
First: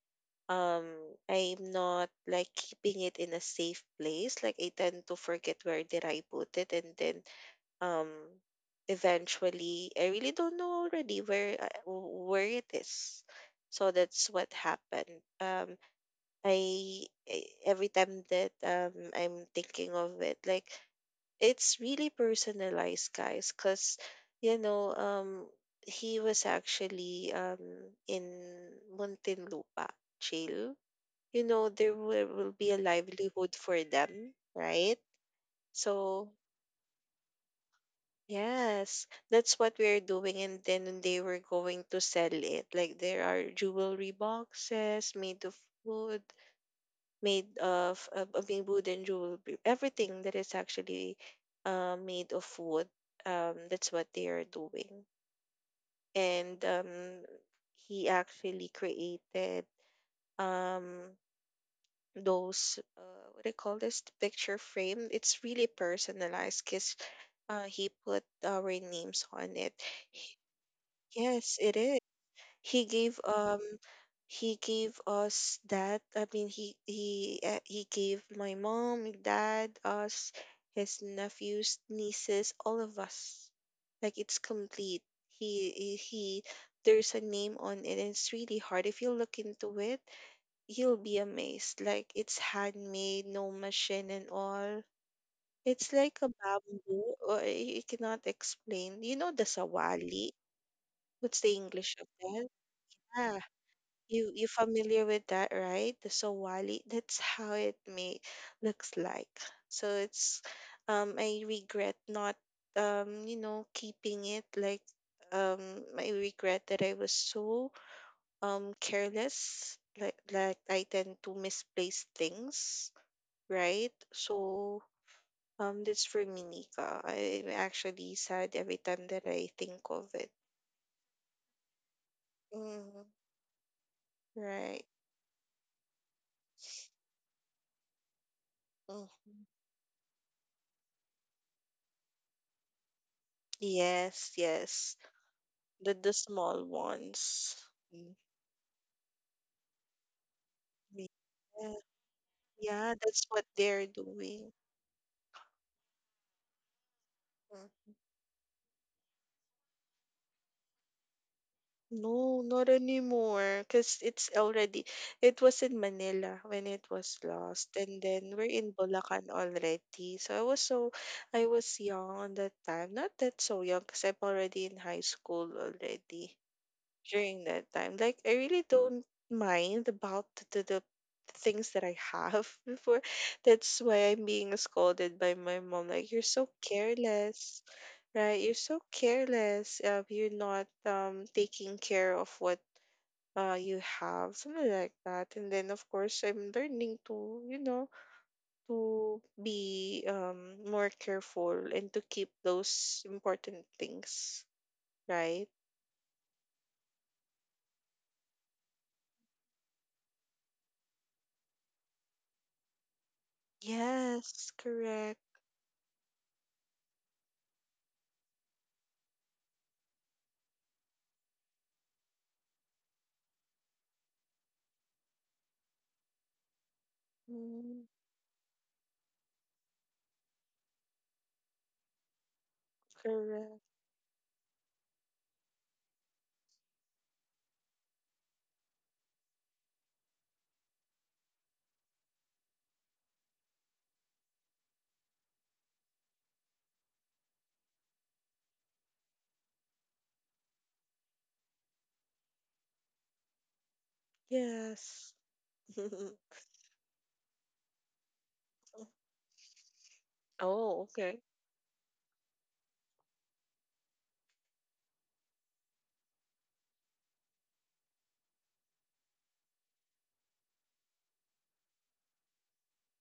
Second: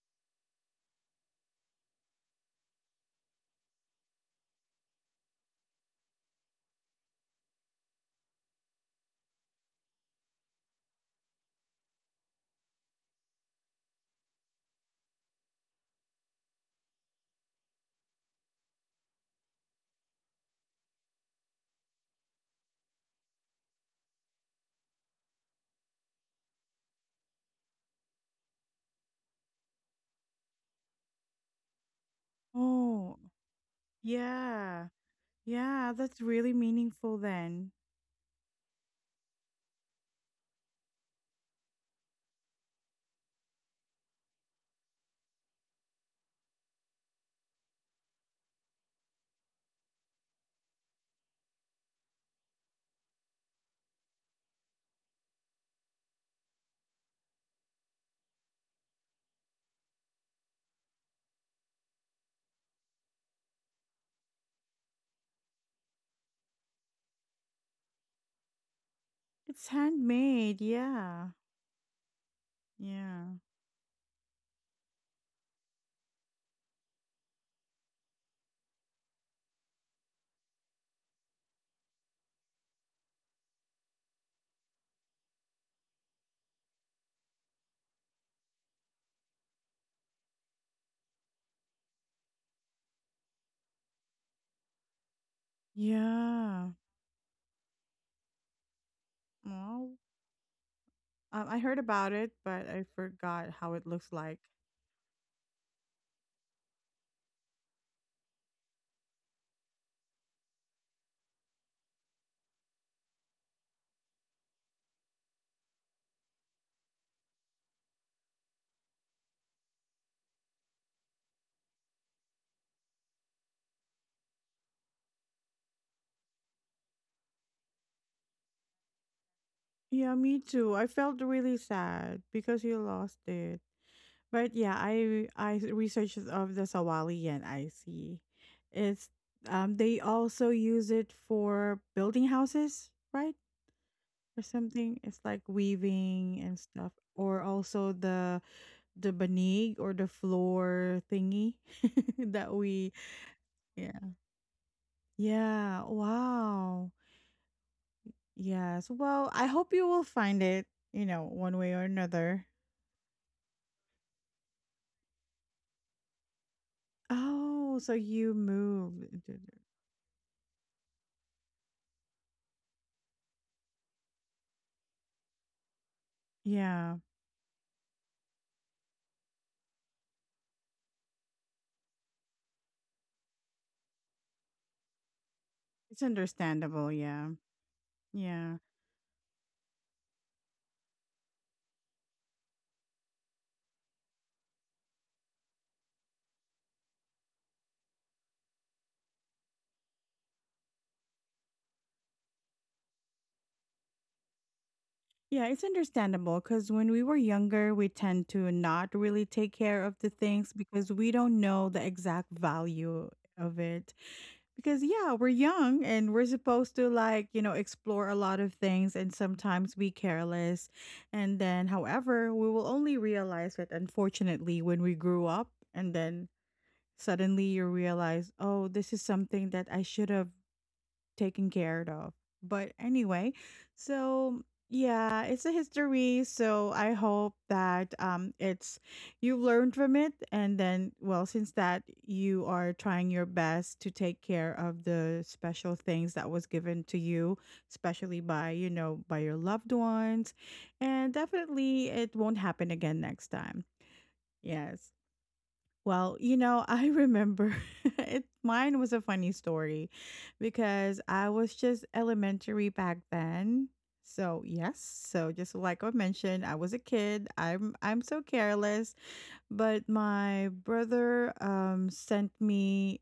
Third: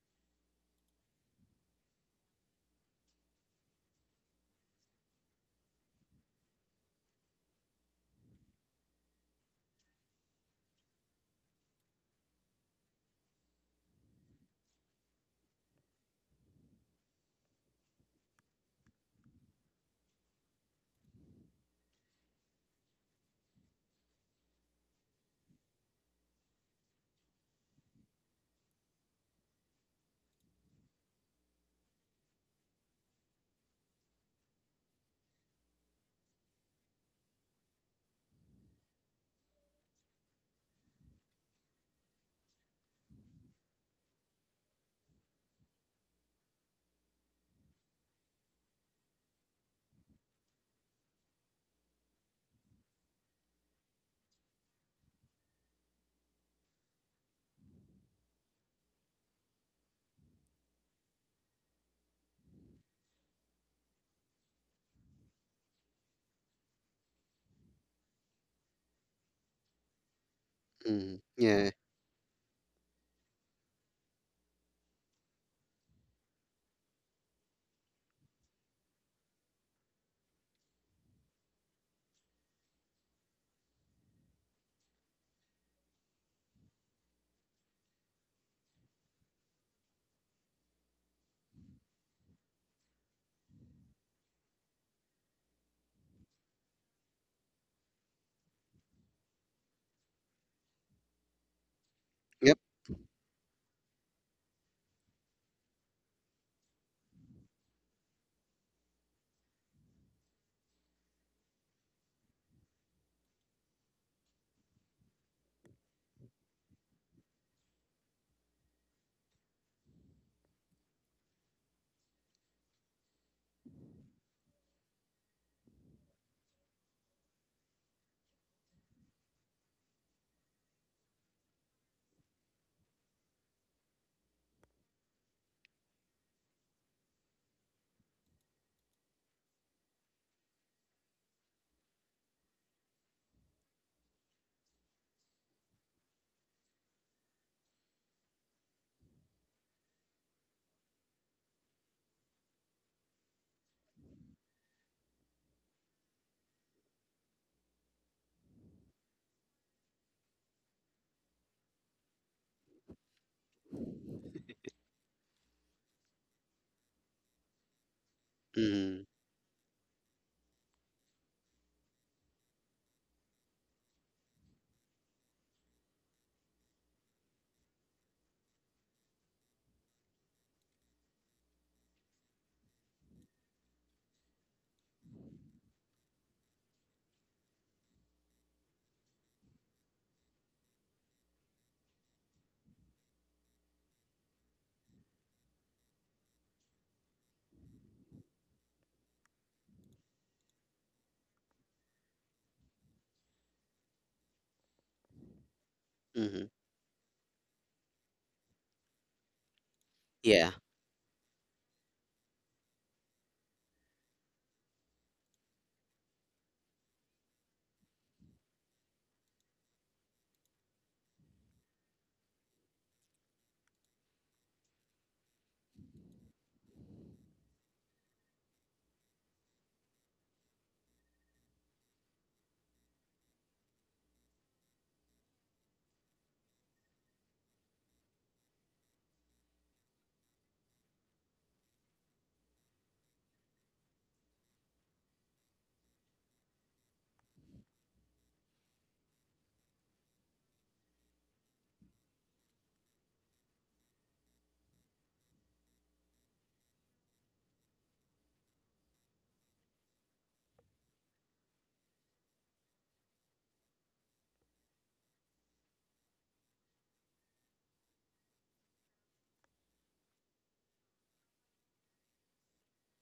Speaker 3: Um, I'm not like keeping it in a safe place. Like I tend to forget where did I put it, and then um, eventually I really don't know already where I- where it is. So that's what happened. Um, I I- every time that um I'm thinking of it, like it's really personalized guys because you know um he was actually um in Muntinlupa jail. You know there will, will be a
Speaker 1: Oh,
Speaker 3: livelihood for them,
Speaker 1: yeah.
Speaker 3: right?
Speaker 1: Yeah, that's
Speaker 3: So
Speaker 1: really meaningful then.
Speaker 3: yes that's what we're doing, and then they were going to sell it. Like there are jewelry boxes made of wood, made of of of a wooden jewelry, everything that is actually uh, made of wood. Um, that's what they are doing, and um, he actually created um those uh, what do you call this picture frame. It's really personalized because uh, he put our names on
Speaker 1: It's
Speaker 3: it. He-
Speaker 1: handmade,
Speaker 2: Mm,
Speaker 1: yeah.
Speaker 3: Yes,
Speaker 2: yeah.
Speaker 3: it is. He gave
Speaker 1: Yeah.
Speaker 3: um he gave us that. I mean he he uh, he gave my mom dad us his nephews nieces all of us, like it's complete. he he he- there's a name on it, and it's really hard if you look into it you'll be amazed, like it's handmade, no machine and all. It's like a
Speaker 1: Yeah.
Speaker 3: bamboo or eh, you cannot explain, you know, the
Speaker 1: Well,
Speaker 3: sawali. What's the
Speaker 1: I I heard
Speaker 3: english of
Speaker 1: about it,
Speaker 3: that?
Speaker 2: Yep.
Speaker 1: but I
Speaker 3: Yeah,
Speaker 1: forgot how it looks
Speaker 3: you
Speaker 1: like.
Speaker 3: you familiar with that, right? The Sawali, that's how it may looks like. So it's um I regret not um you know keeping it, like um I regret that I was so um careless, like like I tend to misplace things, right? So um that's for me, Nika. I'm actually sad every time that I think of
Speaker 1: Yeah,
Speaker 3: it.
Speaker 1: me too. I felt really sad because you
Speaker 3: Mm,
Speaker 1: lost it. But yeah,
Speaker 3: right.
Speaker 1: I I researched of the Sawalian icy. It's
Speaker 3: Mm.
Speaker 1: um They also use it for building houses, right?
Speaker 3: Yes,
Speaker 1: Or
Speaker 3: yes.
Speaker 1: something. It's like
Speaker 3: The the
Speaker 1: weaving and
Speaker 3: small
Speaker 1: stuff. Or
Speaker 3: ones.
Speaker 1: also
Speaker 3: Mm,
Speaker 1: the the banig or the floor thingy
Speaker 3: yeah,
Speaker 1: that
Speaker 3: yeah,
Speaker 1: we
Speaker 3: that's what they're
Speaker 1: yeah.
Speaker 3: doing.
Speaker 1: Yeah. Wow.
Speaker 3: Mm.
Speaker 1: Yes. Well, I hope you will find it, you know, one way or
Speaker 3: No,
Speaker 1: another.
Speaker 3: not anymore. Cause it's already it was in Manila when it was lost,
Speaker 1: Oh, so
Speaker 3: and then
Speaker 1: you
Speaker 3: we're in
Speaker 2: Mm-hmm.
Speaker 1: moved.
Speaker 3: Bulacan already. So I was so I was young on that time. Not that so young, cause I'm already in high school already
Speaker 1: Yeah.
Speaker 3: during that time. Like I really don't mind about the, the things that I have before. That's why I'm being scolded by my mom.
Speaker 1: It's
Speaker 3: Like you're so
Speaker 1: understandable. Yeah.
Speaker 3: careless, right?
Speaker 1: Yeah.
Speaker 3: You're so careless. Uh, you're not um taking care of what uh you have, something like that. And then of course I'm learning to you know to be um more careful and to keep those important things, right?
Speaker 1: Yeah, it's understandable
Speaker 2: Mm-hmm.
Speaker 1: because when we were younger, we tend to not really take care of the
Speaker 2: Yeah.
Speaker 1: things because we don't know the exact value of it.
Speaker 3: Yes,
Speaker 1: Because, yeah,
Speaker 3: correct.
Speaker 1: we're young and we're supposed to, like, you know, explore a lot of things and sometimes be careless. And then, however, we will only realize it, unfortunately, when we grew up. And then suddenly you realize, oh, this is something that I should have taken care of. But anyway,
Speaker 3: Correct.
Speaker 1: so yeah, it's a history. So I hope that um, it's you learned from it, and then well, since that you are trying your best to take care of the special things that was given to you, especially by you know by your loved ones, and definitely it won't happen again next time. Yes.
Speaker 3: Yes.
Speaker 1: Well, you know, I remember it mine was a funny story
Speaker 3: Oh,
Speaker 1: because
Speaker 3: okay.
Speaker 1: I was just elementary back then. So, yes. So, just like I mentioned, I was a kid. I'm I'm so careless, but my brother um sent me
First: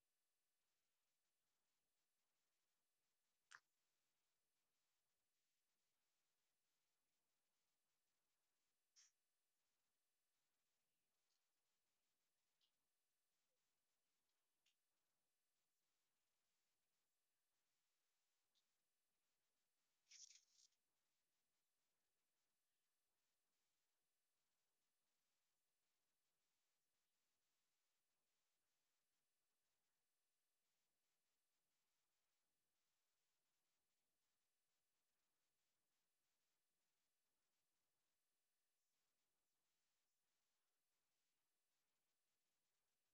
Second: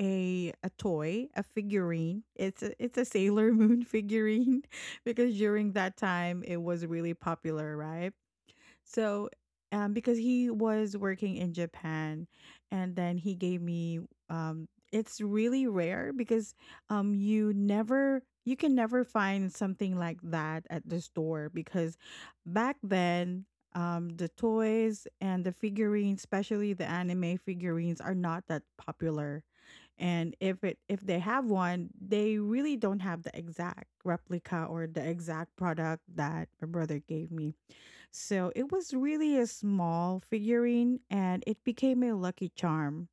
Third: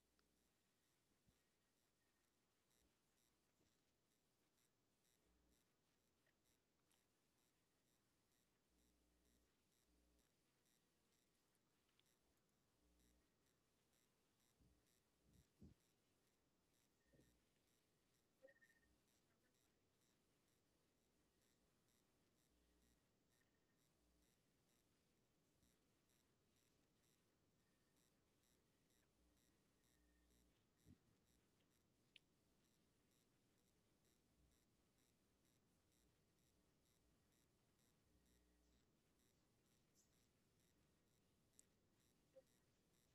Speaker 1: a a toy, a figurine. It's a, it's a Sailor Moon figurine because during that time it was really popular, right? So, um, because he was working in Japan, and then he gave me, um, it's really rare because um, you never you can never find something like that at the store because back then, um, the toys and the figurines, especially the anime figurines, are not that popular. And if it if they have one, they really don't have the exact replica or the exact product that my brother gave me. So it was really a small figurine and it became a lucky charm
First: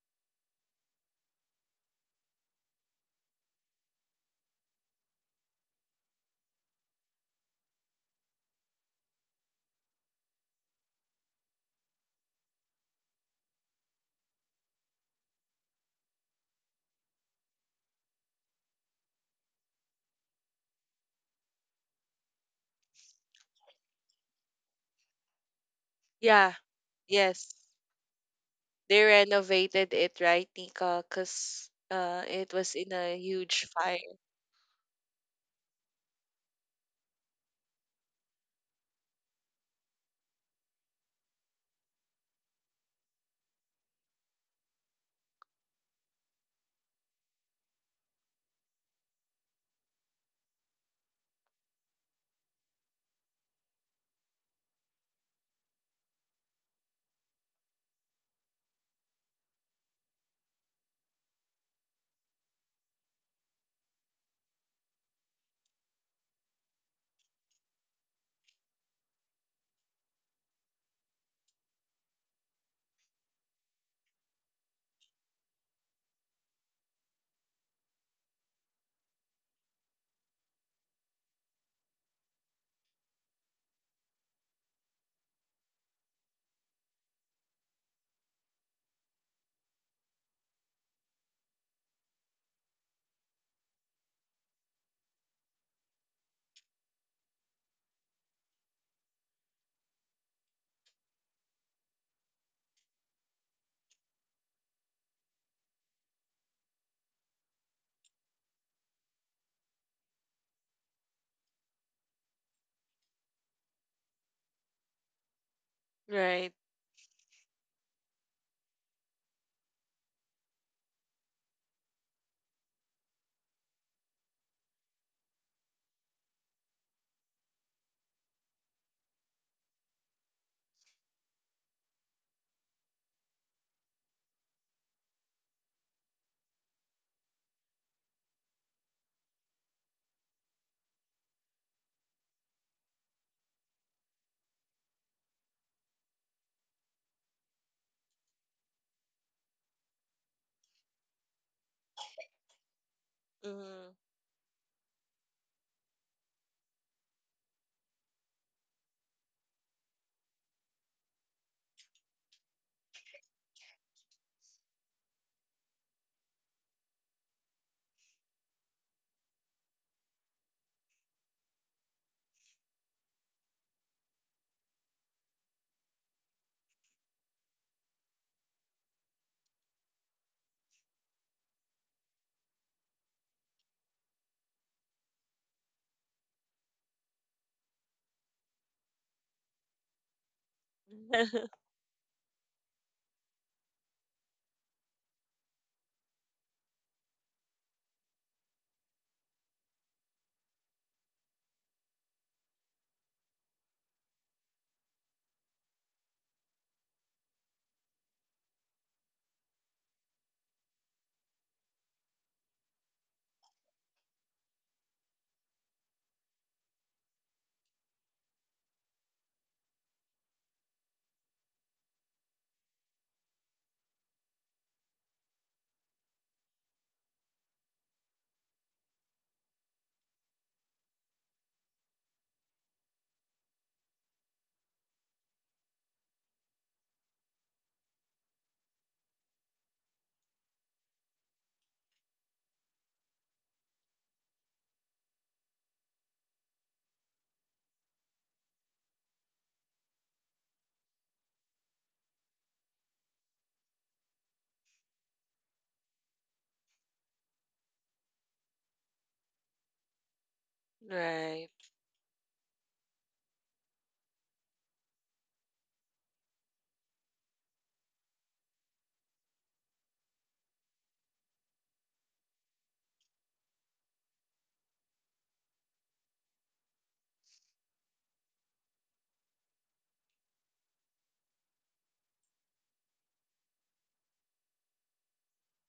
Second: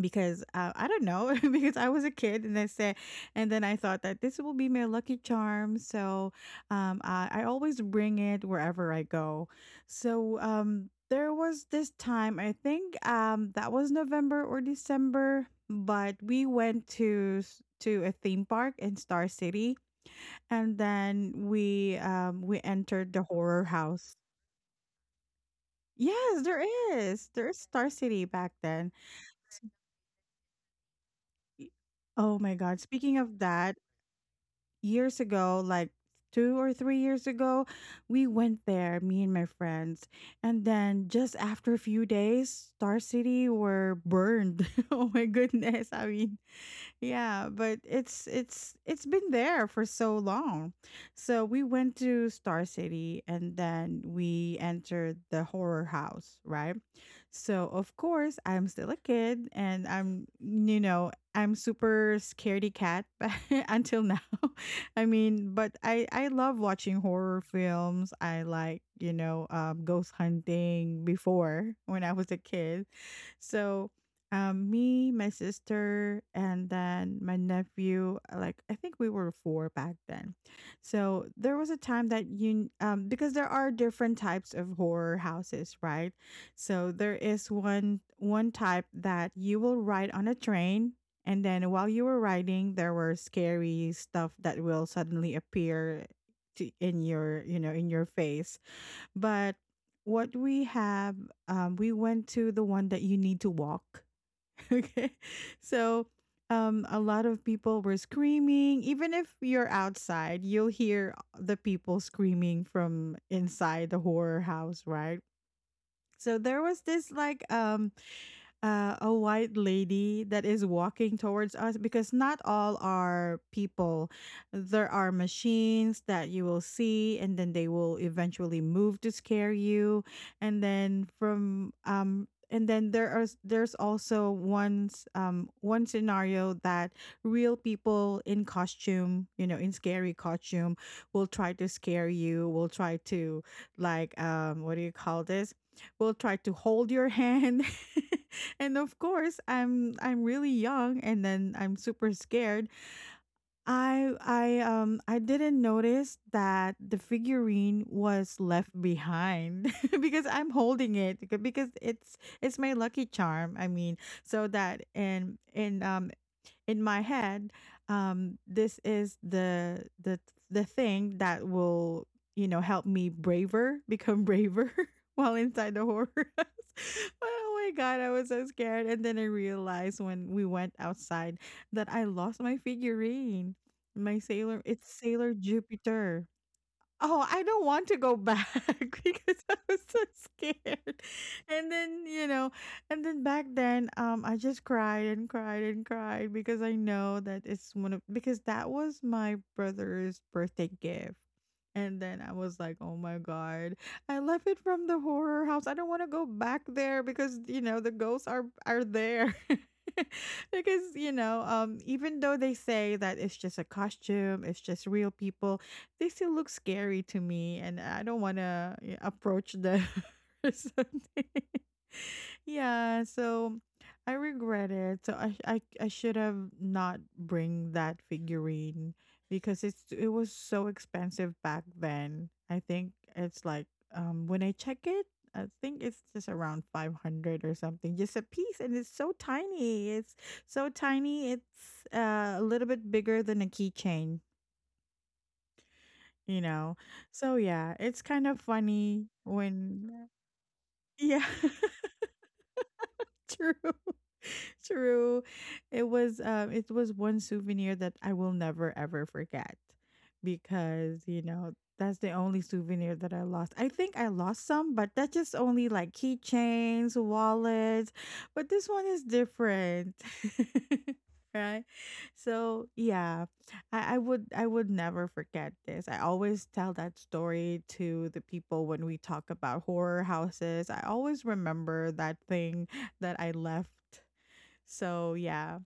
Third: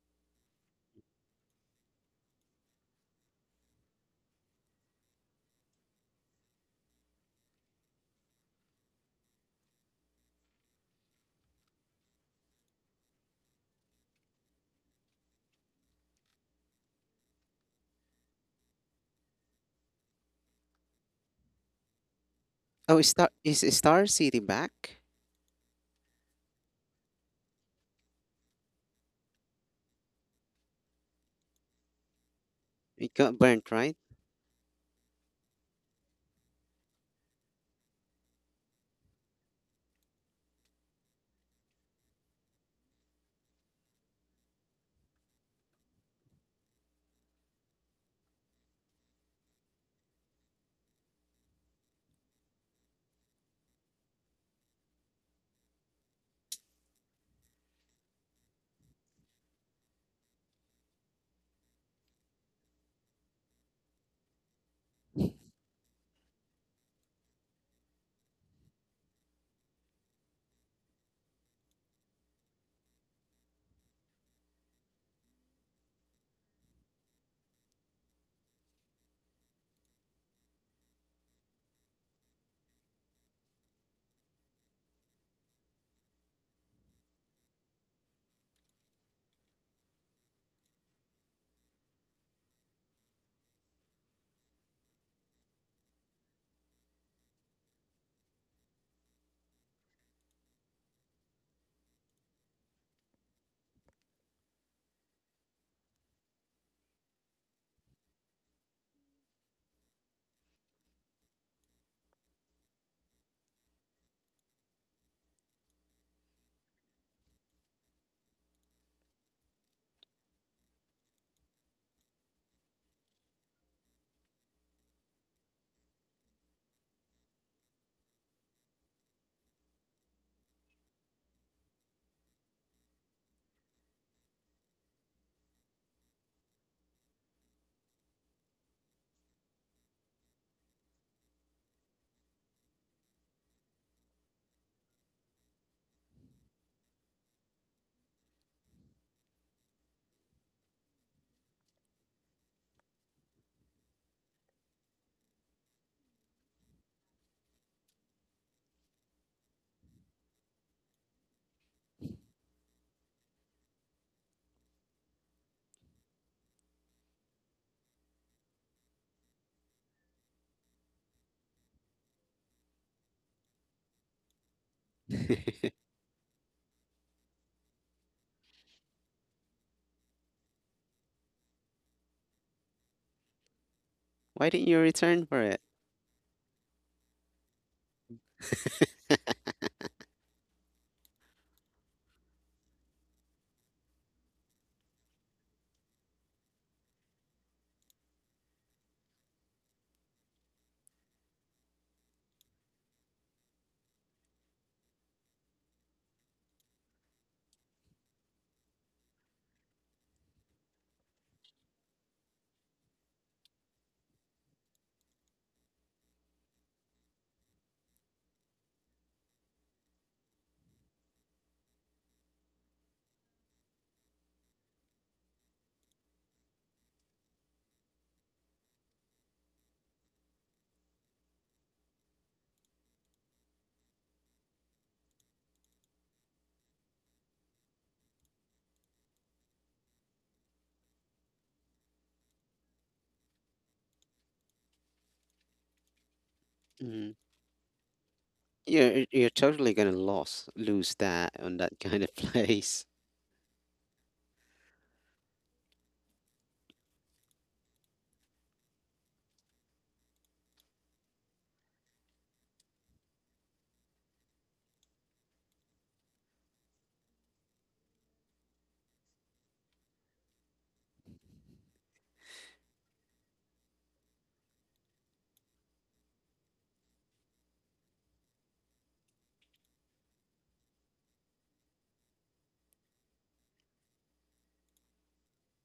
Speaker 1: because uh, I don't know because I was a kid and I said and then I thought that this will be my lucky charm. So um, I, I always bring it wherever I go. So um, there was this time I think, um, that was November or December but we went to s- to a theme park in Star City and then we um, we
Speaker 2: Oh, is
Speaker 1: entered the
Speaker 2: Star, is
Speaker 1: horror
Speaker 2: is Star
Speaker 1: house.
Speaker 2: City back?
Speaker 1: Yes,
Speaker 3: Yeah,
Speaker 1: there is. There
Speaker 3: yes.
Speaker 1: is Star City back then.
Speaker 3: They renovated it, right, Nika?
Speaker 1: Y-
Speaker 3: Because uh,
Speaker 1: Oh
Speaker 3: it
Speaker 1: my
Speaker 3: was
Speaker 1: God.
Speaker 3: in
Speaker 2: It
Speaker 3: a
Speaker 1: Speaking
Speaker 2: got
Speaker 1: of
Speaker 3: huge
Speaker 2: burnt,
Speaker 1: that,
Speaker 2: right?
Speaker 3: fire.
Speaker 1: years ago, like two or three years ago, we went there, me and my friends. And then just after a few days, Star City were burned. Oh my goodness. I mean, yeah, but it's it's it's been there for so long. So we went to Star City and then we entered the horror house, right? So of course, I'm still a kid and I'm you know, I'm super scaredy cat but until now. I mean, but I I love watching horror films. I like, you know, um ghost hunting before when I was a kid. So um me, my sister, and then my nephew, uh, like I think we were four back then. So there was a time that you um because there are different types of horror houses, right? So there is one one type that you will ride on a train, and then while you were riding there were scary stuff that will suddenly appear to, in your you know in your face. But what we have, um, we went to the one that you need to walk. Okay. So um, a lot of people were screaming. Even if you're outside, you'll hear the people screaming from inside the horror house, right? So
Speaker 3: Right.
Speaker 1: there was this like um uh, a white lady that is walking towards us because not all are people. There are machines that you will see, and then they will eventually move to scare you. And then from um, and then there are there's also one's um one scenario that real people in costume, you know, in scary costume, will try to scare you. Will try to like um what do you call this? Will try to hold your hand. And of course i'm i'm really young and then I'm super scared.
Speaker 3: Mm.
Speaker 1: I i um i didn't notice that the figurine was left behind because I'm holding it beca- because it's it's my lucky charm, I mean, so that in in um in my head, um this is the the the thing that will you know help me braver become braver while inside the horror house. But oh my God, I was so scared and then I realized when we went outside that I lost my figurine, my
Speaker 2: Why
Speaker 1: sailor
Speaker 2: didn't you
Speaker 1: it's
Speaker 2: return
Speaker 1: Sailor
Speaker 2: for it?
Speaker 1: Jupiter. Oh, I don't want to go back because I was so scared. And then, you know, and then back then, um, I just cried and cried and cried because I know that it's one of because that was my brother's birthday gift. And then I was like, oh my God, I left it from the horror house. I don't want to go back there because, you know, the ghosts are are there. Because, you know, um, even though they say that it's just a costume, it's just real people, they still look scary to me and I don't want to approach them or something. Yeah, so I regret it. So I I I should have not bring that figurine because it's it was so expensive back then. I think it's like um when I check it, I think it's just around five hundred or something just a piece and it's so tiny. It's so tiny. It's uh, a little bit bigger than a keychain, you know?
Speaker 2: Mm.
Speaker 1: So yeah, it's kind of funny
Speaker 2: You're you're totally gonna
Speaker 1: when
Speaker 2: lose lose
Speaker 1: yeah.
Speaker 2: that on that kind of place.
Speaker 1: True. True. It was um it was one souvenir that I will never ever forget because, you
Speaker 3: Right.
Speaker 1: know, that's the only souvenir that I lost. I think I lost some, but that's just only like keychains, wallets, but this one is different. right? So, yeah. I, I would I would never forget this. I always tell that story to the people when we talk about horror houses. I always remember that thing that I left. So, yeah.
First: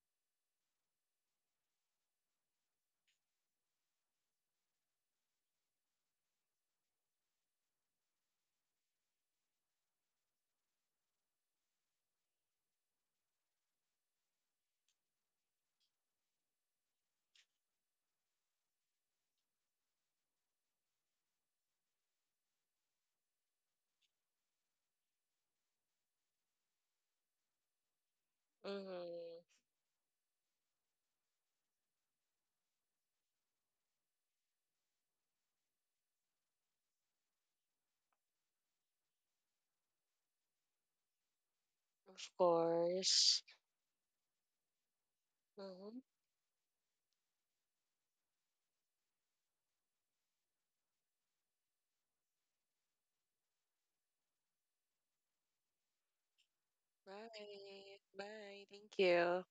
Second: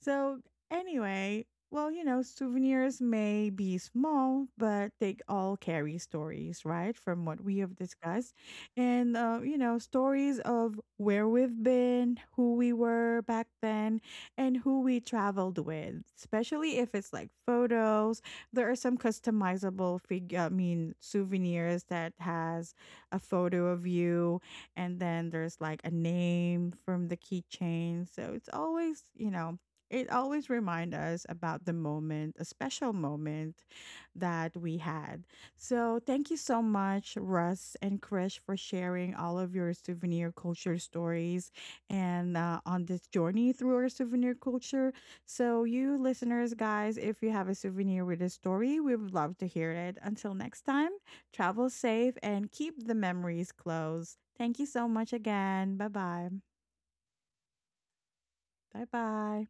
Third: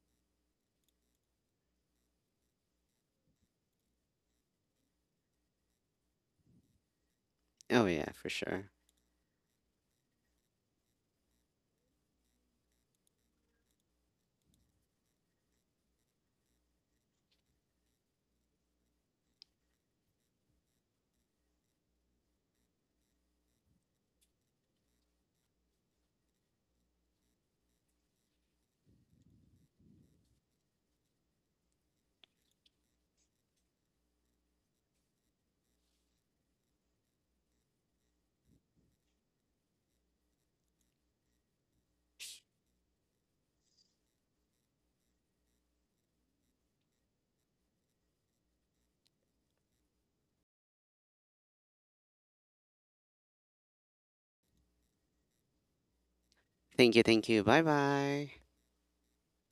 Speaker 1: So, anyway, well, you know, souvenirs may be small, but they all carry stories, right? From what we have
Speaker 2: Oh yeah, for
Speaker 1: discussed.
Speaker 2: sure.
Speaker 1: And, uh, you know, stories of where we've been, who we were back then, and who we traveled with, especially if it's like photos. There are some customizable figure, I mean, souvenirs that has a photo of you and then there's like a name from the keychain. So it's always, you
Speaker 3: Mm.
Speaker 1: know, it always remind us about the moment, a special moment that we had. So thank you so much, Russ and Krish, for sharing all of your souvenir culture stories
Speaker 3: Of
Speaker 1: and uh, on this
Speaker 3: course.
Speaker 1: journey through our souvenir culture. So you
Speaker 3: Mm-hmm.
Speaker 1: listeners, guys, if you have a souvenir with a story, we would love to hear it. Until next time, travel safe and keep the memories close. Thank you so much again. Bye bye.
Speaker 2: Thank you,
Speaker 3: Bye.
Speaker 2: thank you. Bye bye.
Speaker 3: Bye.
Speaker 1: Bye
Speaker 3: Thank you.
Speaker 1: bye.